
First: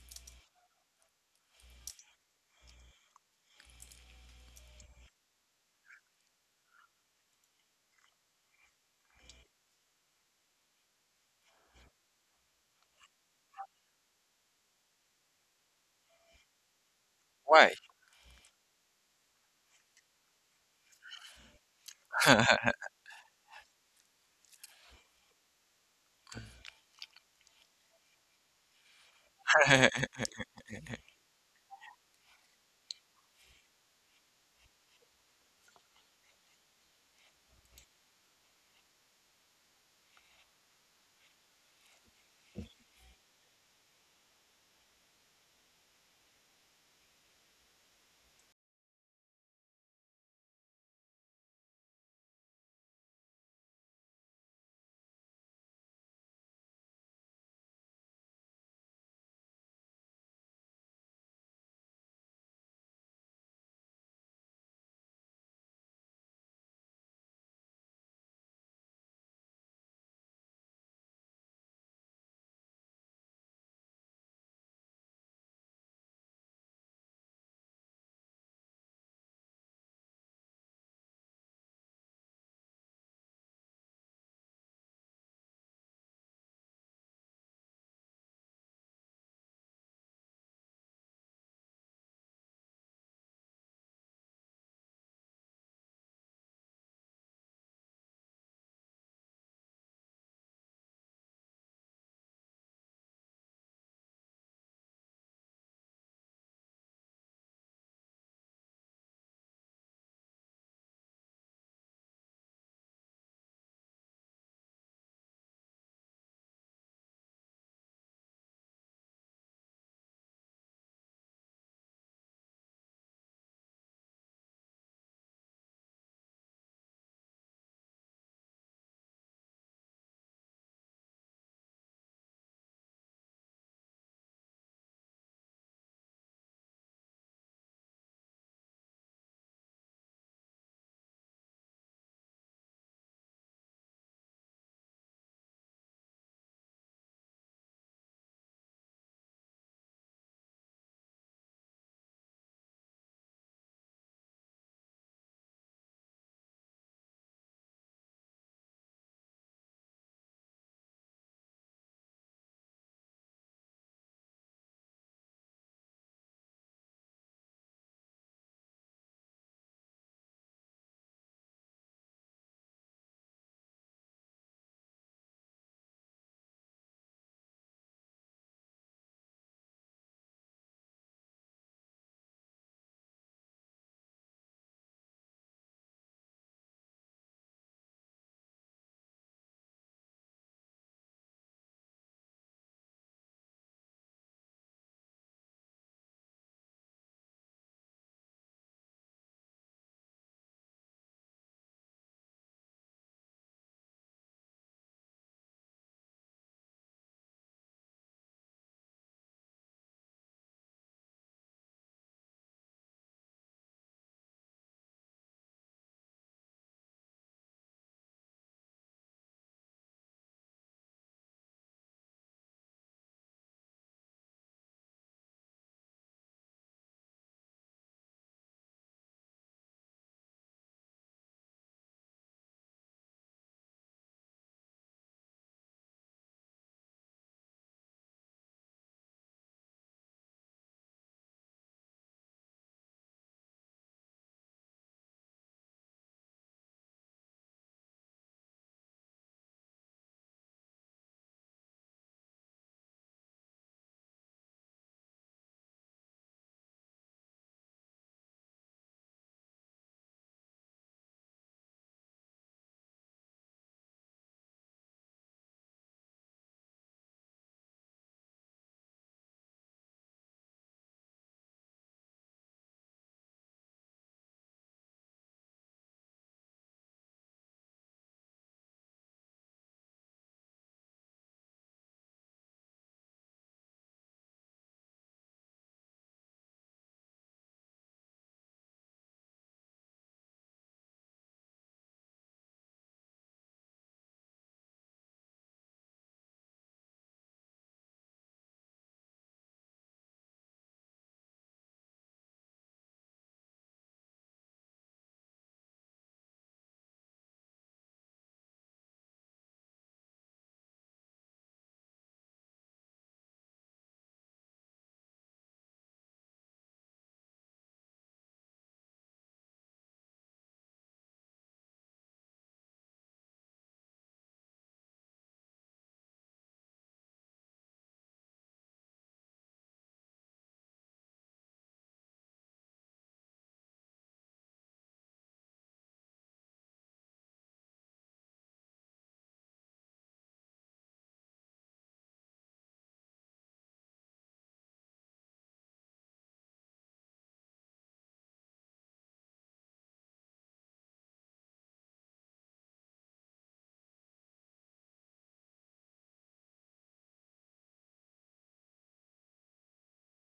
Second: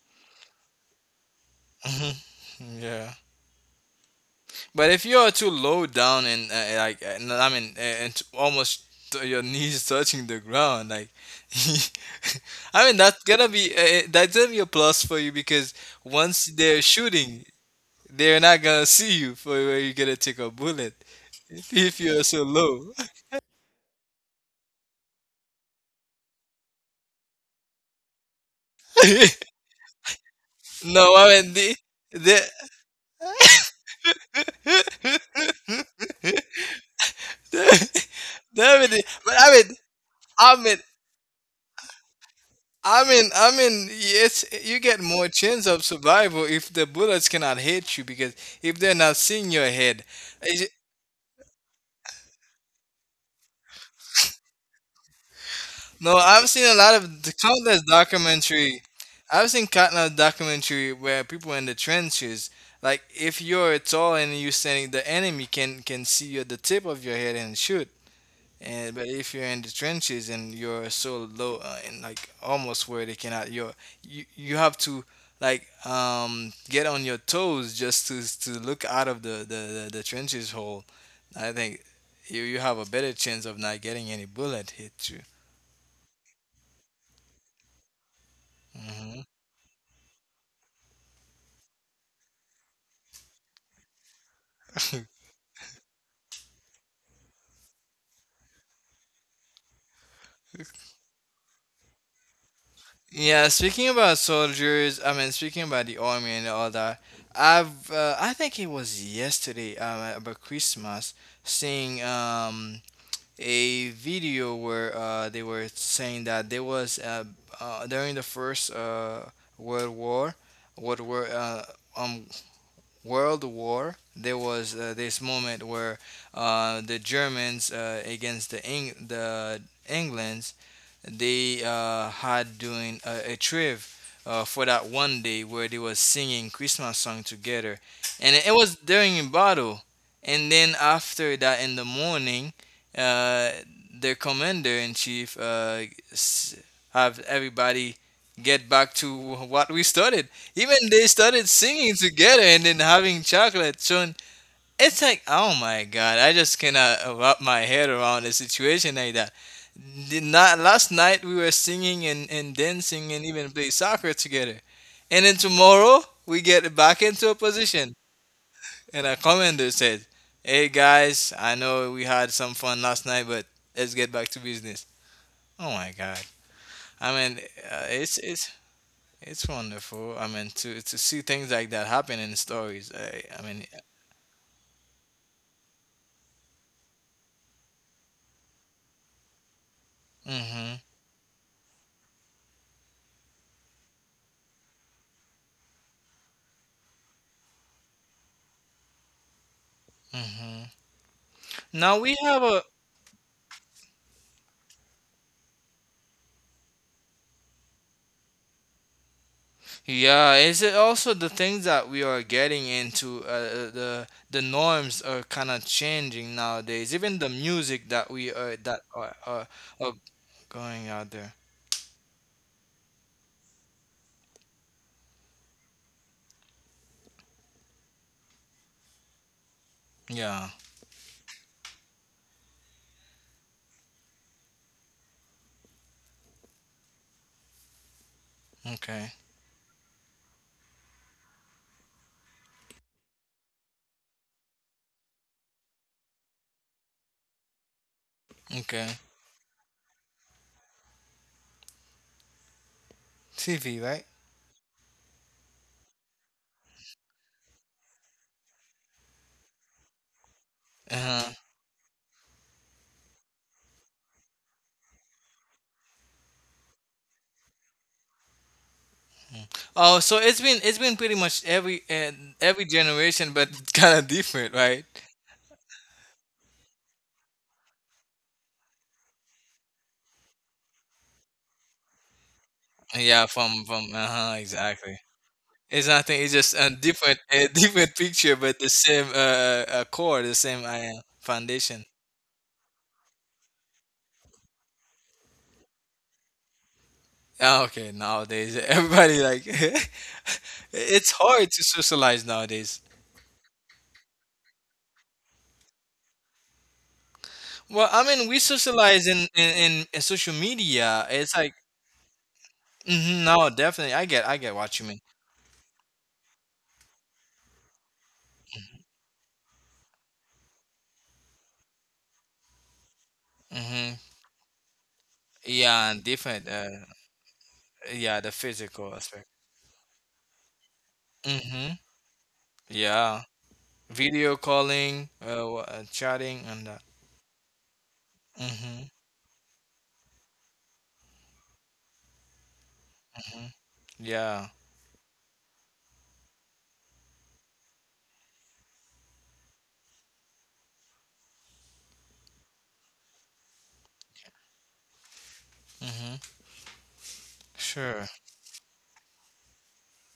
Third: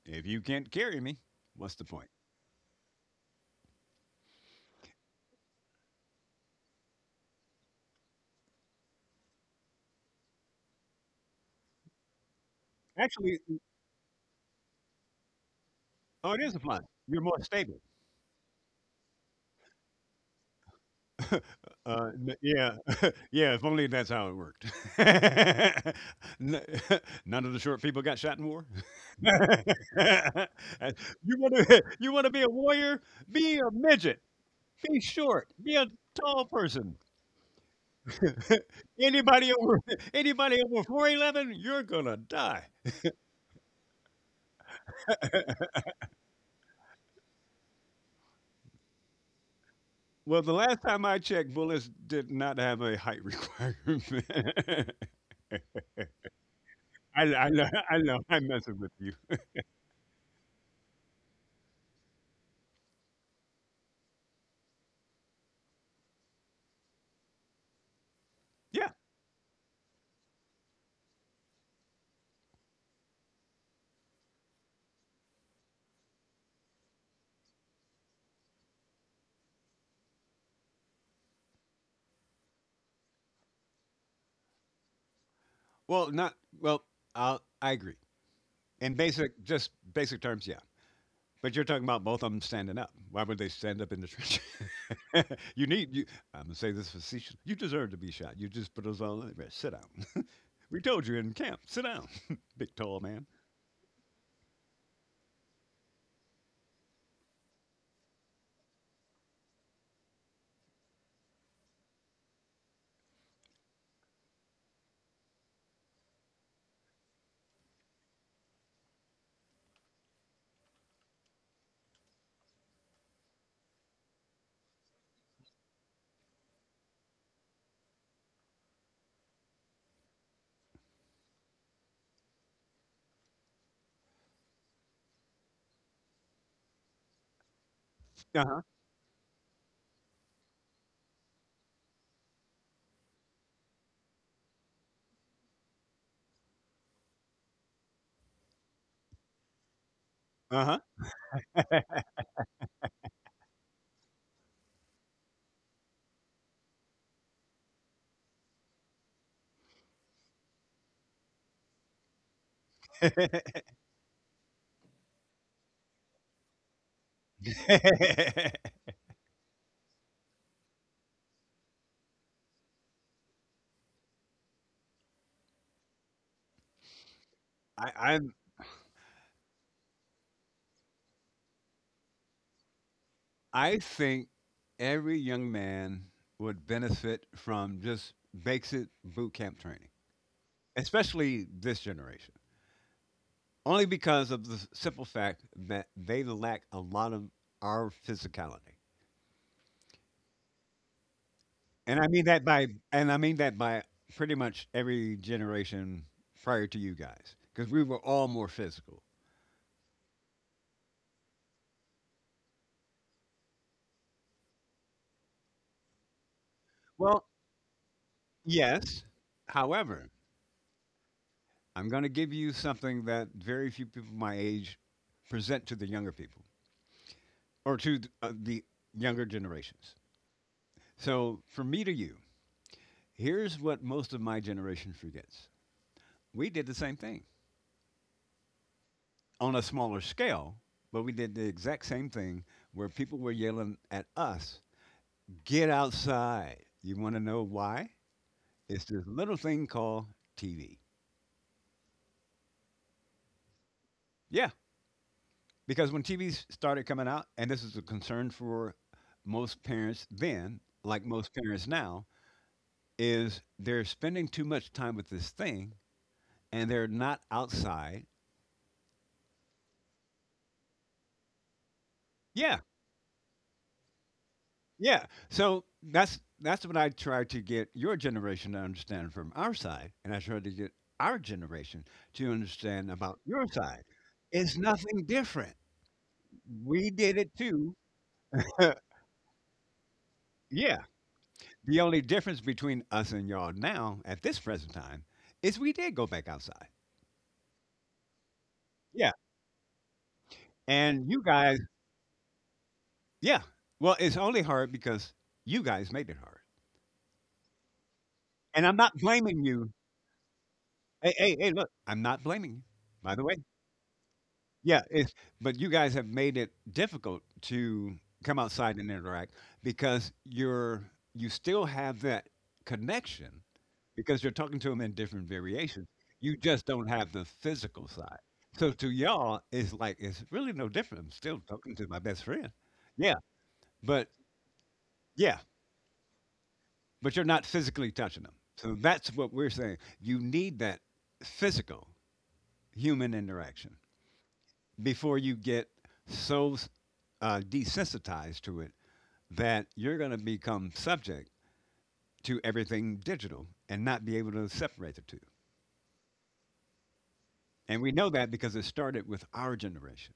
[SPEAKER 1] If you can't carry me, what's the point?
[SPEAKER 2] [LAUGHS] yeah. But if you are too low down and I mean and almost to your knees touching the ground, like [LAUGHS] I mean
[SPEAKER 1] Actually,
[SPEAKER 2] that's gonna be a plus for you because
[SPEAKER 1] oh, it
[SPEAKER 2] once
[SPEAKER 1] is a
[SPEAKER 2] they're
[SPEAKER 1] plan. You're more
[SPEAKER 2] shooting,
[SPEAKER 3] Why?
[SPEAKER 1] stable.
[SPEAKER 2] they're not gonna [LAUGHS] see you for where you're gonna take a bullet [LAUGHS] if you're
[SPEAKER 3] [LAUGHS]
[SPEAKER 2] so
[SPEAKER 1] Yeah,
[SPEAKER 3] I
[SPEAKER 2] low.
[SPEAKER 1] [LAUGHS] yeah. If only that's how it worked. [LAUGHS] N- [LAUGHS] None of the short people got shot in war. [LAUGHS]
[SPEAKER 2] [LAUGHS]
[SPEAKER 1] You
[SPEAKER 2] No, I mean
[SPEAKER 1] want
[SPEAKER 2] the
[SPEAKER 1] to. [LAUGHS] You want to
[SPEAKER 2] the
[SPEAKER 1] be a warrior? Be a midget. Be short. Be a tall person.
[SPEAKER 2] the, [LAUGHS]
[SPEAKER 1] [LAUGHS]
[SPEAKER 2] the, but
[SPEAKER 1] anybody
[SPEAKER 2] I mean,
[SPEAKER 1] over
[SPEAKER 2] I
[SPEAKER 1] anybody
[SPEAKER 2] mean,
[SPEAKER 1] over 4'11", you're gonna die.
[SPEAKER 2] I mean, it's you get more chance of survival if the bullets cannot hit you because if they're not seeing your head.
[SPEAKER 1] Well, the
[SPEAKER 2] Is it-
[SPEAKER 1] last time I checked, bullets did not have a height [LAUGHS] requirement.
[SPEAKER 2] No, I've seen a lot
[SPEAKER 1] I
[SPEAKER 2] of the
[SPEAKER 1] I know
[SPEAKER 2] countless
[SPEAKER 1] [LAUGHS] I know I'm messing
[SPEAKER 2] documentary.
[SPEAKER 1] with you.
[SPEAKER 2] I've seen countless documentary where people in the trenches, like if you're tall and you're standing, the enemy can see you at the tip of your head and shoot.
[SPEAKER 1] Yeah.
[SPEAKER 2] And but if you're in the trenches and you're so low and like almost where they cannot, you're you you have to like get on your toes just to look out of the trenches hole. I think you you have a better chance of not getting any bullet hit you.
[SPEAKER 1] Well, not well. I agree. In
[SPEAKER 2] Hmm.
[SPEAKER 1] basic, just basic terms, yeah. But you're talking about both of them standing up. Why would they stand up in the trench? [LAUGHS] You need. You, I'm gonna say this facetious. You deserve to be shot. You just put us all in there. Sit down. [LAUGHS] We told you in camp. Sit down, [LAUGHS] big tall man.
[SPEAKER 2] Yeah, speaking about soldiers, I mean, speaking about the army and all that, I've I think it was yesterday about Christmas, seeing a video where they were saying that there was during the first World War, what were um, World War, there was this moment where the Germans against the the Englands they had doing a trip for that one day where they was singing Christmas song together, and
[SPEAKER 1] Uh
[SPEAKER 2] it
[SPEAKER 1] huh.
[SPEAKER 2] was during a battle. And then after that, in the morning, uh, their commander in chief s- have everybody get back to what we started. Even
[SPEAKER 1] Uh
[SPEAKER 2] they started singing together and then having chocolate. So it's like, oh my God, I just cannot wrap my head around a situation like that. The night, last night we were singing and dancing and even play soccer together. And then tomorrow we get back into a position.
[SPEAKER 1] huh.
[SPEAKER 2] And our commander said, hey guys, I know we had some fun last night, but let's get back to business. Oh my God. I mean,
[SPEAKER 1] [LAUGHS]
[SPEAKER 2] uh,
[SPEAKER 1] I
[SPEAKER 2] it's,
[SPEAKER 1] I'm,
[SPEAKER 2] it's, it's wonderful. I mean, to see things like that happen in stories. I mean,
[SPEAKER 1] I think every young man would benefit from just basic boot camp training,
[SPEAKER 2] mm-hmm,
[SPEAKER 1] especially this generation, only because of the simple fact that they lack a lot of our physicality.
[SPEAKER 2] mm-hmm. Now
[SPEAKER 1] And I
[SPEAKER 2] we
[SPEAKER 1] mean
[SPEAKER 2] have
[SPEAKER 1] that
[SPEAKER 2] a.
[SPEAKER 1] by and I mean that by pretty much every generation prior to you guys, because we were all more physical.
[SPEAKER 2] Yeah, is it also the things that we are getting into? The norms are kind of changing nowadays. Even
[SPEAKER 1] Well,
[SPEAKER 2] the music that we are
[SPEAKER 1] yes.
[SPEAKER 2] are
[SPEAKER 1] However,
[SPEAKER 2] going out there.
[SPEAKER 1] I'm going to give you something that very few people my age present to the younger people or to the younger generations.
[SPEAKER 2] Yeah.
[SPEAKER 1] So, from me to you, here's what most of my generation forgets. We did the same thing
[SPEAKER 2] Okay.
[SPEAKER 1] on a smaller scale, but we did the exact same thing where people were yelling at us, get outside. You want to know why? It's
[SPEAKER 2] Okay.
[SPEAKER 1] this little thing called TV.
[SPEAKER 2] TV, right?
[SPEAKER 1] Yeah, because when TVs started coming out, and this is a concern for most parents then, like
[SPEAKER 2] Uh-huh.
[SPEAKER 1] most parents now, is they're spending too much time with this thing and they're not outside.
[SPEAKER 2] Mm. Oh, so it's been pretty much every uh,
[SPEAKER 1] Yeah,
[SPEAKER 2] every generation, but it's [LAUGHS] kind of different, right?
[SPEAKER 1] yeah. So that's what I try to get your generation to understand from our side, and I try to get our generation to understand about
[SPEAKER 2] Yeah.
[SPEAKER 1] your side.
[SPEAKER 2] From Uh huh.
[SPEAKER 1] It's
[SPEAKER 2] Exactly.
[SPEAKER 1] nothing different.
[SPEAKER 2] It's nothing. It's just a
[SPEAKER 1] We did
[SPEAKER 2] different
[SPEAKER 1] it
[SPEAKER 2] a [LAUGHS]
[SPEAKER 1] too.
[SPEAKER 2] different picture, but the
[SPEAKER 1] [LAUGHS]
[SPEAKER 2] same core, the same
[SPEAKER 1] Yeah. The
[SPEAKER 2] foundation.
[SPEAKER 1] only difference between us and y'all now at this present time is we did go back outside.
[SPEAKER 2] Okay, nowadays
[SPEAKER 1] Yeah.
[SPEAKER 2] everybody like [LAUGHS]
[SPEAKER 1] And
[SPEAKER 2] it's
[SPEAKER 1] you
[SPEAKER 2] hard
[SPEAKER 1] guys,
[SPEAKER 2] to socialize nowadays.
[SPEAKER 1] yeah. Well, it's only hard because you guys made it hard.
[SPEAKER 2] Well, I mean, we
[SPEAKER 1] And I'm not
[SPEAKER 2] socialize in
[SPEAKER 1] blaming
[SPEAKER 2] in,
[SPEAKER 1] you.
[SPEAKER 2] in in social media.
[SPEAKER 1] Hey,
[SPEAKER 2] It's
[SPEAKER 1] hey, hey,
[SPEAKER 2] like,
[SPEAKER 1] look, I'm not blaming you, by the way.
[SPEAKER 2] no, definitely. I get what
[SPEAKER 1] Yeah,
[SPEAKER 2] you mean.
[SPEAKER 1] it's but you guys have made it difficult to come outside and interact because you still have that connection
[SPEAKER 2] Hmm.
[SPEAKER 1] because you're talking to them in different variations.
[SPEAKER 2] Yeah, and
[SPEAKER 1] You
[SPEAKER 2] different.
[SPEAKER 1] just don't have the physical side.
[SPEAKER 2] Yeah, the
[SPEAKER 1] So to
[SPEAKER 2] physical aspect.
[SPEAKER 1] y'all, it's like it's really no different. I'm still
[SPEAKER 2] Hmm.
[SPEAKER 1] talking to my best friend. Yeah,
[SPEAKER 2] Yeah,
[SPEAKER 1] but
[SPEAKER 2] video calling,
[SPEAKER 1] yeah,
[SPEAKER 2] chatting, and that.
[SPEAKER 1] but you're not physically touching them. So
[SPEAKER 2] Hmm.
[SPEAKER 1] that's what we're saying. You need that physical human
[SPEAKER 2] Hmm.
[SPEAKER 1] interaction
[SPEAKER 2] Yeah.
[SPEAKER 1] before you get so desensitized to it that you're going to become subject to everything digital and not be able to separate the two.
[SPEAKER 2] Hmm.
[SPEAKER 1] And we
[SPEAKER 2] Sure.
[SPEAKER 1] know that because it started with our generation,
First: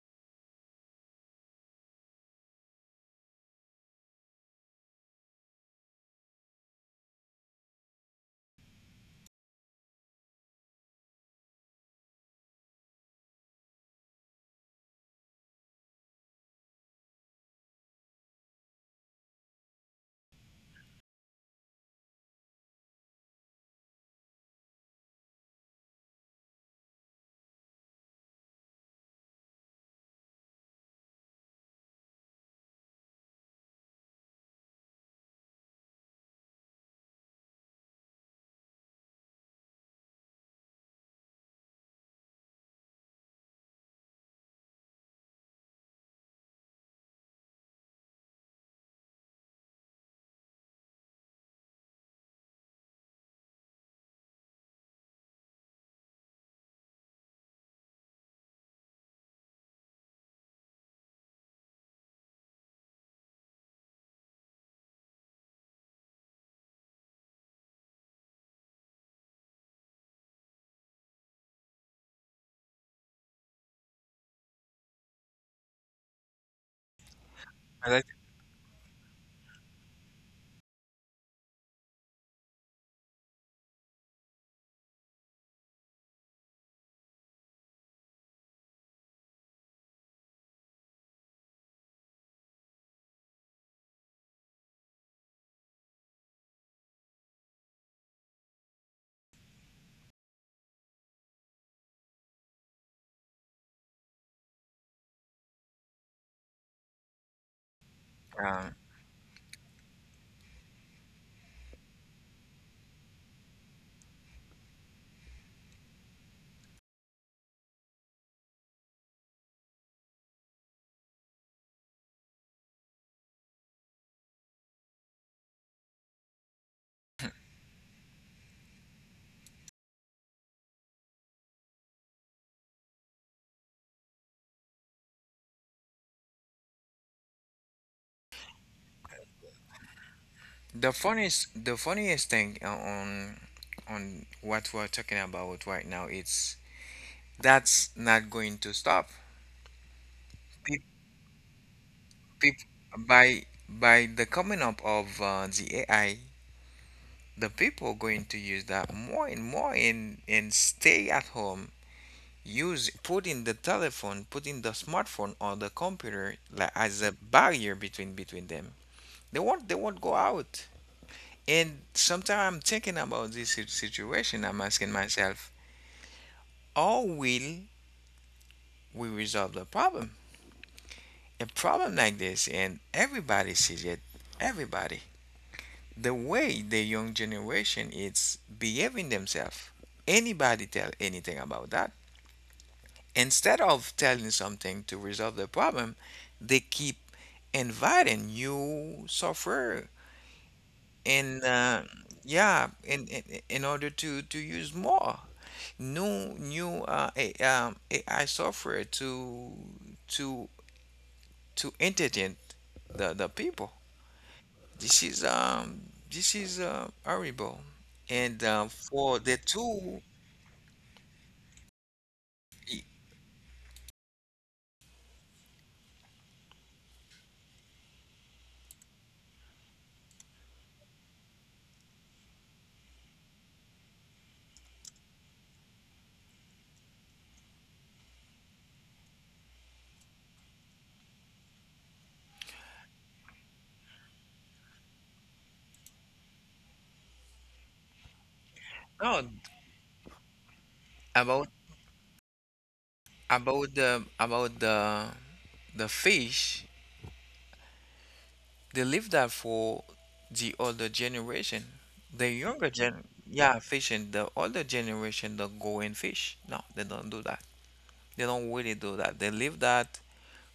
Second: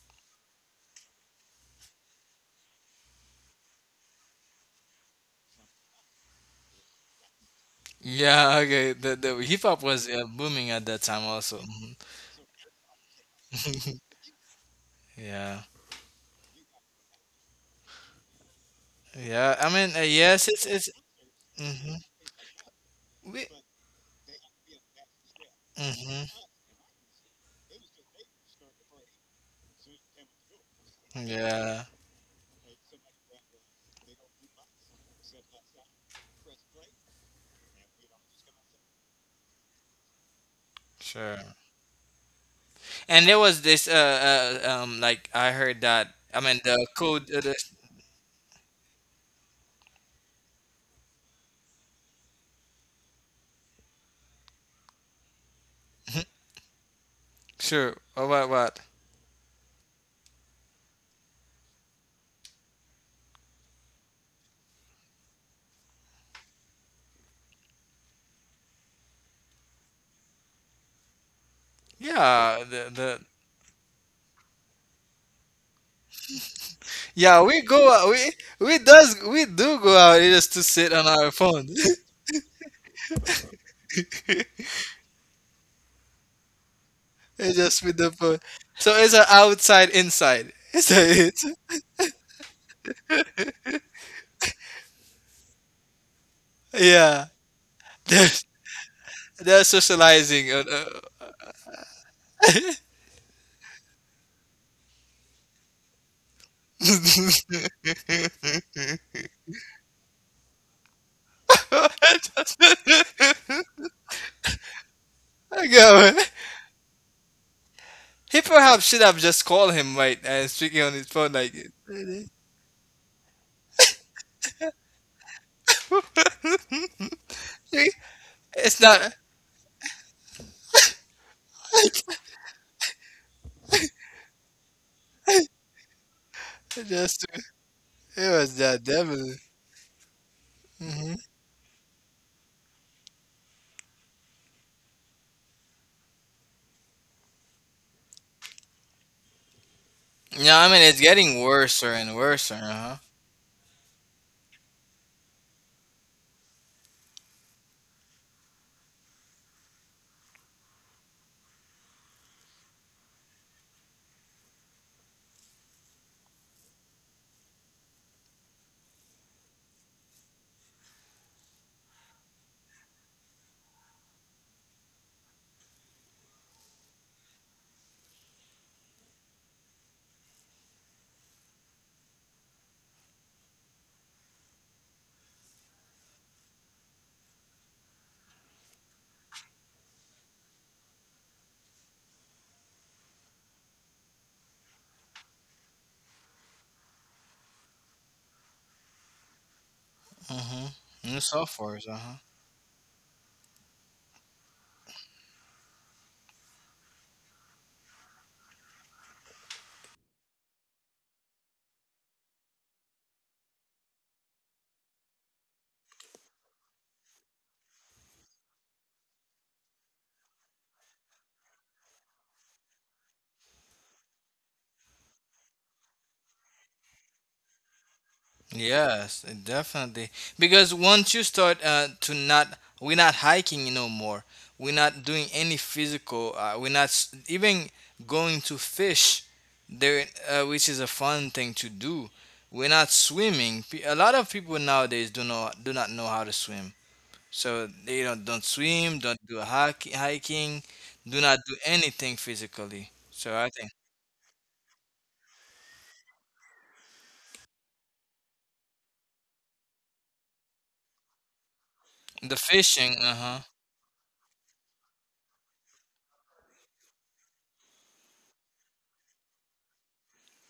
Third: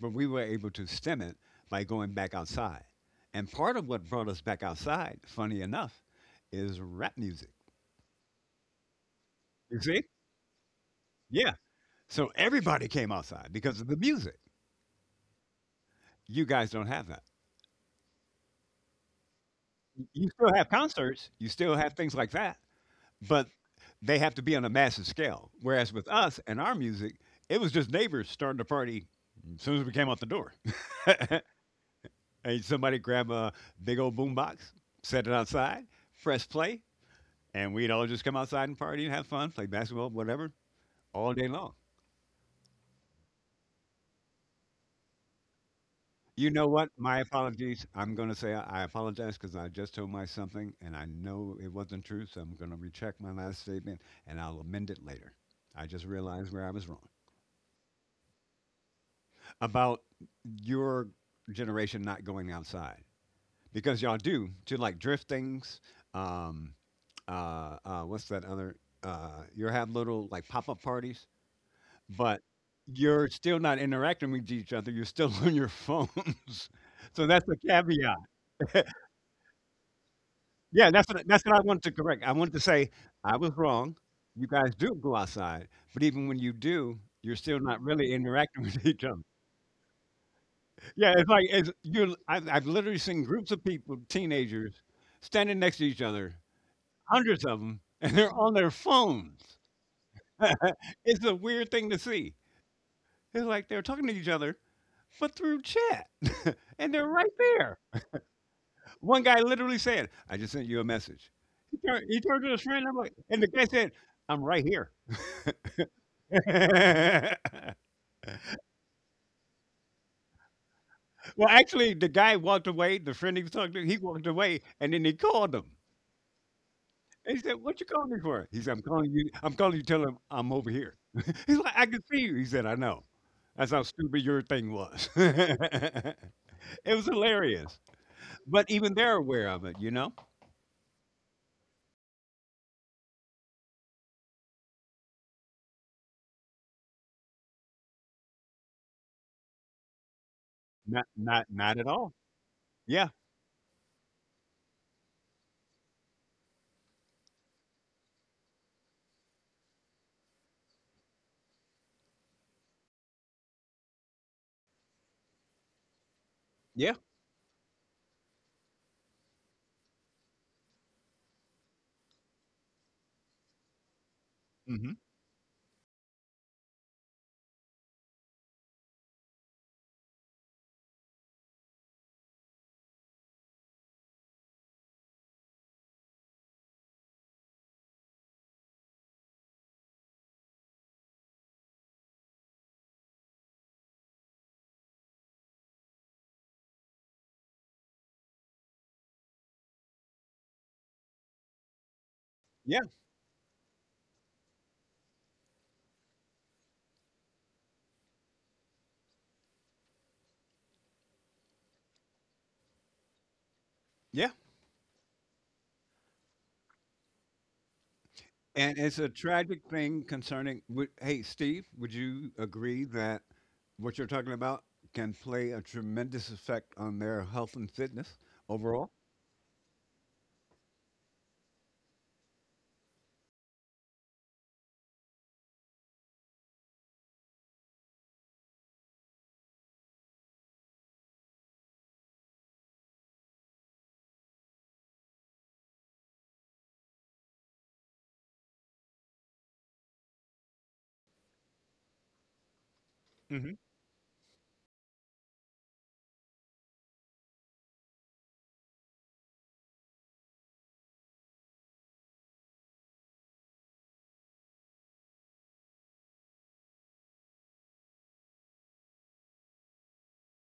[SPEAKER 1] but we were able to stem it by going back outside. And part of what brought us back outside, funny enough, is rap music.
[SPEAKER 2] Yeah. [LAUGHS] Okay. The hip
[SPEAKER 1] You
[SPEAKER 2] hop
[SPEAKER 1] see?
[SPEAKER 2] was booming at that time
[SPEAKER 1] Yeah.
[SPEAKER 2] also. Mhm.
[SPEAKER 1] So everybody came outside because of the
[SPEAKER 2] [LAUGHS]
[SPEAKER 1] music.
[SPEAKER 2] Yeah.
[SPEAKER 1] You guys don't have that.
[SPEAKER 2] Yeah, I mean,
[SPEAKER 1] You
[SPEAKER 2] yes,
[SPEAKER 1] still
[SPEAKER 2] it's
[SPEAKER 1] have
[SPEAKER 2] it's.
[SPEAKER 1] concerts, you still have
[SPEAKER 2] Mhm.
[SPEAKER 1] things like that,
[SPEAKER 2] We,
[SPEAKER 1] but they have to be on a massive scale. Whereas with us
[SPEAKER 2] Mhm.
[SPEAKER 1] and our music, it was just neighbors starting to party as soon as we came out the door. [LAUGHS]
[SPEAKER 2] Yeah.
[SPEAKER 1] And somebody grab a big old boombox, set it outside, press play, and we'd all just come outside and party and have fun, play basketball, whatever, all day
[SPEAKER 2] Sure.
[SPEAKER 1] long.
[SPEAKER 2] And there was this like, I heard that, I
[SPEAKER 1] You
[SPEAKER 2] mean,
[SPEAKER 1] know
[SPEAKER 2] the
[SPEAKER 1] what? My
[SPEAKER 2] code, the.
[SPEAKER 1] apologies. I'm going to say I apologize because I just told my something and I know it wasn't true. So I'm going to recheck my last statement and I'll amend it later. I just realized where I was wrong
[SPEAKER 2] Sure. What,
[SPEAKER 1] about your generation not going outside because y'all do to like drift things. Um, what's that other? You have little like pop up parties, but
[SPEAKER 2] yeah, the
[SPEAKER 1] you're still not interacting with each other. You're still [LAUGHS] on your phones. [LAUGHS] So
[SPEAKER 2] yeah,
[SPEAKER 1] that's the
[SPEAKER 2] we go
[SPEAKER 3] like,
[SPEAKER 2] out,
[SPEAKER 1] caveat.
[SPEAKER 2] we do go out. It's just to
[SPEAKER 1] Yeah,
[SPEAKER 2] sit on
[SPEAKER 1] that's what
[SPEAKER 2] our
[SPEAKER 1] that's what I
[SPEAKER 2] phone.
[SPEAKER 1] wanted to correct.
[SPEAKER 2] [LAUGHS]
[SPEAKER 1] I wanted to say I was wrong. You guys do go outside, but even when you do, you're
[SPEAKER 2] It's
[SPEAKER 1] still not
[SPEAKER 2] just with the
[SPEAKER 1] really
[SPEAKER 2] phone,
[SPEAKER 1] interacting [LAUGHS] with
[SPEAKER 2] so
[SPEAKER 1] each
[SPEAKER 2] it's
[SPEAKER 1] other.
[SPEAKER 2] an outside inside. [LAUGHS] So
[SPEAKER 1] Yeah, it's
[SPEAKER 2] it's,
[SPEAKER 1] like it's you. I've literally seen groups of people, teenagers, standing next to each other,
[SPEAKER 2] yeah,
[SPEAKER 1] hundreds of them, and
[SPEAKER 2] they're,
[SPEAKER 1] they're on their phones.
[SPEAKER 2] they're socializing on,
[SPEAKER 1] [LAUGHS] It's a weird thing to see.
[SPEAKER 2] uh,
[SPEAKER 1] It's like they're talking to each other, but through chat, [LAUGHS] and they're right there.
[SPEAKER 2] [LAUGHS]
[SPEAKER 3] um,
[SPEAKER 1] One guy literally said, "I just sent you a message." He turned to his friend.
[SPEAKER 2] I
[SPEAKER 1] I'm like, and the guy said, "I'm right here."
[SPEAKER 2] go.
[SPEAKER 1] [LAUGHS]
[SPEAKER 2] He perhaps should have just called him, right, and speaking on his phone
[SPEAKER 1] Well,
[SPEAKER 2] like.
[SPEAKER 1] actually, the
[SPEAKER 2] [LAUGHS]
[SPEAKER 1] guy walked away. The friend he was talking to, he walked away, and then he called him. And he said, "What you calling me for?" He said,
[SPEAKER 2] It's
[SPEAKER 1] "I'm calling
[SPEAKER 2] not
[SPEAKER 1] you. I'm calling you. Tell him I'm over here." [LAUGHS] He's like, "I
[SPEAKER 2] like,
[SPEAKER 1] can see you." He said, "I know." That's how stupid your thing was. [LAUGHS] It was
[SPEAKER 2] just
[SPEAKER 1] hilarious,
[SPEAKER 2] it was
[SPEAKER 1] but
[SPEAKER 2] that
[SPEAKER 1] even they're
[SPEAKER 2] devil.
[SPEAKER 1] aware of it. You know,
[SPEAKER 2] Hmm.
[SPEAKER 3] the funniest thing on what we're talking about right now, it's that's not going to stop.
[SPEAKER 2] Yeah, I
[SPEAKER 3] Pe-
[SPEAKER 2] mean it's
[SPEAKER 1] not
[SPEAKER 2] getting
[SPEAKER 1] not not
[SPEAKER 2] worse
[SPEAKER 1] at all.
[SPEAKER 2] and worse, uh
[SPEAKER 3] peop-
[SPEAKER 2] huh.
[SPEAKER 1] Yeah,
[SPEAKER 3] by the coming up of the AI, the people are going to use that more and more and stay at home. Use putting the telephone, putting the smartphone or the computer like,
[SPEAKER 1] yeah,
[SPEAKER 3] as a barrier between them. They won't go out. And sometimes I'm thinking about this situation. I'm asking
[SPEAKER 1] hmm
[SPEAKER 3] myself, how will we resolve the problem? A problem like this, and everybody sees it. Everybody. The way the young generation is behaving themselves. Anybody tell anything about that? Instead of telling something to resolve the problem, they keep inviting new software
[SPEAKER 2] Hmm. And
[SPEAKER 3] and
[SPEAKER 2] so forth, uh huh.
[SPEAKER 3] yeah,
[SPEAKER 1] yeah,
[SPEAKER 3] in order to use more new AI software to to entertain the people.
[SPEAKER 1] yeah.
[SPEAKER 3] This is um this is horrible. And
[SPEAKER 1] And it's a
[SPEAKER 3] for the
[SPEAKER 1] tragic
[SPEAKER 3] two,
[SPEAKER 1] thing concerning. Would- Hey, Steve, would you agree that what you're talking about can play a tremendous effect on their health and fitness overall?
[SPEAKER 2] Yes, it definitely. Because once you start to not, we're not hiking no more. We're not doing any physical. We're not even going to fish there, which is a fun thing to do. We're not swimming. A lot of people nowadays do not know how to swim. So they don't swim,
[SPEAKER 3] no,
[SPEAKER 2] don't do hiking, do not
[SPEAKER 3] about
[SPEAKER 2] do anything physically. So I
[SPEAKER 1] Hmm.
[SPEAKER 3] about
[SPEAKER 2] think
[SPEAKER 3] the about the the fish, they leave that for the older generation, the
[SPEAKER 2] the
[SPEAKER 3] younger
[SPEAKER 2] fishing.
[SPEAKER 3] gen.
[SPEAKER 2] Uh huh.
[SPEAKER 3] Yeah, fish and the older generation don't go and fish. No, they don't do that. They don't really do that. They leave that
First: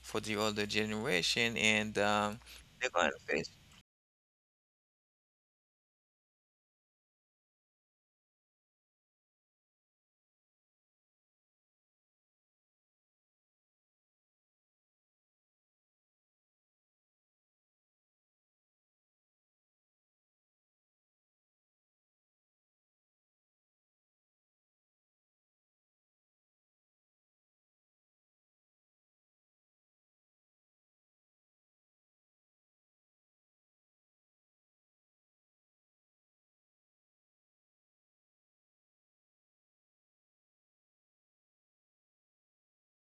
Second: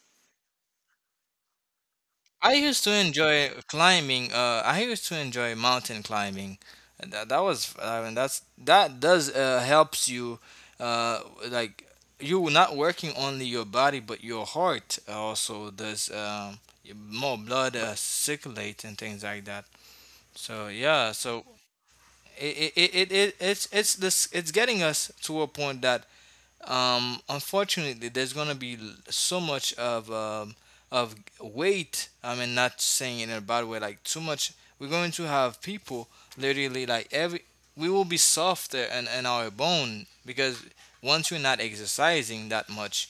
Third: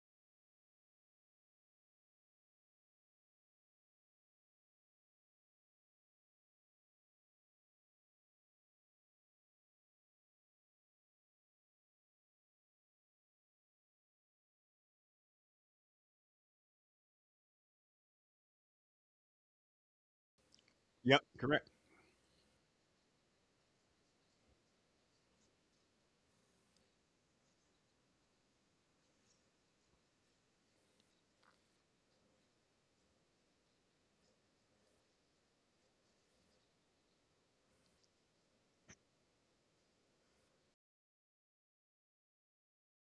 [SPEAKER 3] for the older generation, and
[SPEAKER 2] I used
[SPEAKER 3] they're
[SPEAKER 2] to
[SPEAKER 3] going to face
[SPEAKER 2] enjoy climbing. I used to enjoy mountain climbing. And that was, I mean, that does helps you, uh, like, you not working only your body but your heart also does more blood circulate and things like that. So yeah,
[SPEAKER 1] Yep,
[SPEAKER 2] so
[SPEAKER 1] correct,
[SPEAKER 2] it it's this it's getting us to a point that unfortunately, there's gonna be so much of weight. I mean, not saying it in a bad way, like too much. We're going to have people literally like every. We will be softer in our bone because once we're not exercising that much,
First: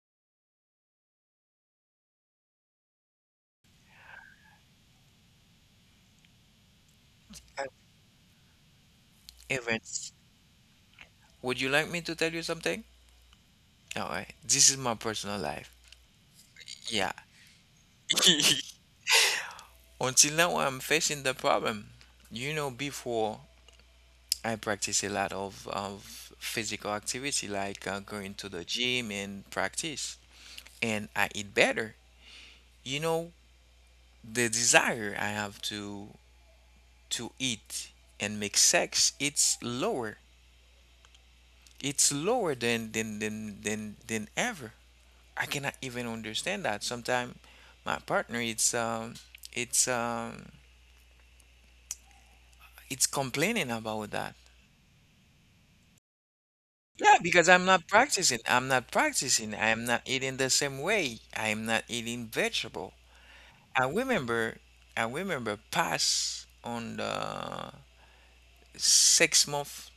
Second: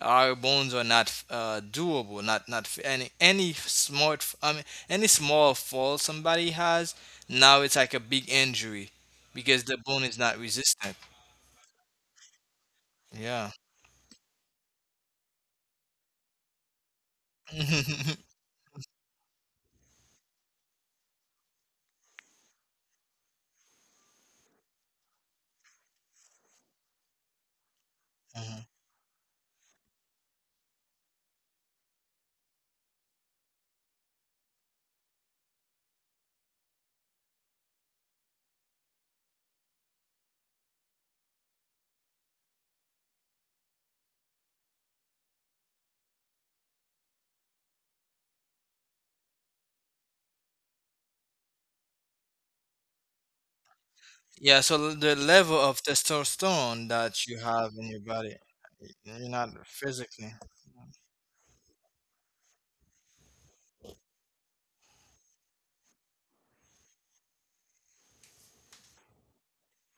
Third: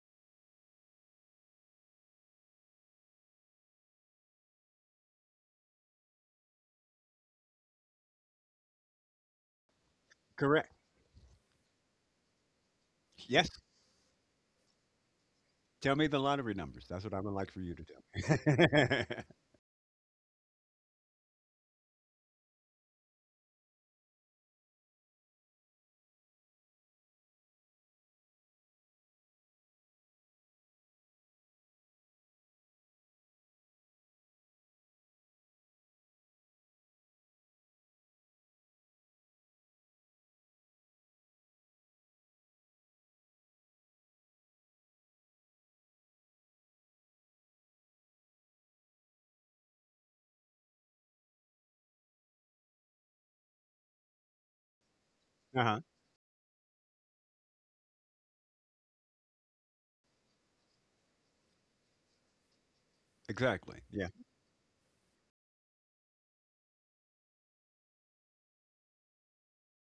[SPEAKER 2] our bones are not doable. Not any smart. I mean, any small fall somebody has now
[SPEAKER 3] um,
[SPEAKER 2] it's like a big injury because the bone
[SPEAKER 3] events.
[SPEAKER 2] is not
[SPEAKER 1] correct.
[SPEAKER 2] resistant.
[SPEAKER 3] Would you like me to tell you something?
[SPEAKER 1] Yes,
[SPEAKER 2] Yeah.
[SPEAKER 3] All right, this is my personal life.
[SPEAKER 1] tell me the lottery numbers. That's what
[SPEAKER 3] Yeah.
[SPEAKER 1] I would like for you to
[SPEAKER 2] [LAUGHS]
[SPEAKER 3] [LAUGHS]
[SPEAKER 1] do.
[SPEAKER 3] Until now, I'm facing the problem. You know, before I practice a lot of physical activity, like going to
[SPEAKER 2] Mhm.
[SPEAKER 3] the gym and practice, and I eat better. You know, the desire I have to eat and make sex, it's lower. It's lower than ever. I cannot even understand that. Sometimes my partner, it's um, it's complaining about that.
[SPEAKER 2] Yeah, so the level
[SPEAKER 1] Uh-huh.
[SPEAKER 2] of
[SPEAKER 1] [LAUGHS]
[SPEAKER 2] testosterone
[SPEAKER 3] Yeah,
[SPEAKER 2] that you
[SPEAKER 3] because I'm
[SPEAKER 2] have
[SPEAKER 3] not
[SPEAKER 2] in your body,
[SPEAKER 3] practicing. I'm not
[SPEAKER 2] you're not
[SPEAKER 3] practicing. I am not
[SPEAKER 2] physically
[SPEAKER 3] eating the same way. I am not eating vegetable.
[SPEAKER 1] Exactly.
[SPEAKER 3] I
[SPEAKER 1] Yeah.
[SPEAKER 3] remember, I remember past on the 6 month.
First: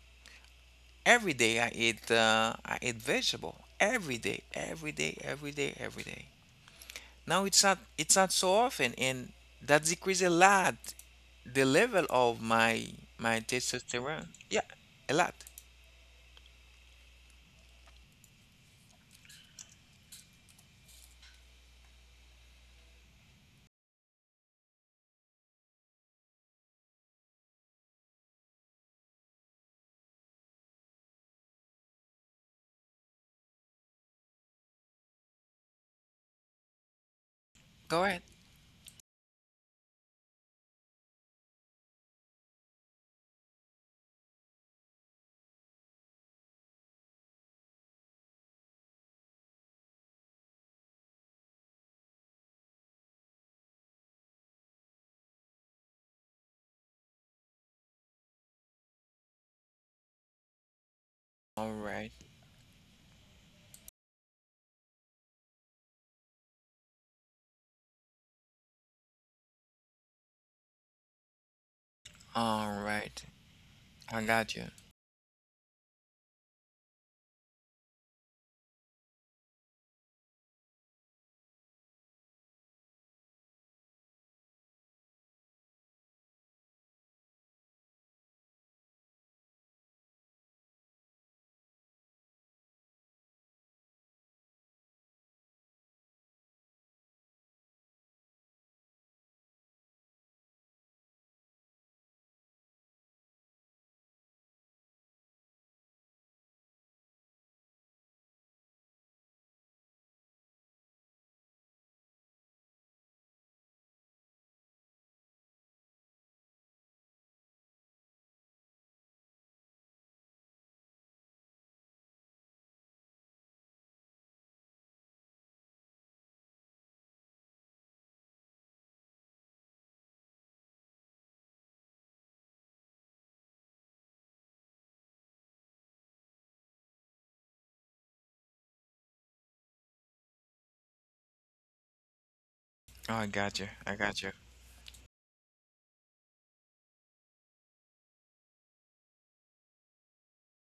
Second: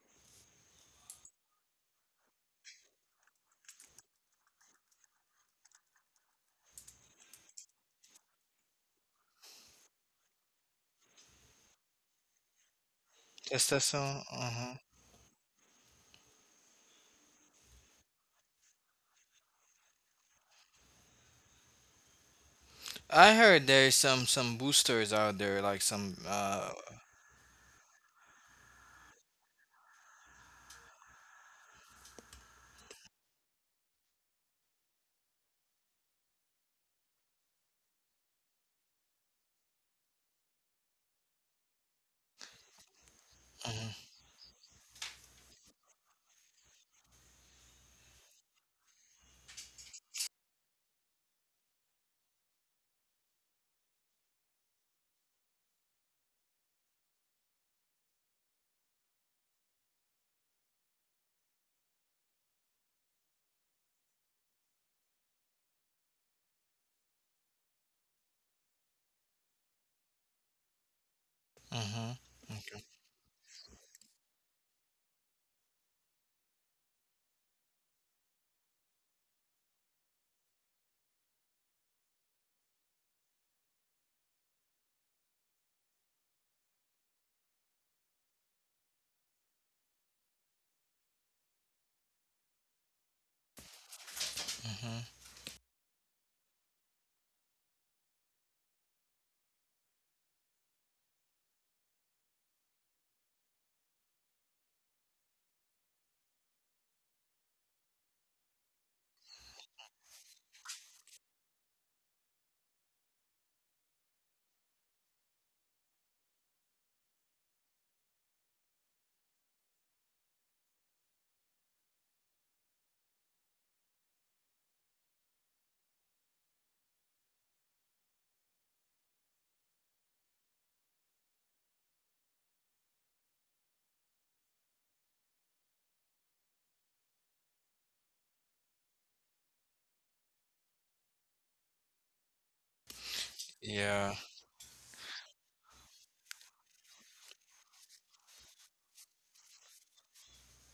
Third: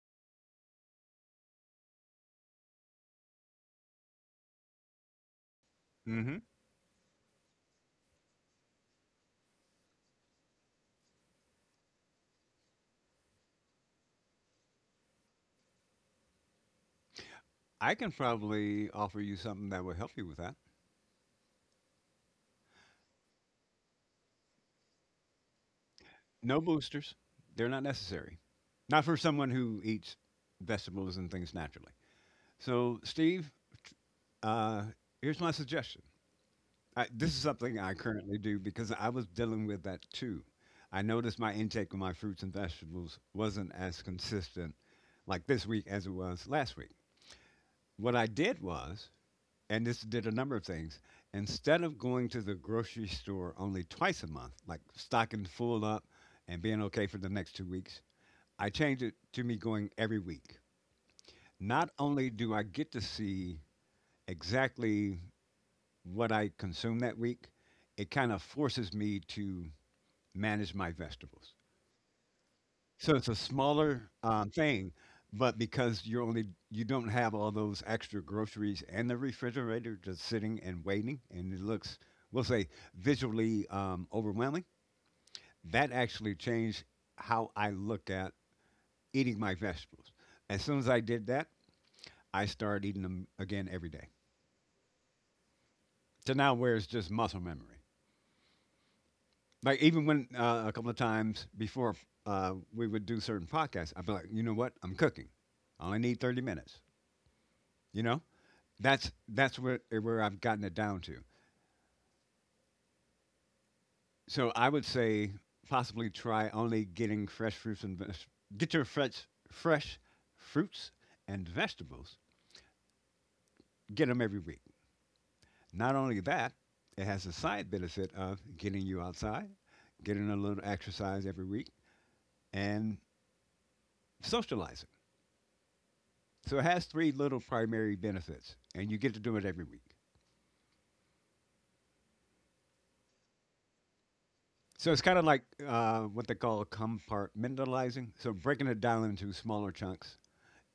[SPEAKER 3] Every day I eat vegetable every day, every day, every day, every day.
[SPEAKER 1] Hmm.
[SPEAKER 3] Now it's not so often, and that decreases a lot the level of my
[SPEAKER 2] testosterone.
[SPEAKER 3] testosterone. Yeah, a lot.
[SPEAKER 1] I can probably offer you something that will help you with that.
[SPEAKER 2] I heard there's some boosters out there, like some.
[SPEAKER 1] No boosters. They're not necessary. Not for someone who eats vegetables and things naturally. So, Steve, uh, here's my suggestion. I, this is something I
[SPEAKER 3] Go ahead.
[SPEAKER 1] currently do because I was dealing with that too. I noticed my intake of my fruits and vegetables wasn't
[SPEAKER 2] Mhm,
[SPEAKER 1] as consistent like this week as it was last week. What I did was and this did a number of things. Instead of going to the grocery store only twice a month, like stocking full up and being okay for the next 2 weeks, I changed it to me going every week.
[SPEAKER 3] All
[SPEAKER 1] Not
[SPEAKER 3] right,
[SPEAKER 1] only do I get to see exactly what I consume that week, it kind of forces me to manage my vegetables.
[SPEAKER 2] mhm, okay,
[SPEAKER 3] all
[SPEAKER 1] So
[SPEAKER 3] right.
[SPEAKER 1] it's a smaller
[SPEAKER 3] I got you.
[SPEAKER 1] thing, but because you're only you don't have all those extra groceries and the refrigerator just sitting and waiting, and it looks, we'll say, visually overwhelming. That actually changed how I look at eating my vegetables. As soon as I did that, I started eating them again every day.
[SPEAKER 2] mhm.
[SPEAKER 1] To now, where it's just muscle memory. Like even when a couple of times before we would do certain podcasts, I'd be like, you know what, I'm cooking. I only need 30 minutes. You know, that's where I've gotten it down to. So I would say possibly try only getting fresh fruits and get your fresh fruits and vegetables. Get them every week. Not only that, it has the side benefit of getting you outside, getting a little exercise every week, and socializing. So it has three little primary benefits, and you get to do it every week.
[SPEAKER 3] Oh, I got you. I
[SPEAKER 2] Yeah.
[SPEAKER 3] got you.
[SPEAKER 1] So it's kind of like what they call compartmentalizing. So breaking it down into smaller chunks.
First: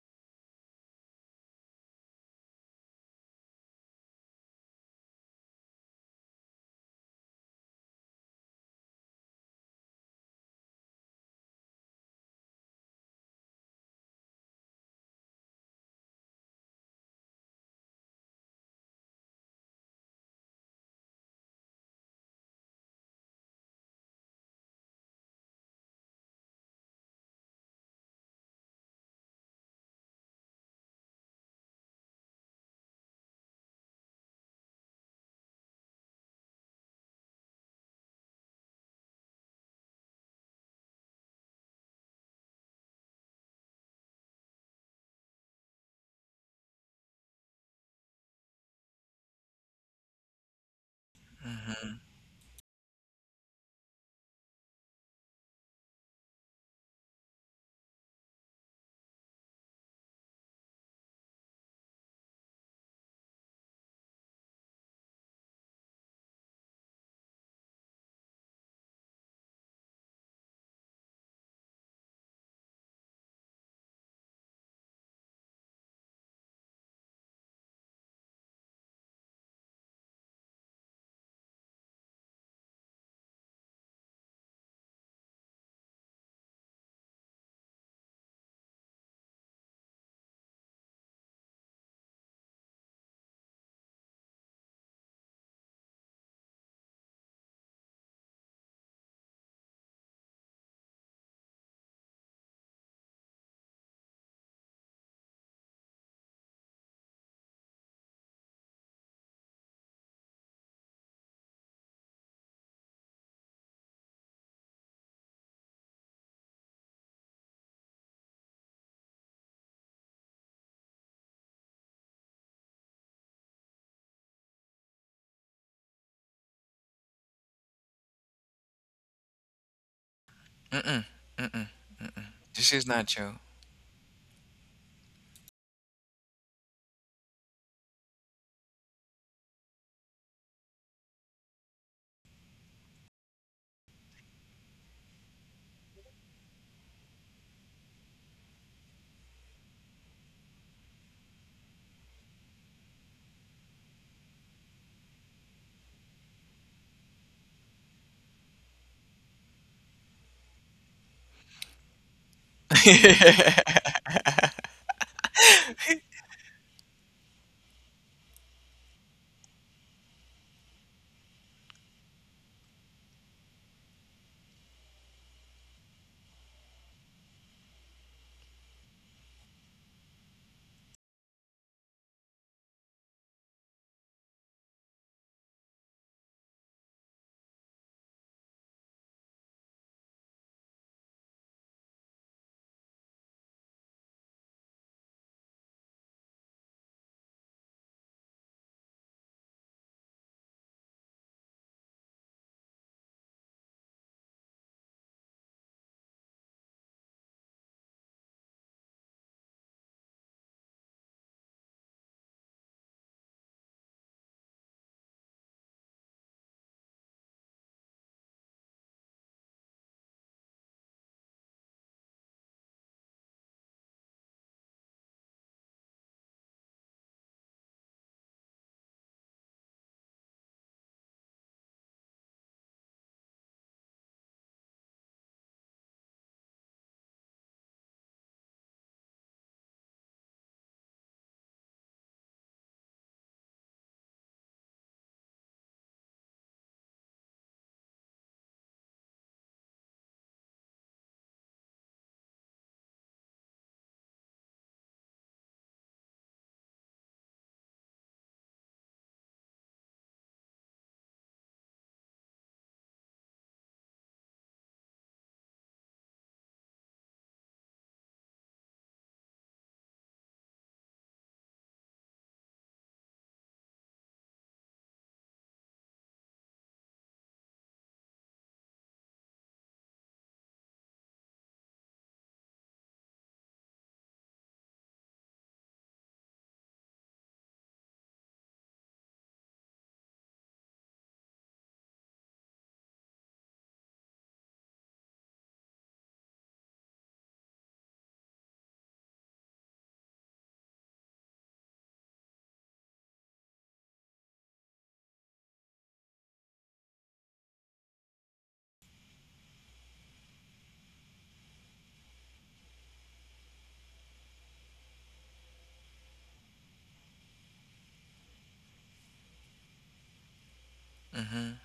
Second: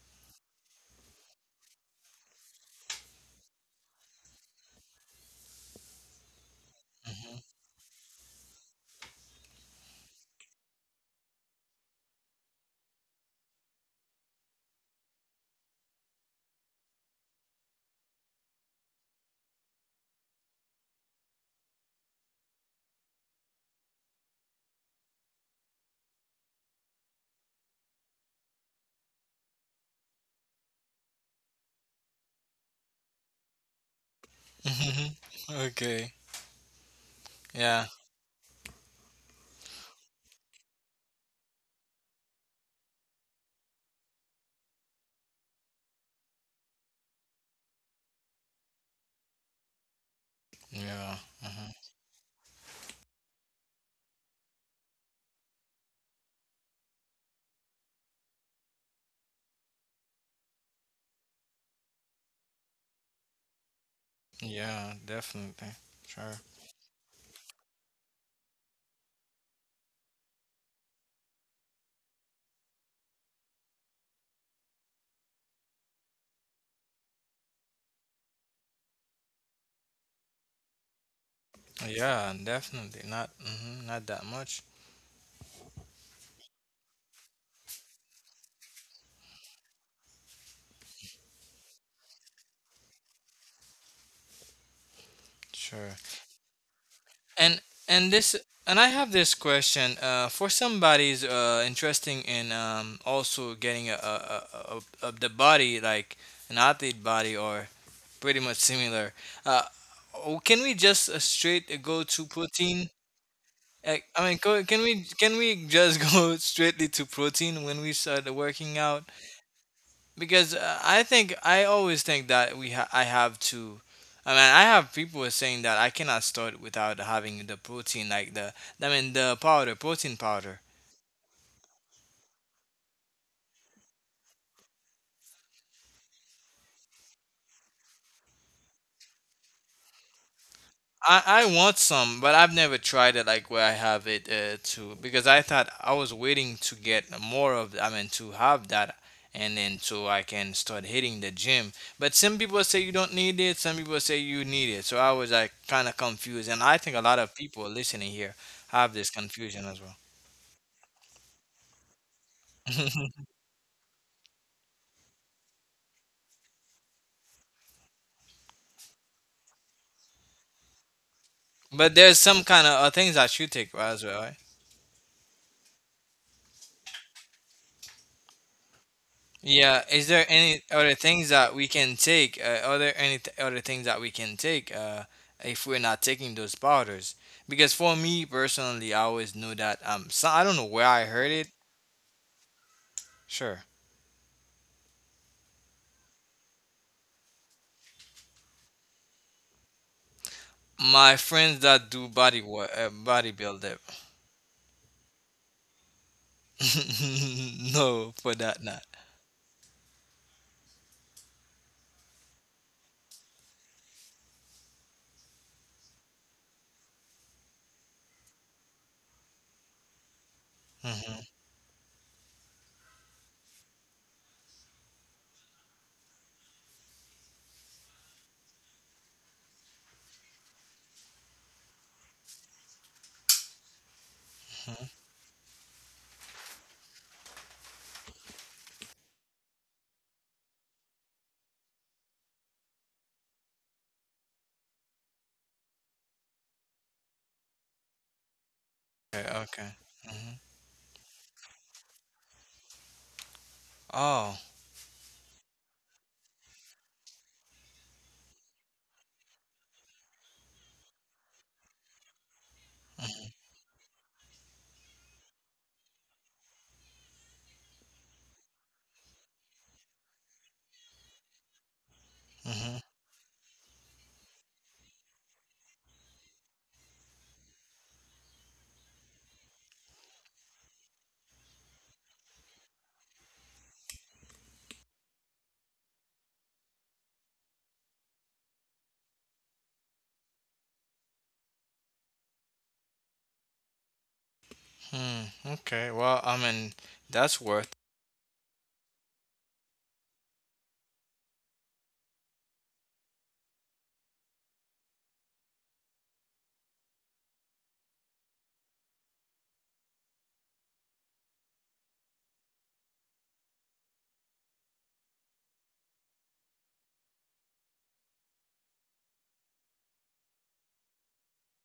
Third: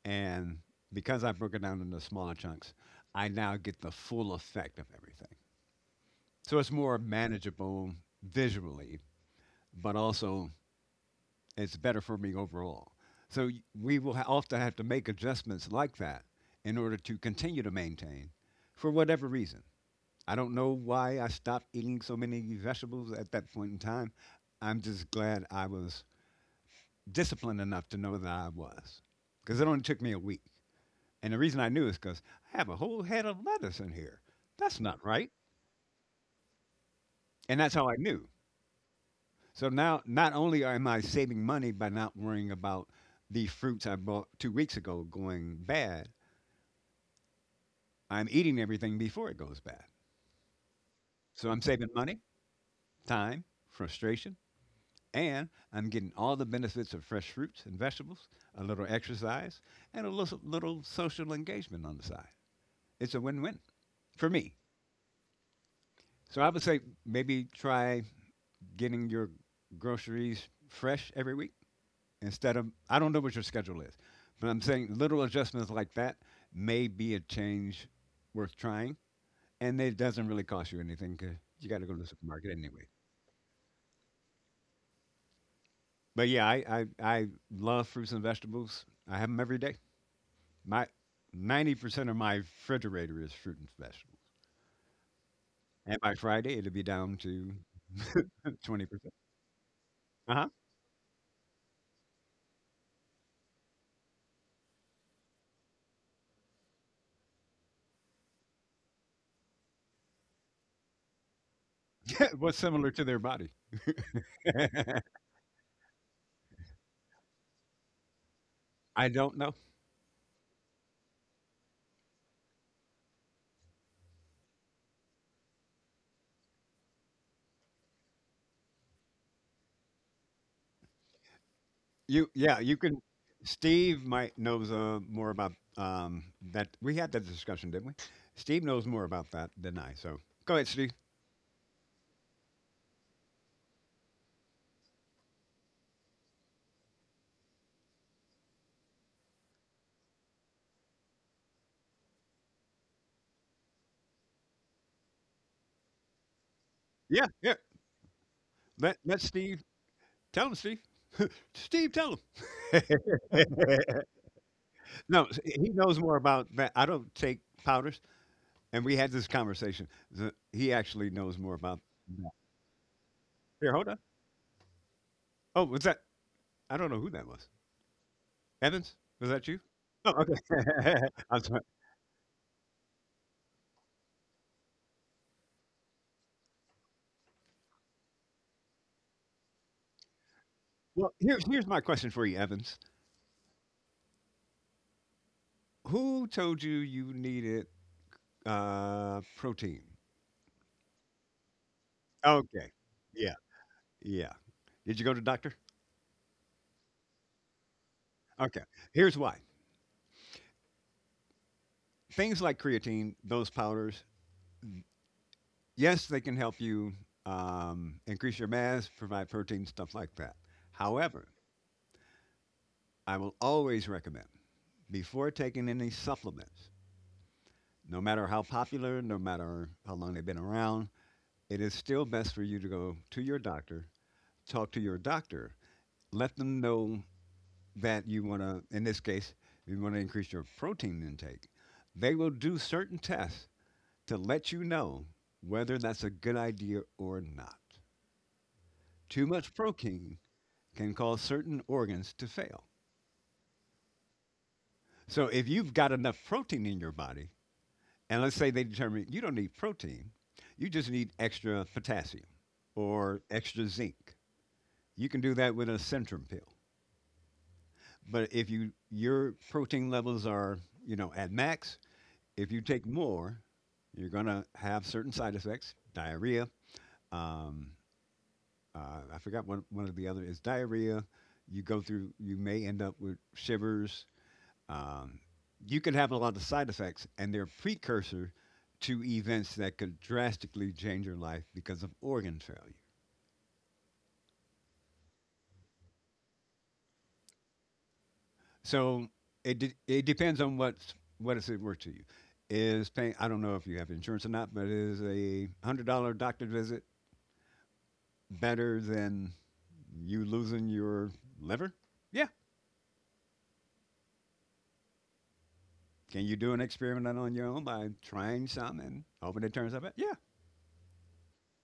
[SPEAKER 1] And because I broke it down into smaller chunks, I now get the full effect of everything. So it's more
[SPEAKER 2] Mhm.
[SPEAKER 1] manageable visually, but also it's better for me overall. So we will often have to make adjustments like that in order to continue to maintain for whatever reason. I don't know why I stopped eating so many vegetables at that point in time. I'm just glad I was disciplined enough to know that I was because it only took me a week. And the reason I knew is because I have a whole head of lettuce in here. That's not right.
[SPEAKER 2] [LAUGHS] Okay.
[SPEAKER 1] And that's
[SPEAKER 2] Yeah.
[SPEAKER 1] how I knew. So now, not only am I saving money by not worrying about the fruits I bought 2 weeks ago going bad, I'm eating everything before it goes bad.
[SPEAKER 2] Yeah.
[SPEAKER 1] So I'm
[SPEAKER 2] Mhm.
[SPEAKER 1] saving
[SPEAKER 3] Mm-hmm.
[SPEAKER 1] money, time, frustration, and I'm getting all the benefits of fresh fruits and vegetables, a little exercise, and a little, little social engagement on the side. It's a win win for me.
[SPEAKER 2] Yeah. Definitely. Sure.
[SPEAKER 1] So I would say maybe try getting your groceries fresh every week instead of I don't know what your schedule is, but I'm saying little adjustments like that may be a change worth trying, and it doesn't really cost you anything because you got to go to the
[SPEAKER 2] Yeah.
[SPEAKER 1] supermarket anyway.
[SPEAKER 2] Definitely. Not. Mhm, not that much.
[SPEAKER 1] But yeah, I love fruits and vegetables. I have them every day. My 90% of my refrigerator is fruit and vegetables,
[SPEAKER 2] Sure.
[SPEAKER 1] and by Friday it'll be down to
[SPEAKER 2] and and
[SPEAKER 1] [LAUGHS]
[SPEAKER 2] this and
[SPEAKER 1] twenty
[SPEAKER 2] I have
[SPEAKER 1] percent.
[SPEAKER 2] this question
[SPEAKER 1] Uh
[SPEAKER 2] for somebody's interesting in also getting a the body like an athlete body or pretty much similar. Uh, oh, can we just straight go to
[SPEAKER 1] huh. [LAUGHS] What's
[SPEAKER 2] protein?
[SPEAKER 1] similar to their body?
[SPEAKER 2] I mean,
[SPEAKER 1] [LAUGHS]
[SPEAKER 2] can we just [LAUGHS] go straightly to protein when we start working out?
[SPEAKER 1] I don't know.
[SPEAKER 2] Because I always think that we I have to. I mean, I have people saying that I cannot start without having the protein, like the I mean the powder, protein powder.
[SPEAKER 3] Mm-mm. Mm-mm.
[SPEAKER 1] You yeah,
[SPEAKER 3] This
[SPEAKER 1] you
[SPEAKER 3] is
[SPEAKER 1] can
[SPEAKER 3] not you.
[SPEAKER 1] Steve might knows more about that. We had that discussion, didn't we? Steve knows more about that than I. So go ahead, Steve.
[SPEAKER 2] I want some, but I've never tried it like where I have it to because I thought I was waiting to get more of, I mean, to have that, and then so I can start hitting the gym. But some people say you don't need it, some people say you need it. So I was like kind of confused, and I think a lot
[SPEAKER 1] Yeah,
[SPEAKER 2] of
[SPEAKER 1] yeah.
[SPEAKER 2] people listening here have
[SPEAKER 1] Let
[SPEAKER 2] this
[SPEAKER 1] Steve
[SPEAKER 2] confusion as well.
[SPEAKER 1] tell him, Steve. Steve, tell him. [LAUGHS] No, he knows more about that. I don't take powders, and we had this conversation. He actually knows more about
[SPEAKER 2] But there's
[SPEAKER 1] that.
[SPEAKER 2] some kind of things that you
[SPEAKER 1] Here,
[SPEAKER 2] take
[SPEAKER 1] hold on.
[SPEAKER 2] as well, right?
[SPEAKER 1] Oh, was that? I don't know who that was. Evans, was that you?
[SPEAKER 2] Yeah. Is
[SPEAKER 1] Oh,
[SPEAKER 2] there any other
[SPEAKER 1] okay.
[SPEAKER 2] things
[SPEAKER 1] [LAUGHS] I'm
[SPEAKER 2] that
[SPEAKER 1] sorry.
[SPEAKER 2] we can take? Are there any other things that we can take if we're not taking those powders? Because for me personally, I always knew that. So I don't know where I
[SPEAKER 1] Well,
[SPEAKER 2] heard
[SPEAKER 1] here's
[SPEAKER 2] it.
[SPEAKER 1] here's my question for you, Evans.
[SPEAKER 2] Sure.
[SPEAKER 1] Who told you you needed protein?
[SPEAKER 2] My friends that do body work,
[SPEAKER 1] Okay. Yeah.
[SPEAKER 2] bodybuilder.
[SPEAKER 1] Yeah. Did you go to the doctor?
[SPEAKER 2] [LAUGHS] No, for that
[SPEAKER 1] Okay.
[SPEAKER 2] not.
[SPEAKER 1] Here's why. Things like creatine, those powders, n- yes, they can help you increase your mass, provide protein, stuff like that.
[SPEAKER 2] Mm-hmm.
[SPEAKER 1] However, I will always recommend before taking any supplements, no matter how popular, no matter how long they've been around, it is still best for you to go to your doctor, talk to your doctor, let them know that you want to, in this case, you want to increase your protein intake, they will do certain tests to let you know whether that's a good idea or not. Too
[SPEAKER 2] Okay.
[SPEAKER 1] much
[SPEAKER 2] Okay.
[SPEAKER 1] protein
[SPEAKER 2] Hmm.
[SPEAKER 1] can cause certain organs to fail.
[SPEAKER 2] Oh.
[SPEAKER 1] So if you've got enough protein in your body, and let's say they determine you don't need protein, you just need extra potassium or extra zinc. You can do that with a Centrum pill. But if your protein levels are, you know, at max, if you
[SPEAKER 2] Hmm.
[SPEAKER 1] take more, you're going to have certain side effects diarrhea. Um, I forgot one of the other is diarrhea. You go through, you may end up with shivers. Um, you could have a lot of side effects, and they're precursor to events that could drastically change your life because of organ failure.
[SPEAKER 2] Hmm. Okay. Well, I mean, that's worth.
[SPEAKER 1] So it depends on what is it worth to you. Is paying, I don't know if you have insurance or not, but is a $100 doctor visit better than you losing your liver? Yeah. Can you do an experiment on your own by trying some and hoping it turns up? It? Yeah.
[SPEAKER 3] Mm-hmm.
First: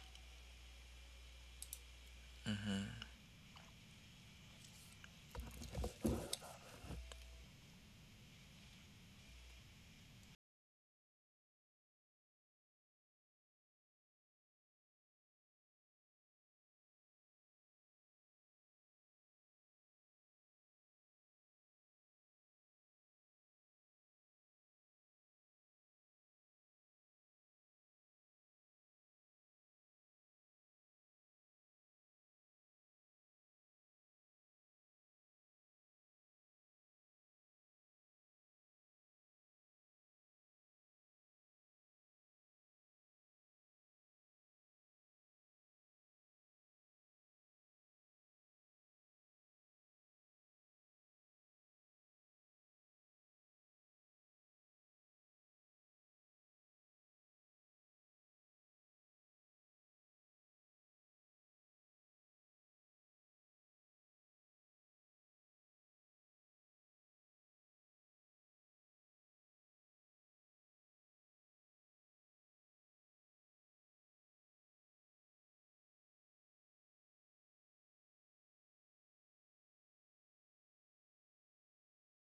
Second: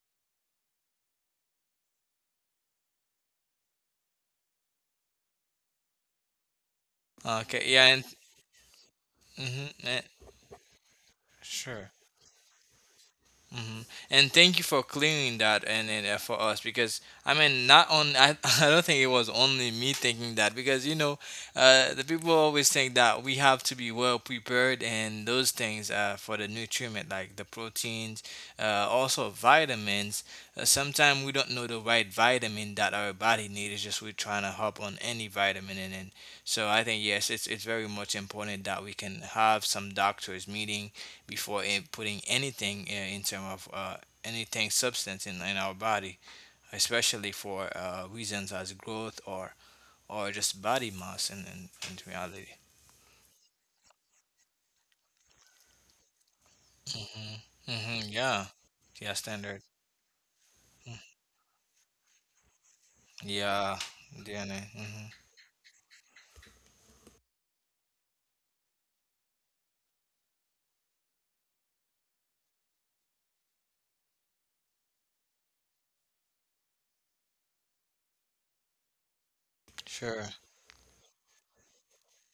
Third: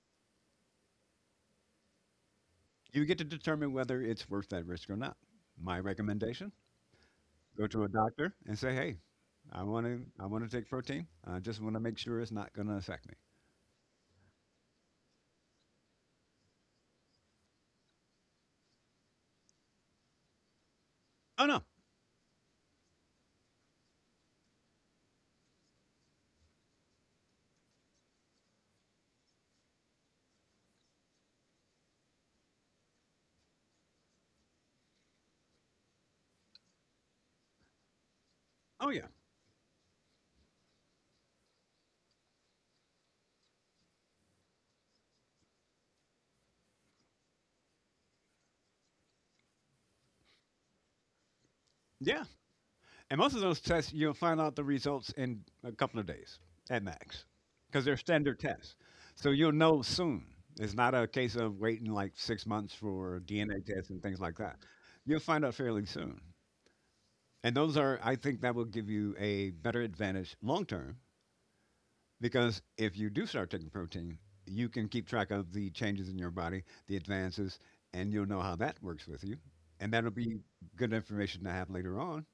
[SPEAKER 3] Mm-hmm.
[SPEAKER 1] You get to determine whether it's worth that risk or not. My recommendation:
[SPEAKER 2] Okay,
[SPEAKER 1] go to
[SPEAKER 2] yeah,
[SPEAKER 1] a
[SPEAKER 2] and
[SPEAKER 1] doctor and say, "Hey,
[SPEAKER 2] mhm,
[SPEAKER 1] I want to take protein. I just want to
[SPEAKER 2] sure.
[SPEAKER 1] make sure it's not going to affect me."
[SPEAKER 2] Hmm. And thank you for clearing that, and for us, because I mean, not on I, [LAUGHS] I don't think it was only me thinking that, because
[SPEAKER 1] Oh no.
[SPEAKER 2] the people always think that we have to be well prepared and those things, for the nutriment like the proteins, also vitamins, sometimes we don't know the right vitamin that our body needs. It's just we're trying to hop on any vitamin, and so I think yes, it's very much important that
[SPEAKER 1] Oh
[SPEAKER 2] we
[SPEAKER 1] yeah.
[SPEAKER 2] can have some doctors meeting before putting anything, in terms of, anything substance in our body, especially for reasons as growth or just body mass in
[SPEAKER 1] Yeah.
[SPEAKER 2] reality.
[SPEAKER 1] And most of those tests, you'll find out the results in a couple of days at max
[SPEAKER 2] Hmm.
[SPEAKER 1] because they're
[SPEAKER 2] Hmm.
[SPEAKER 1] standard
[SPEAKER 2] Yeah.
[SPEAKER 1] tests.
[SPEAKER 2] Yeah,
[SPEAKER 1] So you'll
[SPEAKER 2] standard.
[SPEAKER 1] know soon. It's not
[SPEAKER 2] Mm.
[SPEAKER 1] a case of waiting like 6 months for DNA
[SPEAKER 2] Yeah,
[SPEAKER 1] tests and things like that.
[SPEAKER 2] DNA. Hmm.
[SPEAKER 1] You'll find out fairly soon. And those are, I think that will give you a better advantage long term because if you do start taking protein, you can keep track of the changes in your body, the advances, and you'll know how that works with you. And that'll
[SPEAKER 2] Sure.
[SPEAKER 1] be good information to have later on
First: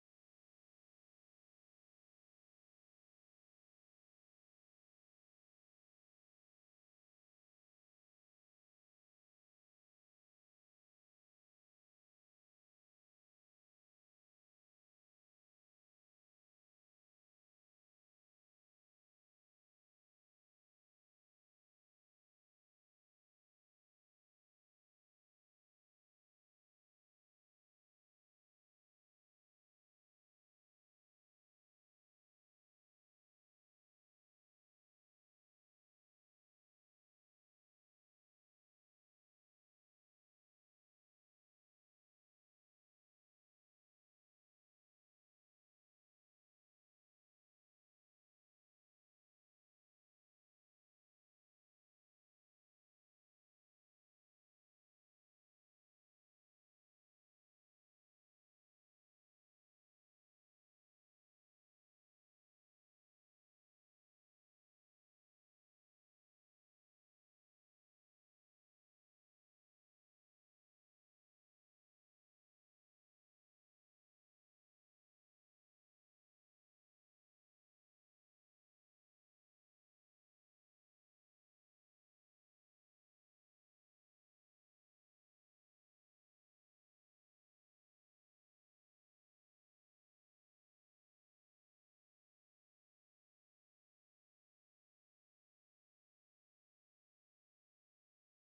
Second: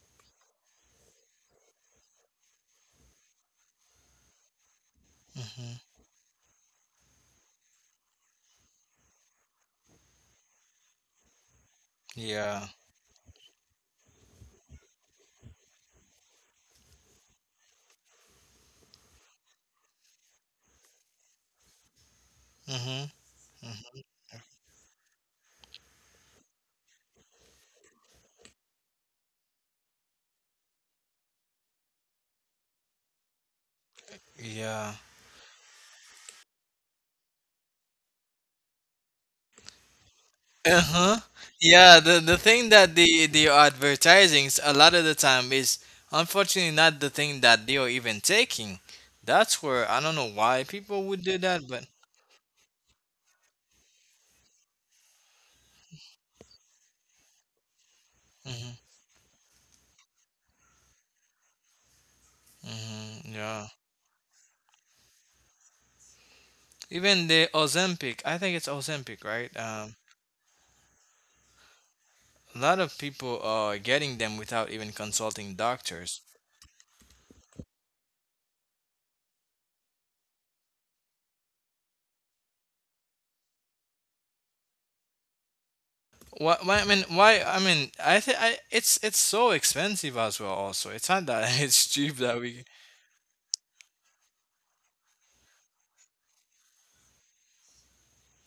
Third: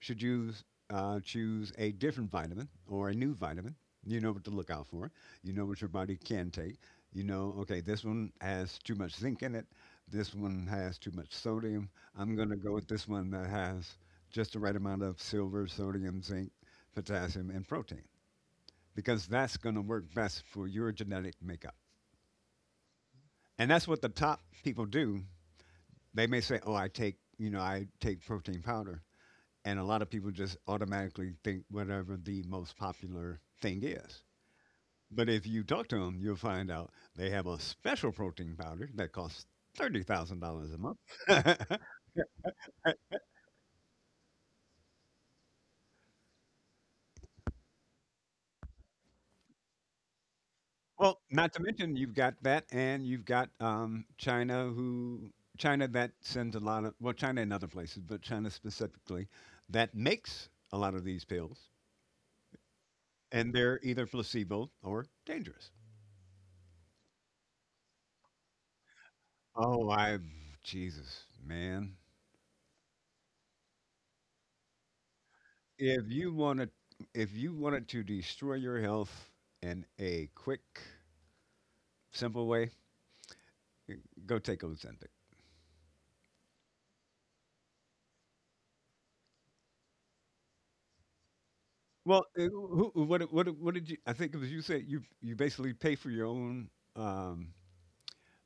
[SPEAKER 1] should you choose a different vitamin or a new vitamin, you know what to look out for. You know what
[SPEAKER 2] Hmm.
[SPEAKER 1] your body can take. You know, okay, this one has too much zinc in it. This one has too much sodium. I'm going to
[SPEAKER 2] Yeah.
[SPEAKER 1] go with this one that has just the right amount of silver, sodium, zinc, potassium, and protein because that's going to work best for your genetic makeup.
[SPEAKER 2] Hmm.
[SPEAKER 1] And that's what
[SPEAKER 2] Hmm.
[SPEAKER 1] the top people do. They may say, "Oh, I take, you know, I take protein powder." And a lot of people just automatically think whatever the most popular thing is.
[SPEAKER 2] Yeah.
[SPEAKER 1] But if you talk to them, you'll find out they have a special protein powder that costs $30,000 a month.
[SPEAKER 2] Uh-huh.
[SPEAKER 1] [LAUGHS]
[SPEAKER 2] Yeah, the thing that the advertisings a lot of the time is unfortunately not the thing that they are even taking. That's where I don't know why people
[SPEAKER 1] Well,
[SPEAKER 2] would do
[SPEAKER 1] not to
[SPEAKER 2] that, but
[SPEAKER 1] mention you've got that and you've got China who China that sends a lot of well China and other places, but China
[SPEAKER 2] hmm,
[SPEAKER 1] specifically that makes a lot of these pills
[SPEAKER 2] hmm,
[SPEAKER 1] and
[SPEAKER 2] yeah.
[SPEAKER 1] they're either placebo or dangerous.
[SPEAKER 2] Even the Ozempic, I think it's Ozempic, right?
[SPEAKER 1] Oh, I Jesus, man.
[SPEAKER 2] A lot of people are getting them without even consulting
[SPEAKER 1] If
[SPEAKER 2] doctors.
[SPEAKER 1] you wanted, if you wanted to destroy your health in a quick, simple way, go take Ozempic.
[SPEAKER 2] Why, I mean, why? I mean, I think I, it's so expensive as well. Also, it's not that [LAUGHS] it's cheap
[SPEAKER 1] Well,
[SPEAKER 2] that we
[SPEAKER 1] what did you? I think it was you said you basically pay for your own. Um,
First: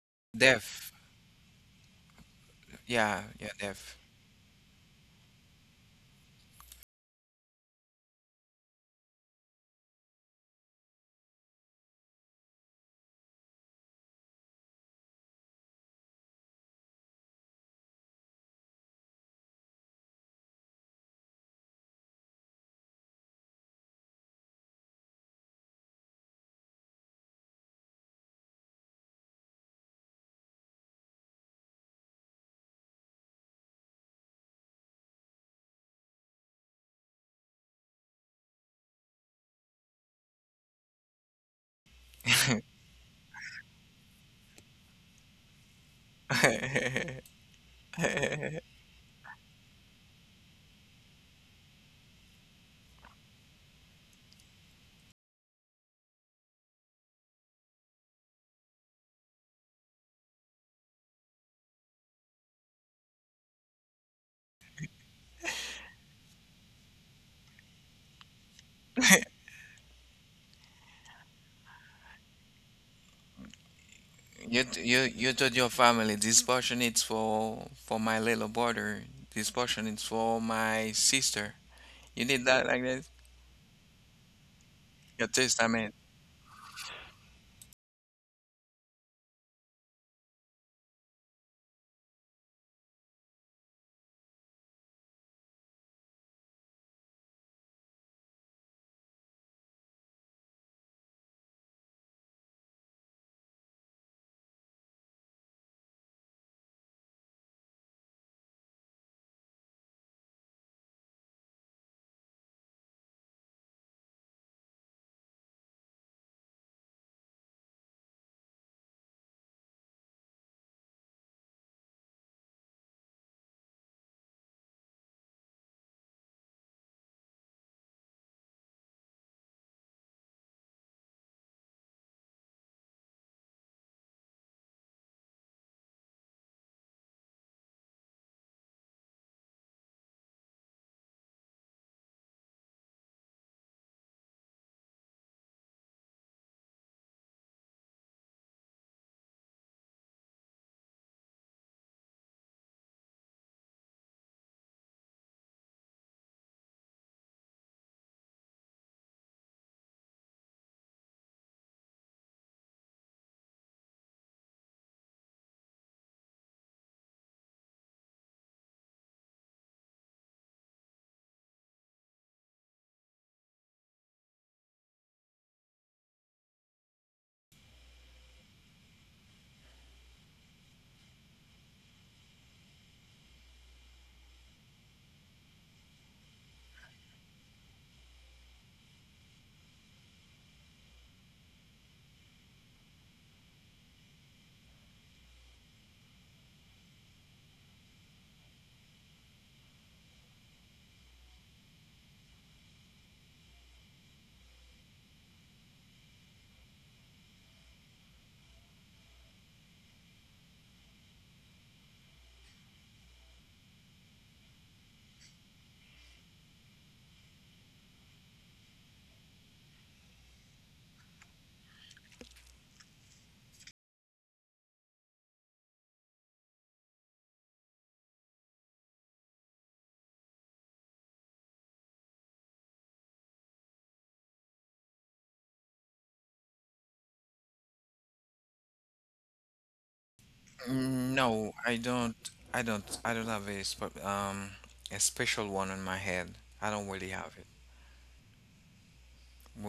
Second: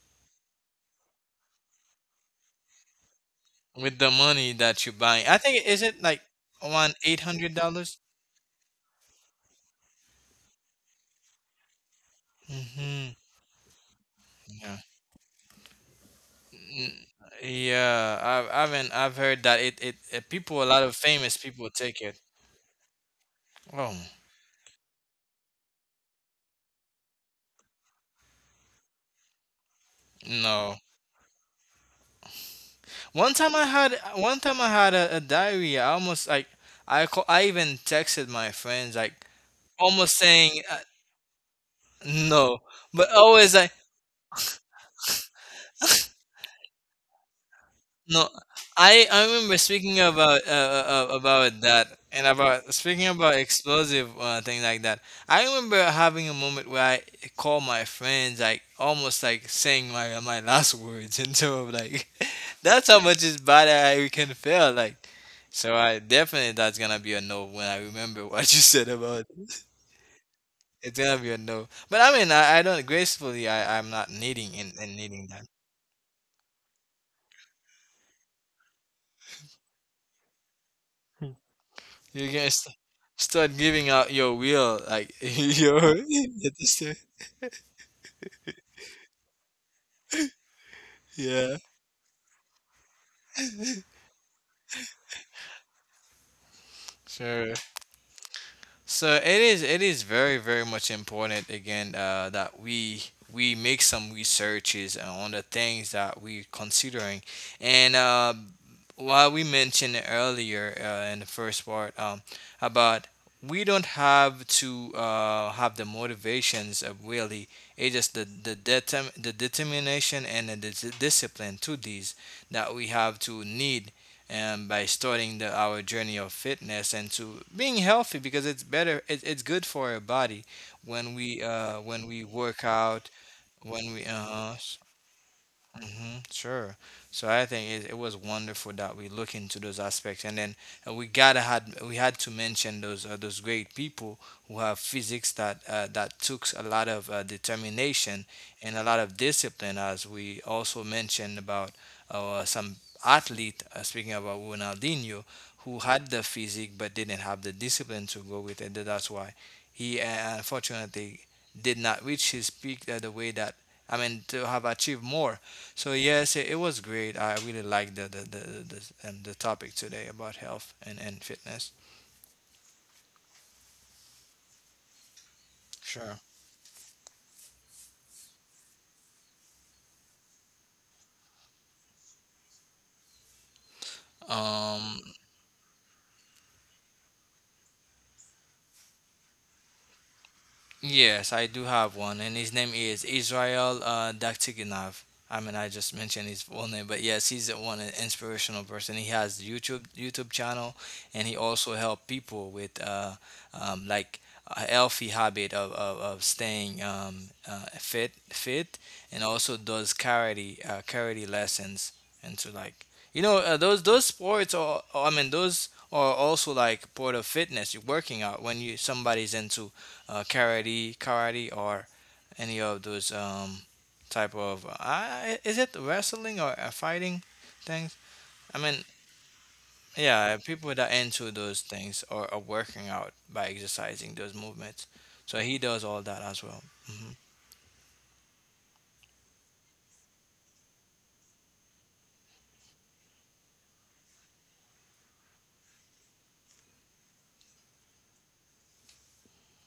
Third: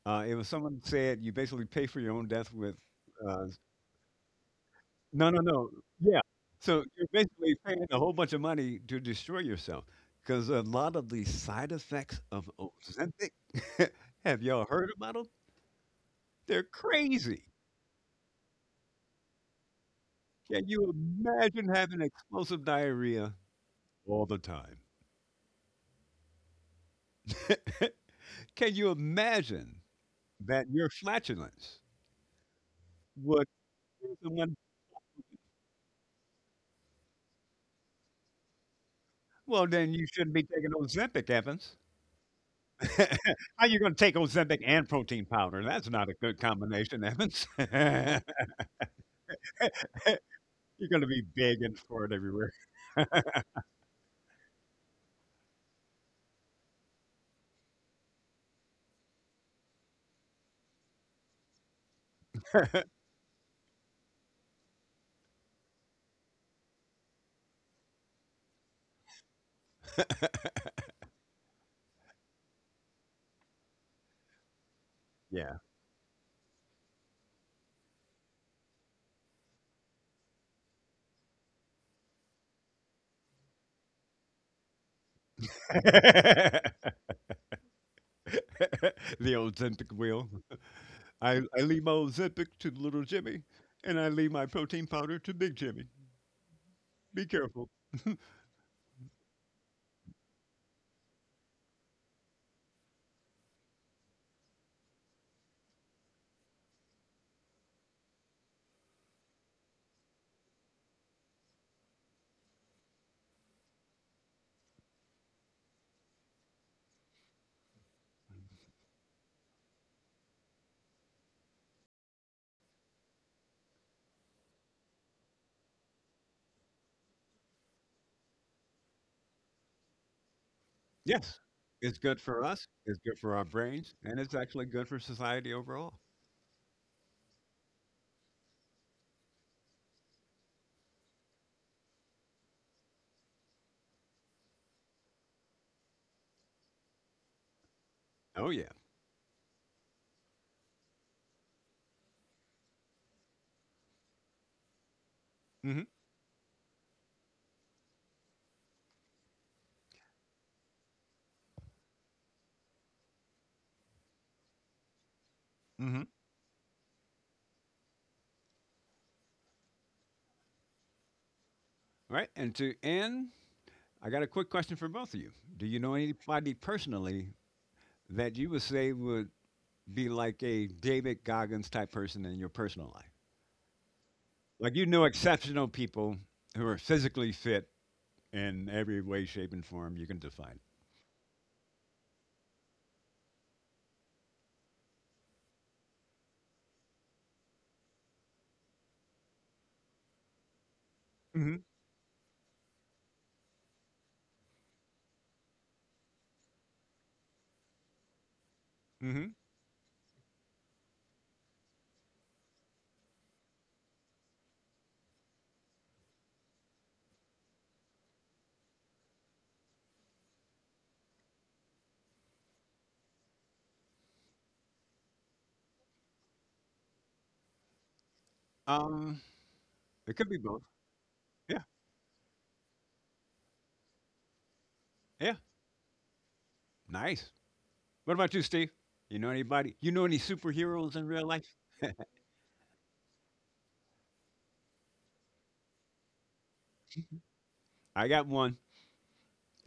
[SPEAKER 1] it was someone
[SPEAKER 3] Deaf.
[SPEAKER 1] said you basically pay for your own death with.
[SPEAKER 3] Yeah,
[SPEAKER 1] Uh,
[SPEAKER 3] yeah, deaf.
[SPEAKER 2] with the money that you buy. I think
[SPEAKER 1] no.
[SPEAKER 2] is it
[SPEAKER 1] Yeah.
[SPEAKER 2] like
[SPEAKER 1] So
[SPEAKER 2] one
[SPEAKER 1] you're
[SPEAKER 2] eight hundred
[SPEAKER 1] basically paying
[SPEAKER 2] dollars?
[SPEAKER 1] a whole bunch of money to destroy yourself because a lot of the side effects of
[SPEAKER 2] Mm-hmm.
[SPEAKER 1] Ozempic, [LAUGHS] have y'all
[SPEAKER 2] Yeah.
[SPEAKER 1] heard about them? They're
[SPEAKER 2] N-
[SPEAKER 1] crazy.
[SPEAKER 2] Yeah, I've heard that it people, a
[SPEAKER 1] Can
[SPEAKER 2] lot
[SPEAKER 1] you
[SPEAKER 2] of famous people
[SPEAKER 1] imagine
[SPEAKER 2] take
[SPEAKER 1] having
[SPEAKER 2] it.
[SPEAKER 1] explosive diarrhea
[SPEAKER 2] Oh,
[SPEAKER 1] all the time? [LAUGHS] Can you imagine that
[SPEAKER 2] no!
[SPEAKER 1] your flatulence
[SPEAKER 2] One
[SPEAKER 1] would
[SPEAKER 2] time I had
[SPEAKER 1] tell
[SPEAKER 2] one
[SPEAKER 1] someone,
[SPEAKER 2] time I had a diarrhea. I almost like I call, I even texted my friends, like
[SPEAKER 1] well, then you
[SPEAKER 2] almost
[SPEAKER 1] shouldn't be
[SPEAKER 2] saying
[SPEAKER 1] taking Ozempic, Evans.
[SPEAKER 2] no, but
[SPEAKER 1] [LAUGHS]
[SPEAKER 2] always
[SPEAKER 1] How
[SPEAKER 2] like,
[SPEAKER 1] you going to take Ozempic and protein powder? That's not a good combination, Evans. [LAUGHS] You're
[SPEAKER 2] no, I remember speaking
[SPEAKER 1] going to be big
[SPEAKER 2] about
[SPEAKER 1] and
[SPEAKER 2] that
[SPEAKER 1] fart
[SPEAKER 2] and
[SPEAKER 1] everywhere.
[SPEAKER 2] about speaking about explosive thing like that. I remember having a moment where I called my friends, like almost like saying my last words, [LAUGHS] and so I'm like [LAUGHS] that's how much is bad I can feel like. So I definitely that's gonna be a no when I remember [LAUGHS] what you said about it. It's gonna be a no. But I mean I don't gracefully I'm not needing
[SPEAKER 3] You
[SPEAKER 2] and,
[SPEAKER 3] t-
[SPEAKER 2] and
[SPEAKER 3] you
[SPEAKER 2] needing.
[SPEAKER 3] you told
[SPEAKER 1] Yeah.
[SPEAKER 3] your family this portion is for my little brother. This portion is for my sister. You
[SPEAKER 2] You're
[SPEAKER 3] did
[SPEAKER 2] gonna
[SPEAKER 3] that like this?
[SPEAKER 2] start giving out your will, like [LAUGHS]
[SPEAKER 3] Your
[SPEAKER 1] [LAUGHS]
[SPEAKER 3] testament.
[SPEAKER 2] your.
[SPEAKER 1] The Ozempic wheel.
[SPEAKER 2] [LAUGHS]
[SPEAKER 1] I,
[SPEAKER 2] Yeah.
[SPEAKER 1] I leave my Ozempic to little Jimmy, and I leave my protein powder to big Jimmy. Be
[SPEAKER 2] Sure.
[SPEAKER 1] careful.
[SPEAKER 2] So it is very very much important again, that we make some researches on the things that we're considering, and while we mentioned earlier, in the first part, about, we don't have to have the motivations of really, it's just the the determination and the discipline to these that we have to need, by starting our journey of fitness and to being healthy, because it's better it's good for our body when
[SPEAKER 1] Yes.
[SPEAKER 2] we uh,
[SPEAKER 1] It's
[SPEAKER 2] when
[SPEAKER 1] good
[SPEAKER 2] we
[SPEAKER 1] for
[SPEAKER 2] work
[SPEAKER 1] us, it's
[SPEAKER 2] out
[SPEAKER 1] good for our
[SPEAKER 2] when
[SPEAKER 1] brains,
[SPEAKER 2] we
[SPEAKER 1] and it's actually good for society overall.
[SPEAKER 2] Mm-hmm, sure. So I think it was wonderful that we look into those aspects, and then we had to mention those great people who have physics that that took a lot of determination
[SPEAKER 1] Oh, yeah.
[SPEAKER 2] and a lot of discipline, as we also mentioned about some athlete, speaking about Ronaldinho, who
[SPEAKER 1] Mhm,
[SPEAKER 2] had the physique but didn't have the discipline to go with it. That's why he, unfortunately, did not reach his peak, the way that, I mean, to have achieved more, so
[SPEAKER 1] mhm.
[SPEAKER 2] yes, it was great. I really liked the topic today about health and fitness.
[SPEAKER 1] Right, and to end, I got a quick question for both of you. Do you know
[SPEAKER 2] Sure.
[SPEAKER 1] anybody personally that you would say would be like a David Goggins type person in your personal life? Like, you
[SPEAKER 2] Um,
[SPEAKER 1] know exceptional people who are physically fit in every way, shape, and form you can define.
[SPEAKER 2] Yes, I do have one, and his name is Israel Daktiginov. I mean, I just mentioned his full name, but yes, he's one, an inspirational person. He has YouTube channel, and he
[SPEAKER 1] Mhm,
[SPEAKER 2] also help people with like, a healthy habit of staying fit, and
[SPEAKER 1] mhm.
[SPEAKER 2] also does karate lessons, and to like, those sports are, I mean, those are also like part of fitness. You're working out when you somebody's into karate, or any of those, type of, is it wrestling or fighting things? I mean,
[SPEAKER 1] Um, it could
[SPEAKER 2] yeah,
[SPEAKER 1] be both.
[SPEAKER 2] people that are into those
[SPEAKER 1] Yeah,
[SPEAKER 2] things or are working out by exercising those movements.
[SPEAKER 1] yeah.
[SPEAKER 2] So he does all that as well. Hmm.
[SPEAKER 1] Nice. What about you, Steve? You know anybody? You know any superheroes in
[SPEAKER 3] Mm,
[SPEAKER 1] real
[SPEAKER 3] no,
[SPEAKER 1] life?
[SPEAKER 3] I don't. I don't. I don't have a special one on my head. I don't really have it.
[SPEAKER 1] I got one,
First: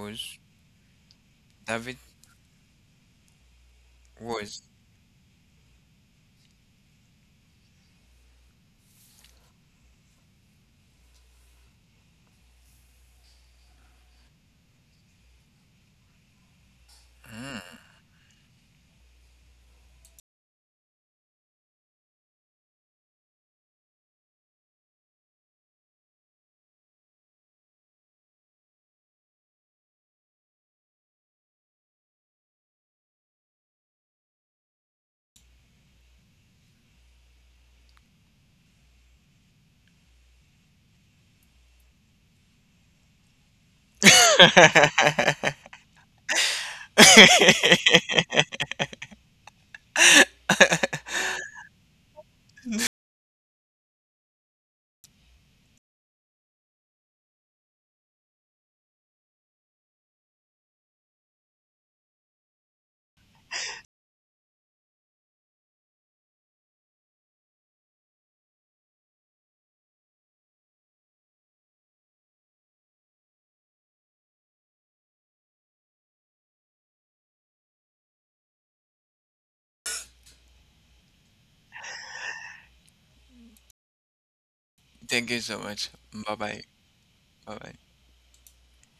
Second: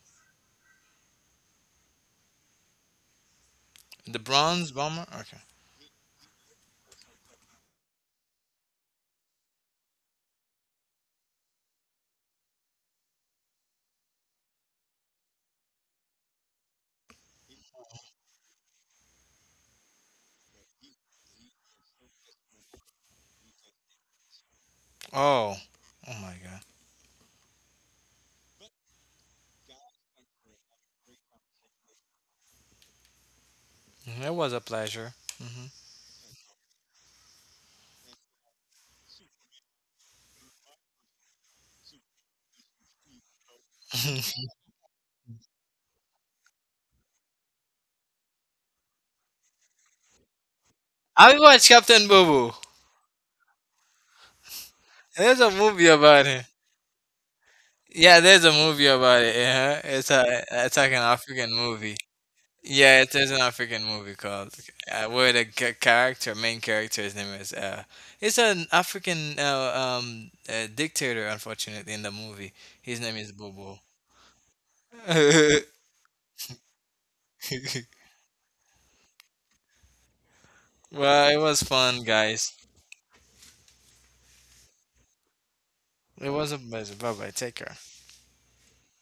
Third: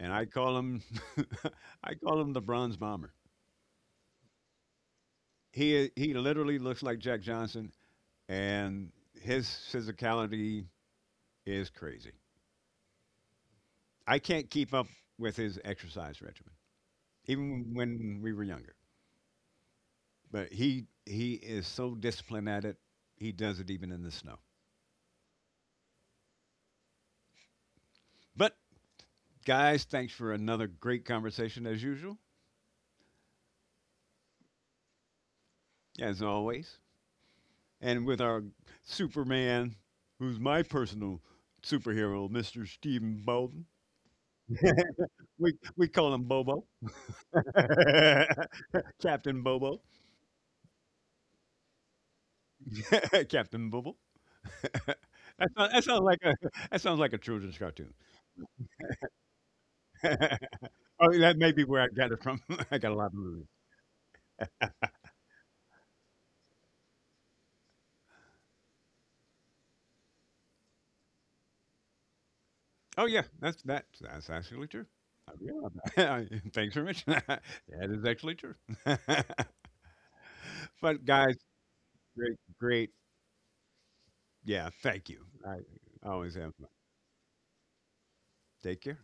[SPEAKER 1] and [LAUGHS] I
[SPEAKER 3] David
[SPEAKER 1] call him the Bronze Bomber.
[SPEAKER 2] The
[SPEAKER 3] was.
[SPEAKER 2] bronze bomber. Okay.
[SPEAKER 1] He literally looks like Jack Johnson, and his physicality is crazy. I can't keep up with his exercise regimen, even
[SPEAKER 3] Mm.
[SPEAKER 1] when we were younger. But he is so disciplined at it. He does it even in the snow.
[SPEAKER 2] Oh, oh my God,
[SPEAKER 1] But guys, thanks for another great conversation as usual.
[SPEAKER 2] mhm, it was a pleasure. Hmm.
[SPEAKER 1] As always, and with our Superman, who's my personal superhero, Mr. Stephen Bolton.
[SPEAKER 2] [LAUGHS]
[SPEAKER 1] [LAUGHS] we
[SPEAKER 3] [LAUGHS]
[SPEAKER 1] we call him Bobo, [LAUGHS] Captain Bobo,
[SPEAKER 2] I watched Captain Boo Boo.
[SPEAKER 1] [LAUGHS] Captain Bobo. [LAUGHS]
[SPEAKER 2] There's a
[SPEAKER 1] That
[SPEAKER 2] movie
[SPEAKER 1] sounds like
[SPEAKER 2] about
[SPEAKER 1] a
[SPEAKER 2] it.
[SPEAKER 1] that sounds like a children's cartoon.
[SPEAKER 2] Yeah, there's a movie about it. Yeah,
[SPEAKER 1] [LAUGHS]
[SPEAKER 2] it's a
[SPEAKER 1] Oh,
[SPEAKER 2] it's like an
[SPEAKER 1] that may
[SPEAKER 2] African
[SPEAKER 1] be where I
[SPEAKER 2] movie.
[SPEAKER 1] got it from. [LAUGHS] I got a
[SPEAKER 2] Yeah,
[SPEAKER 1] lot
[SPEAKER 2] it
[SPEAKER 1] of
[SPEAKER 2] is an
[SPEAKER 1] movies.
[SPEAKER 2] African movie called, where the character, main character, his name is, it's an African dictator. Unfortunately, in the movie, his
[SPEAKER 1] Oh
[SPEAKER 2] name
[SPEAKER 1] yeah,
[SPEAKER 2] is
[SPEAKER 1] that's
[SPEAKER 2] Bobo.
[SPEAKER 1] that's that's actually true. I realize
[SPEAKER 2] [LAUGHS]
[SPEAKER 1] that. [LAUGHS] Thanks for mentioning that. [LAUGHS]
[SPEAKER 2] Well,
[SPEAKER 1] That is actually true. [LAUGHS] But guys,
[SPEAKER 2] it was fun, guys.
[SPEAKER 1] great Yeah, thank you.
[SPEAKER 3] Thank you
[SPEAKER 1] I
[SPEAKER 3] so much.
[SPEAKER 2] It
[SPEAKER 1] always
[SPEAKER 3] Bye
[SPEAKER 1] have.
[SPEAKER 2] was a
[SPEAKER 3] bye.
[SPEAKER 2] pleasure. Bye bye. Take
[SPEAKER 3] Bye
[SPEAKER 2] care.
[SPEAKER 3] bye.
[SPEAKER 1] Take care.